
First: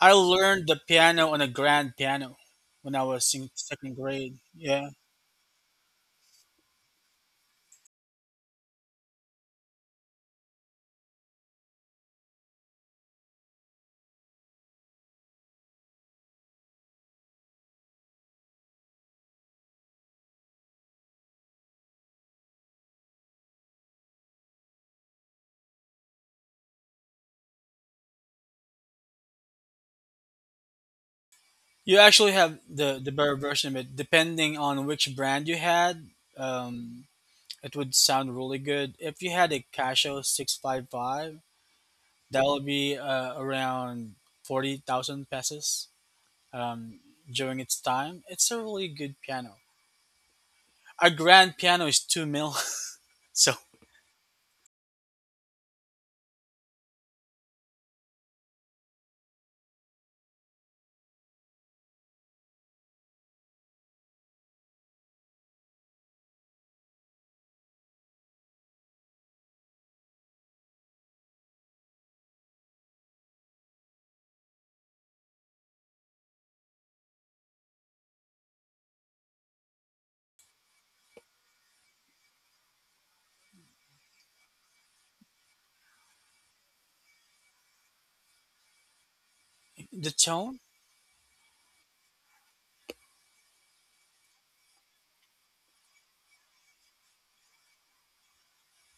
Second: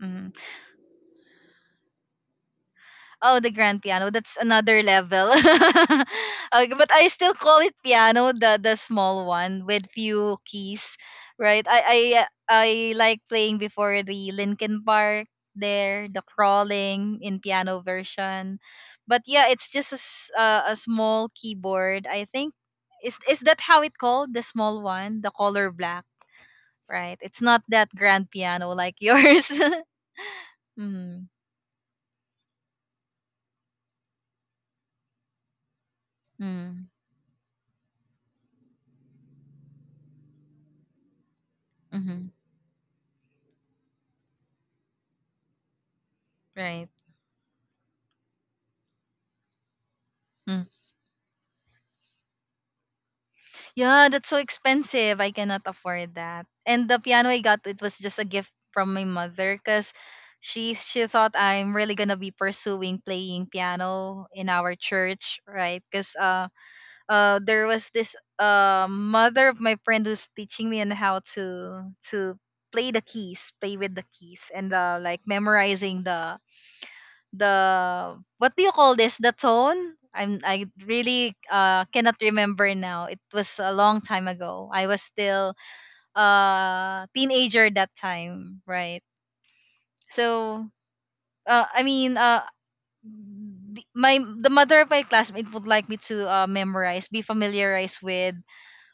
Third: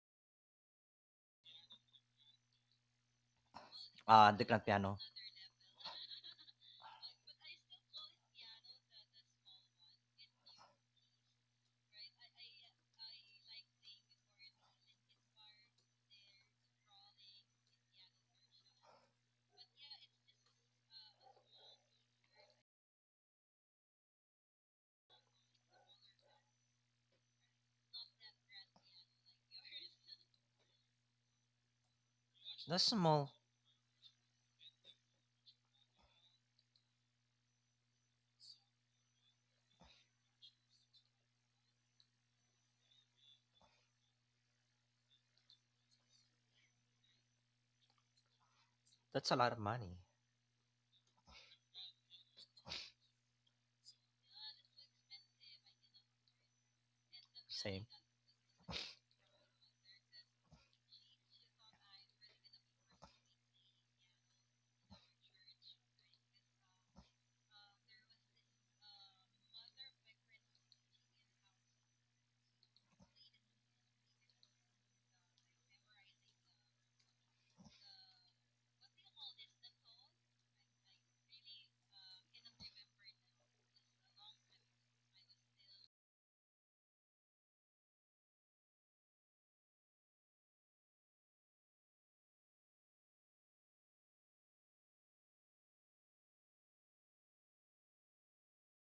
C: I
A: Mm-hmm.
C: learned the piano on a grand piano when I was
A: Oh,
C: in
A: the grand
C: second
A: piano.
B: Ah,
A: That's
C: grade.
B: the grand
A: another
C: Yeah.
B: piano.
A: level. Okay, but I still call it piano, the the small one with few keys, right? I I uh, I like playing before the Linkin Park there, the crawling in piano version. But yeah, it's just a, s- uh, a small keyboard. I think is is that how it called, the small one, the color black, right? It's not that grand piano like yours. mm,
C: You actually have
B: That's
C: the, the
B: small.
C: better version of it. Depending on which brand you had,
A: mm,
C: um, it would sound really good. If you had a Casio six five five,
A: mm-hmm,
C: that'll be uh, around forty thousand pesos,
A: right.
C: um, during its time. It's a really good
B: That's a lot
C: piano.
B: of money.
A: Mm-hmm.
C: A grand piano is two mil. So,
A: Yeah, that's so expensive. I cannot afford that. And the piano I got, it
B: Same.
A: was just a gift from my mother because she she thought I'm really gonna be pursuing playing piano in our church, right? Because uh uh there was this uh mother of my friend who's teaching me on how to to play the keys, play with the keys, and uh like memorizing the the what do you call this? The tone? I'm I really uh cannot remember now. It was a long time ago. I was still uh teenager that time, right?
C: the tone?
A: So uh I mean uh the, my the mother of my classmate would like me to uh, memorize, be familiarized with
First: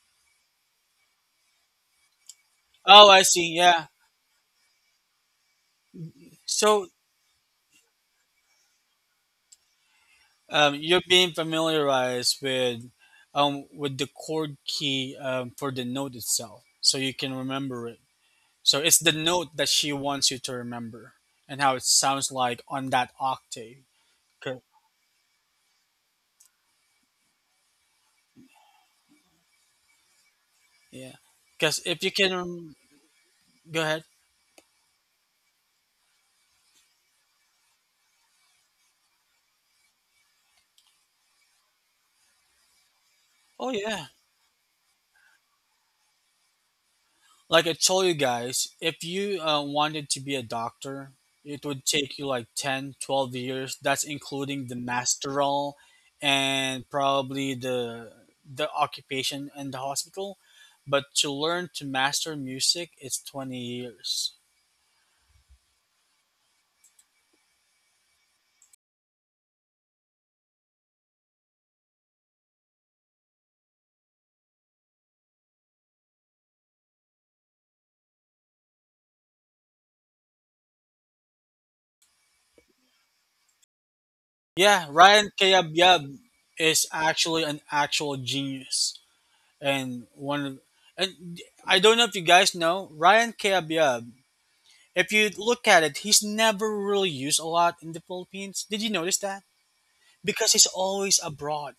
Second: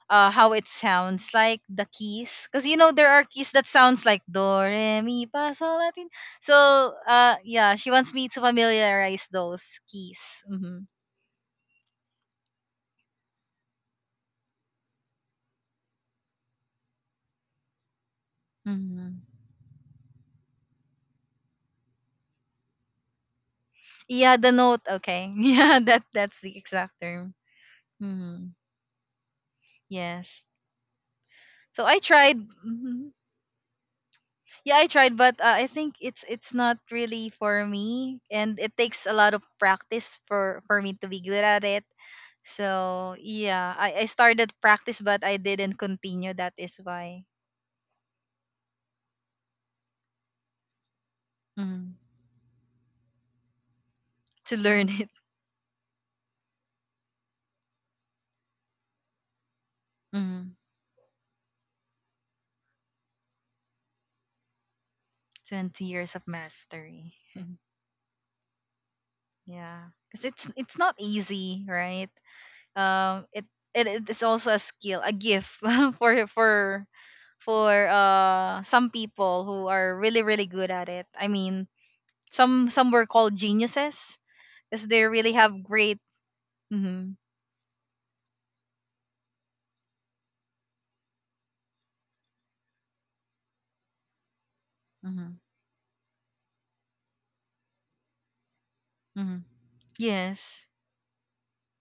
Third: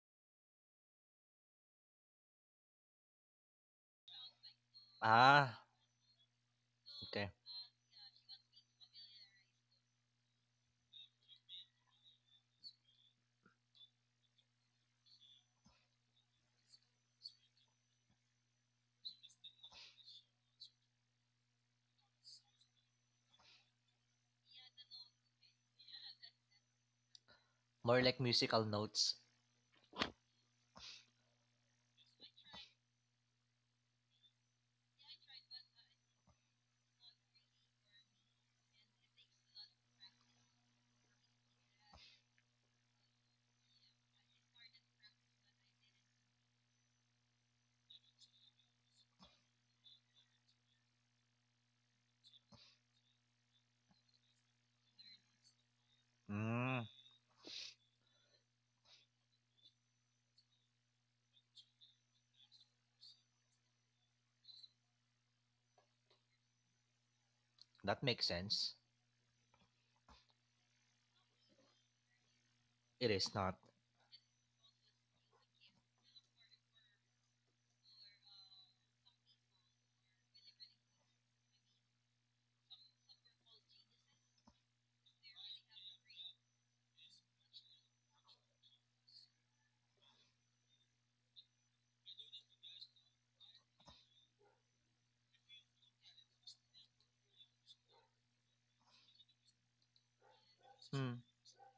A: uh how it sounds like the keys, because you know
C: Oh,
A: there
C: I
A: are keys
C: see.
A: that
C: Yeah.
A: sounds like do re mi fa
B: Ah,
A: sol la ti. So
C: So,
B: okay.
A: uh yeah, she wants me to familiarize those keys.
C: um,
A: Mm-hmm.
C: you're being familiarized with, um, with the chord key, um, for the note itself, so you can remember it. So it's the
A: Mm-hmm.
C: note that she wants you to remember and how it sounds like on that octave.
A: Yeah, the
C: Correct.
A: note. Okay. Yeah, that that's the exact term.
B: More like
A: Mm-hmm.
B: musical notes.
A: Yes.
C: Yeah. Because
A: So I
C: if you can,
A: tried.
C: rem-
A: Mhm.
C: go ahead.
A: Yeah, I tried, but uh, I think it's it's not really for me and it takes a lot of practice for for me to be good at it. So
C: Oh
A: yeah, I, I
C: yeah.
A: started practice but I didn't continue. That is why
C: Like I told you guys, if you uh, wanted to be a doctor, it would
A: mm
C: take you like ten, twelve years. That's
A: to
C: including the
A: learn it.
C: masteral
B: Mm,
C: and probably the the occupation in the hospital.
A: mm
C: But to learn to master music, it's twenty years.
A: twenty years of mastery.
B: that makes sense.
A: Yeah, because it's it's not easy, right?
B: It
A: Um,
B: is
A: it,
B: not.
A: it it's also a skill, a gift for for for uh some people who are really really good at it. I mean, some some were called geniuses because
C: Yeah,
A: they really
C: Ryan
A: have great.
C: Kayabyab is
A: Mm-hmm.
C: actually an actual genius, and one of, and I don't know if you guys know Ryan Kayabyab. If
A: Mm-hmm.
C: you look at it, he's never really used a lot in the Philippines. Did you notice
A: Mm-hmm.
C: that? Because
A: Yes.
C: he's
B: Hmm,
C: always abroad.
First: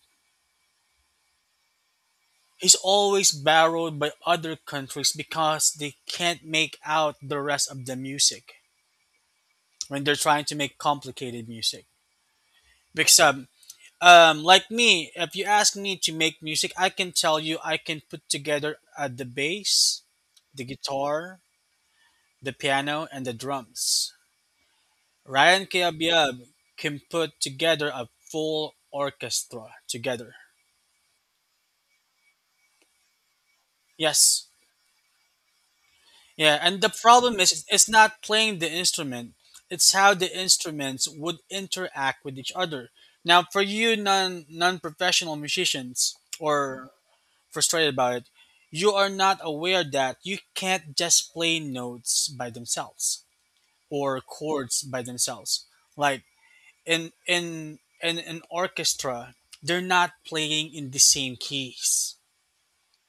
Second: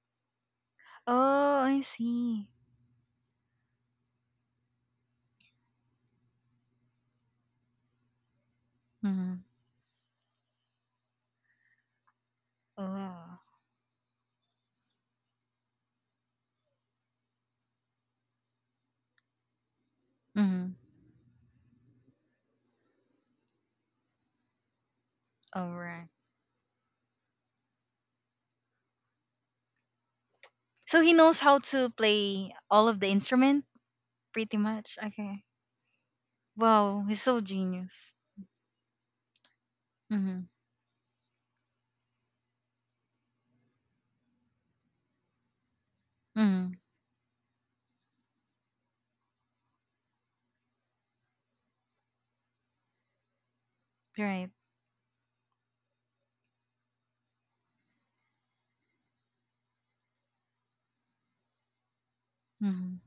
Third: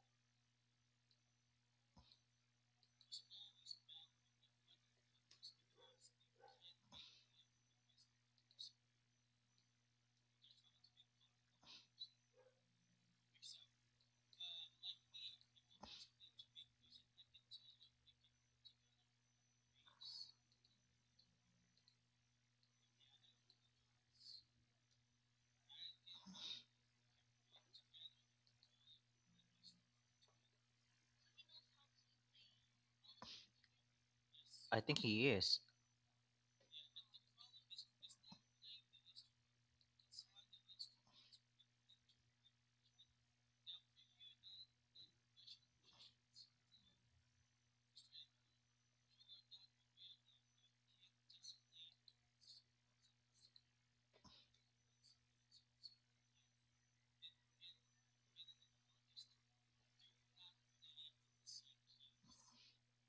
A: Oh, I see.
C: He's always borrowed by other countries because they can't make out the rest of the music
A: Mhm.
C: when they're trying to make complicated music. Because
A: Oh.
C: um, um, like me, if you ask me to make music, I can tell you I can put together, uh, the bass, the
A: Mhm.
C: guitar, the piano, and the drums. Ryan
A: All right.
C: Kayabyab can put together a full orchestra together.
A: So he knows how to play all of the instrument,
C: Yes.
A: pretty
B: I think
A: much.
B: he
A: Okay.
B: is.
C: Yeah, and the
A: Wow, he's
C: problem
A: so
C: is, it's
A: genius.
C: not playing the instrument. It's how the
A: Mhm.
C: instruments would interact with each other. Now for you non non-professional musicians,
A: Mhm.
C: or frustrated about it, you are not aware that you can't just play notes by themselves or
A: Right.
C: chords by themselves. Like, in in in an orchestra they're not playing in the same keys.
A: Mhm.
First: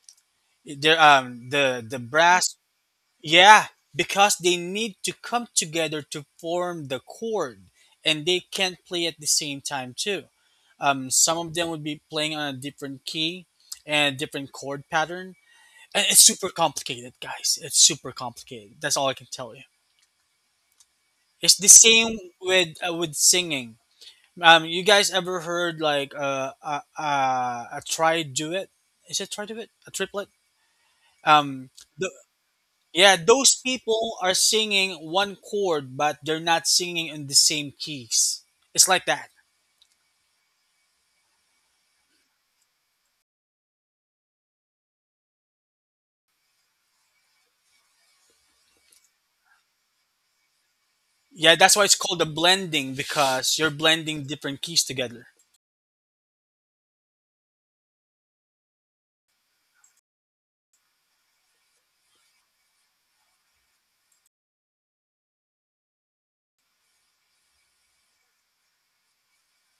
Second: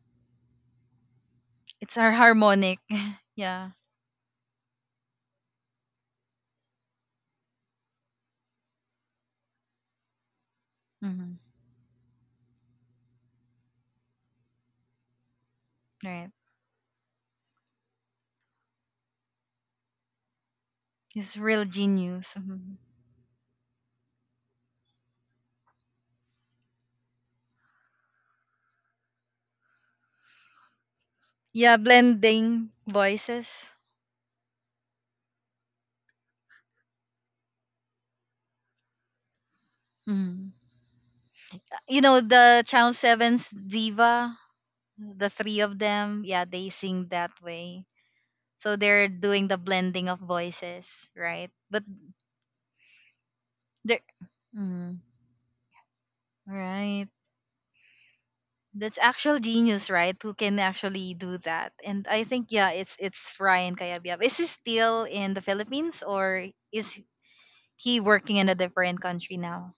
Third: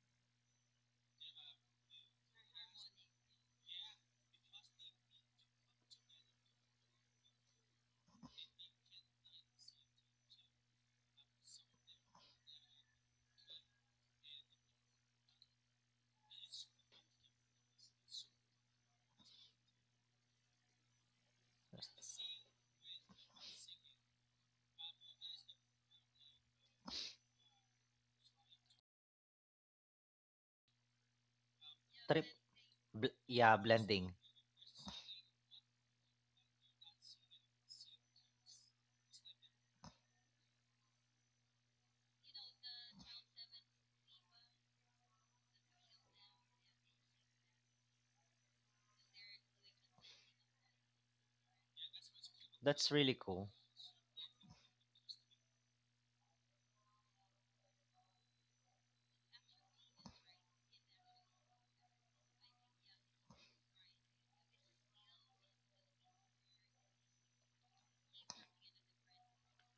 C: They're, um the
A: It's
C: the
A: our
C: brass,
A: harmonic.
C: yeah,
A: Yeah.
C: because they need to come together to form the chord, and they can't play at the same time too. Um some
A: Mhm.
C: of them would be playing on a different key and a different chord pattern, and it's
A: Right.
C: super complicated, guys. It's super complicated. That's all I can tell you.
A: He's
C: It's
A: real
C: the same
A: genius.
C: with,
A: Mhm.
C: uh, with singing. Um, you guys ever heard like, uh, uh, uh, a try do it? Is it try do it? A triplet? Um,
A: Yeah,
C: th-
B: Trip.
A: blending
B: Bl-
C: yeah,
A: voices.
C: those
B: yeah, blending.
C: people are singing one chord, but they're not singing in the same keys. It's like that.
A: Mhm. You know the Channel Seven's diva, the three of them. Yeah, they sing that way. So they're doing the blending of voices, right?
C: Yeah, that's
A: But
C: why it's called a
B: That's
C: blending,
B: really cool.
C: because you're
A: they're
C: blending different keys
A: mm,
C: together.
A: right. That's actual genius, right? Who can actually do that? And I think yeah, it's it's Ryan Cayabyab. Is he still in the Philippines or is he working in a different country now?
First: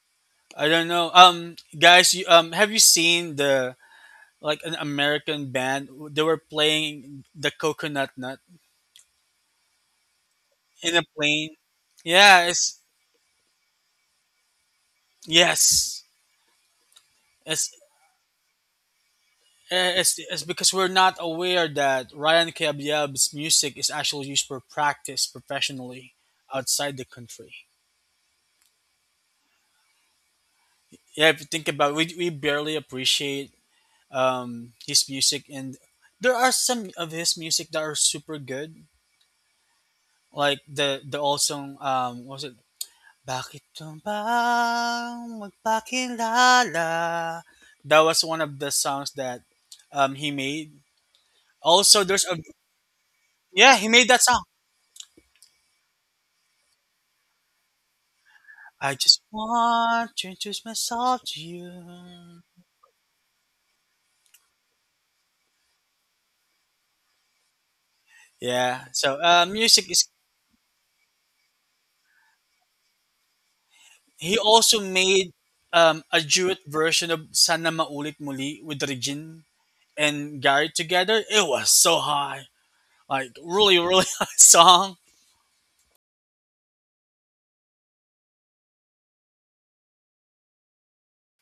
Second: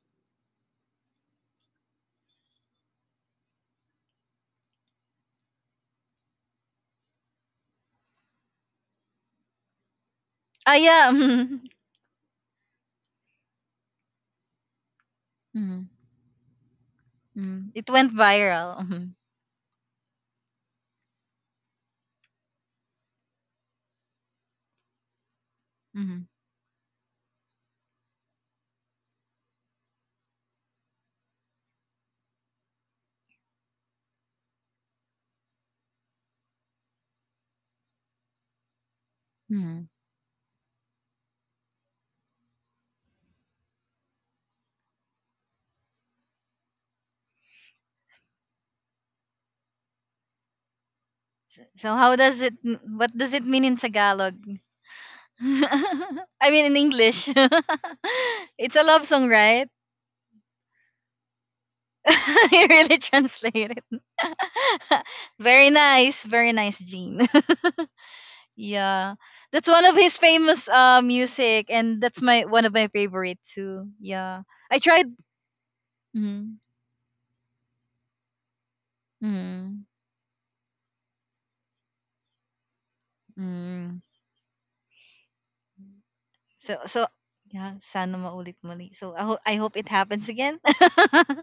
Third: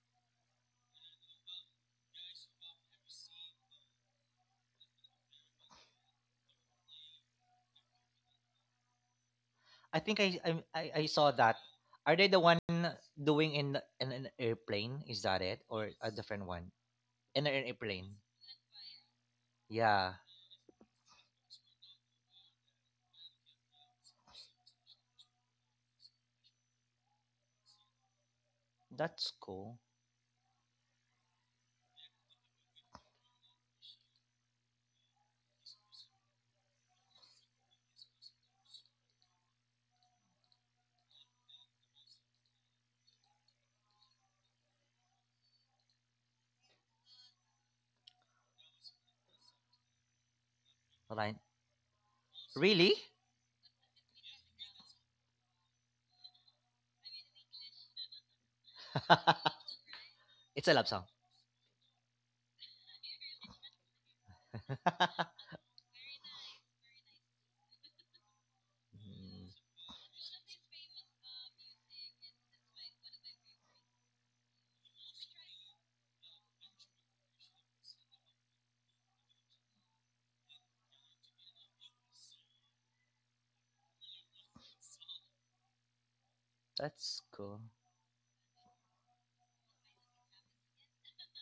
C: I don't know. Um, guys, you, um, have you seen the like an American band? They were playing the coconut nut
B: I think I I
A: Ah
B: I
C: in a
B: I
A: yeah,
B: saw
C: plane.
B: that.
A: mhm,
B: Are they the
C: Yeah,
B: one
C: it's
B: doing in the- in an airplane? Is that it
A: mhm,
B: or
C: yes,
B: a different one? In an
A: mhm.
C: it's
A: It went
B: airplane.
A: viral. Mhm,
C: Eh,
B: Yeah,
C: It's, it's because we're not aware that Ryan Kabyab's music is actually used for practice professionally
A: mhm.
C: outside the country.
B: that's cool.
C: Yeah, if you think about it, we, we barely appreciate, um, his music, and there are some of his music that are super good,
A: Mm-hmm.
C: like the the old song. Um, what was it? Bakit ka ba magpakilala? That was one of the songs that, um, he made.
B: Right.
A: S- So so
C: Also,
A: how
C: there's a
A: does it?
B: Really?
A: What does it mean
C: yeah,
A: in
C: he made that
A: Tagalog?
C: song.
A: I mean in English. It's a
C: I
A: love
C: just
A: song, right?
C: want to introduce
B: It's a love song.
C: myself to you.
A: You really translated. Very nice, very nice, Gene.
C: Yeah. So,
A: Yeah,
C: uh,
B: Mm,
A: that's one
C: music
A: of
C: is.
A: his famous uh music, and that's my one of my favorite too.
C: He
A: Yeah, I
C: also
A: tried.
C: made, um, a
A: Mm,
C: duet version of "Sana Maulit Muli" with Regine
A: mm,
C: and Gary together. It was so high, like really,
A: mm.
C: really high song.
A: So so
B: that's cool.
A: yeah, sana maulit muli. So I hope I hope it happens again.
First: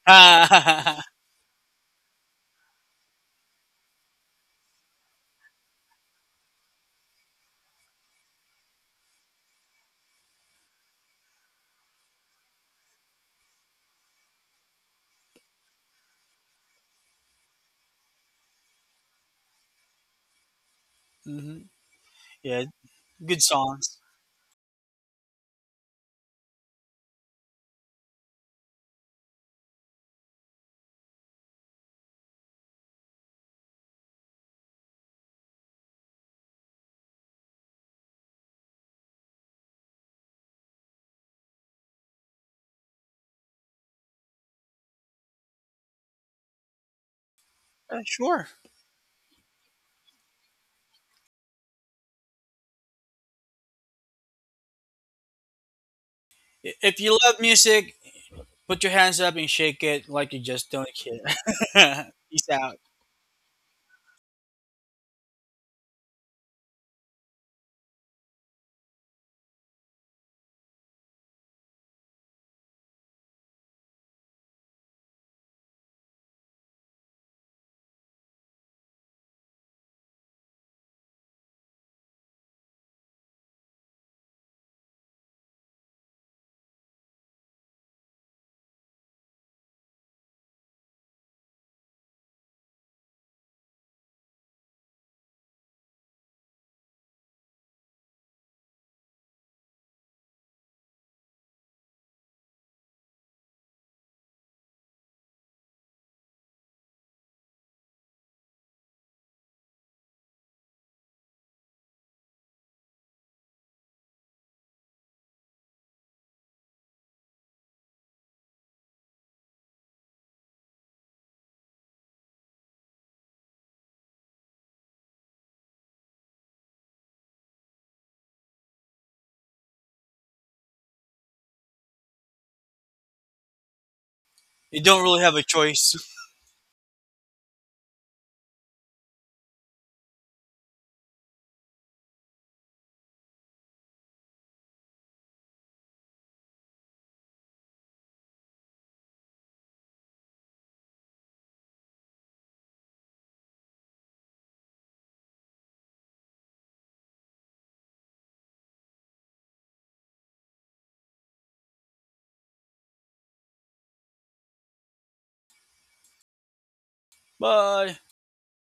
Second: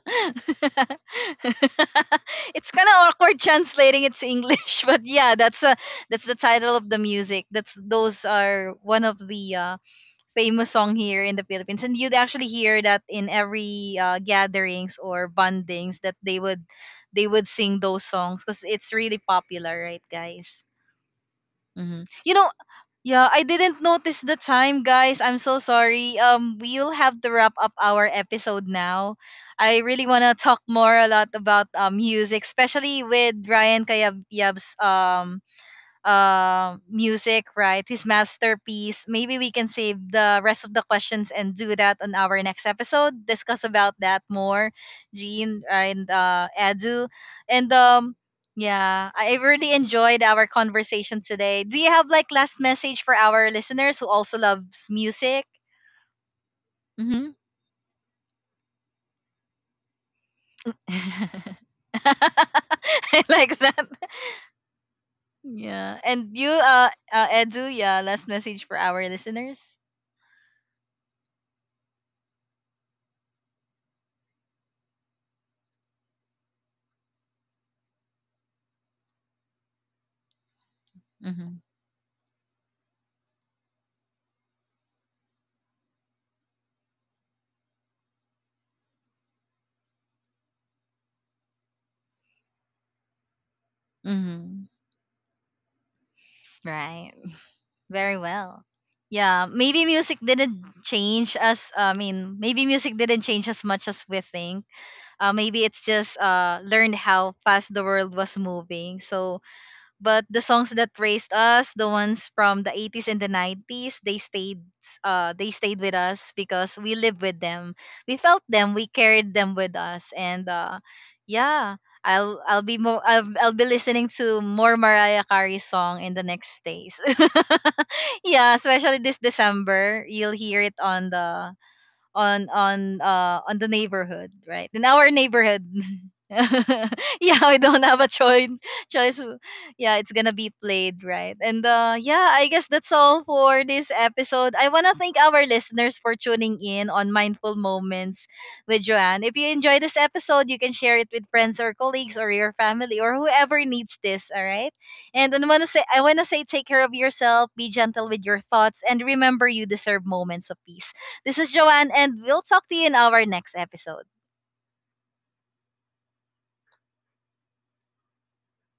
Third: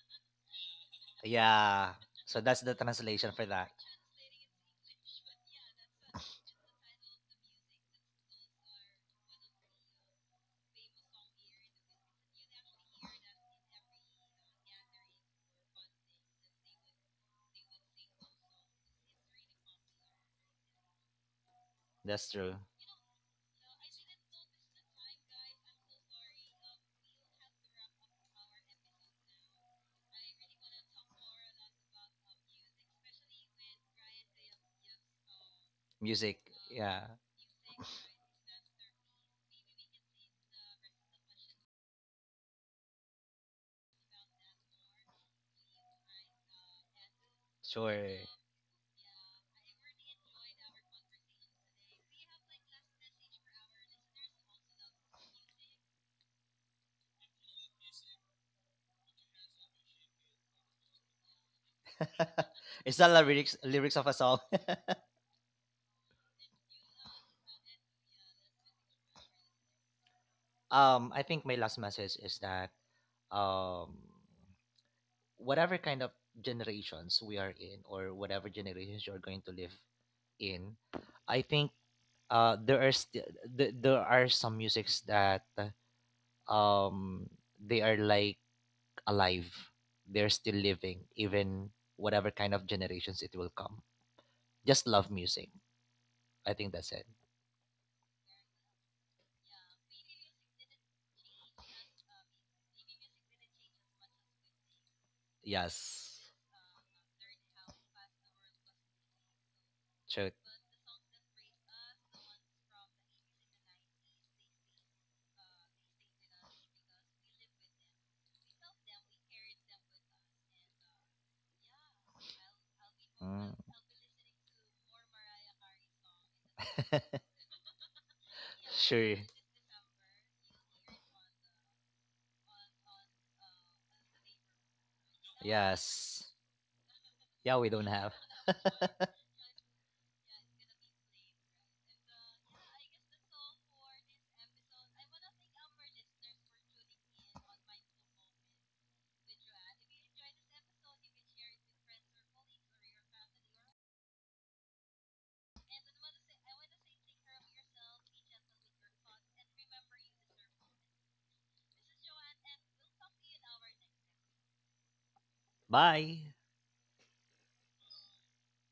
B: Yeah. So that's
A: It's
B: the
A: kind of
B: translation
A: awkward
B: for that.
A: translating it to English, but yeah, that's a that's the title of the music. That's those are one of the uh famous song here in the Philippines. And you'd actually hear that in every uh, gatherings or bondings that they would they would sing those songs because it's really popular, right, guys?
C: hmm
A: Hmm.
B: That's
A: You know,
B: true.
C: Yeah,
A: yeah, I
C: good
A: didn't
C: songs.
A: notice the time, guys. I'm so sorry. Um, we'll have to wrap up our episode now. I really wanna talk more a lot about um music, especially with Ryan Kayab Yab's um
B: Music.
A: uh,
B: Yeah.
A: music, right? His masterpiece. Maybe we can save the rest of the questions and do that on our next episode. Discuss about that more, Jean and uh, Edu. And
C: Uh,
A: um,
B: Sure.
C: sure.
A: yeah, I really enjoyed our conversation today. Do you have like last message for our listeners who also loves music?
C: I- If you
A: Mm-hmm.
C: love music, put your hands up and shake it like you just don't care. Peace out.
B: It's not the
A: I
B: lyrics
A: like that.
B: lyrics of a song.
A: Yeah. And you, uh, uh, Edu, yeah, last message for our listeners.
B: um, I think my last message is that um whatever kind of generations we are in, or whatever generations you're going to live in, I
A: Mm-hmm.
B: think uh there are st- th- there are some musics that um they are like alive. They're still living even whatever kind of generations it will come.
A: Mm-hmm.
B: Just love music. I think that's it.
A: Right. Very well. Yeah, maybe music didn't change as I mean, maybe music didn't change as much as we think. Uh, maybe it's just
B: Yes.
A: uh learned how fast the world was moving. So, but
B: True.
A: the songs that raised us, the ones from the eighties and the nineties, they stayed uh they stayed with us because we lived with them. We felt them, we carried them with us and uh yeah, I'll I'll be more I'll, I'll
B: Mm.
A: be listening to more Mariah Carey song in the next days. Yeah, especially this
B: Sure.
A: December, you'll hear it on the on on uh on the neighborhood, right?
C: You
A: In
C: don't
A: our
C: really have a
A: neighborhood.
C: choice.
B: Yes.
A: Yeah,
B: Yeah,
A: we
B: we
A: don't
B: don't
A: have a
B: have.
A: choice. Choice. Yeah, it's gonna be played, right? And uh, yeah, I guess that's all for this episode. I wanna thank our listeners for tuning in on Mindful Moments with Joanne. If you enjoy this episode, you can share it with friends or colleagues or your family or whoever needs this. All right. And I wanna say, I wanna say, take care of yourself, be gentle with your thoughts, and remember, you deserve moments of peace. This is Joanne, and we'll talk to you in our next episode.
B: Bye.
C: Bye.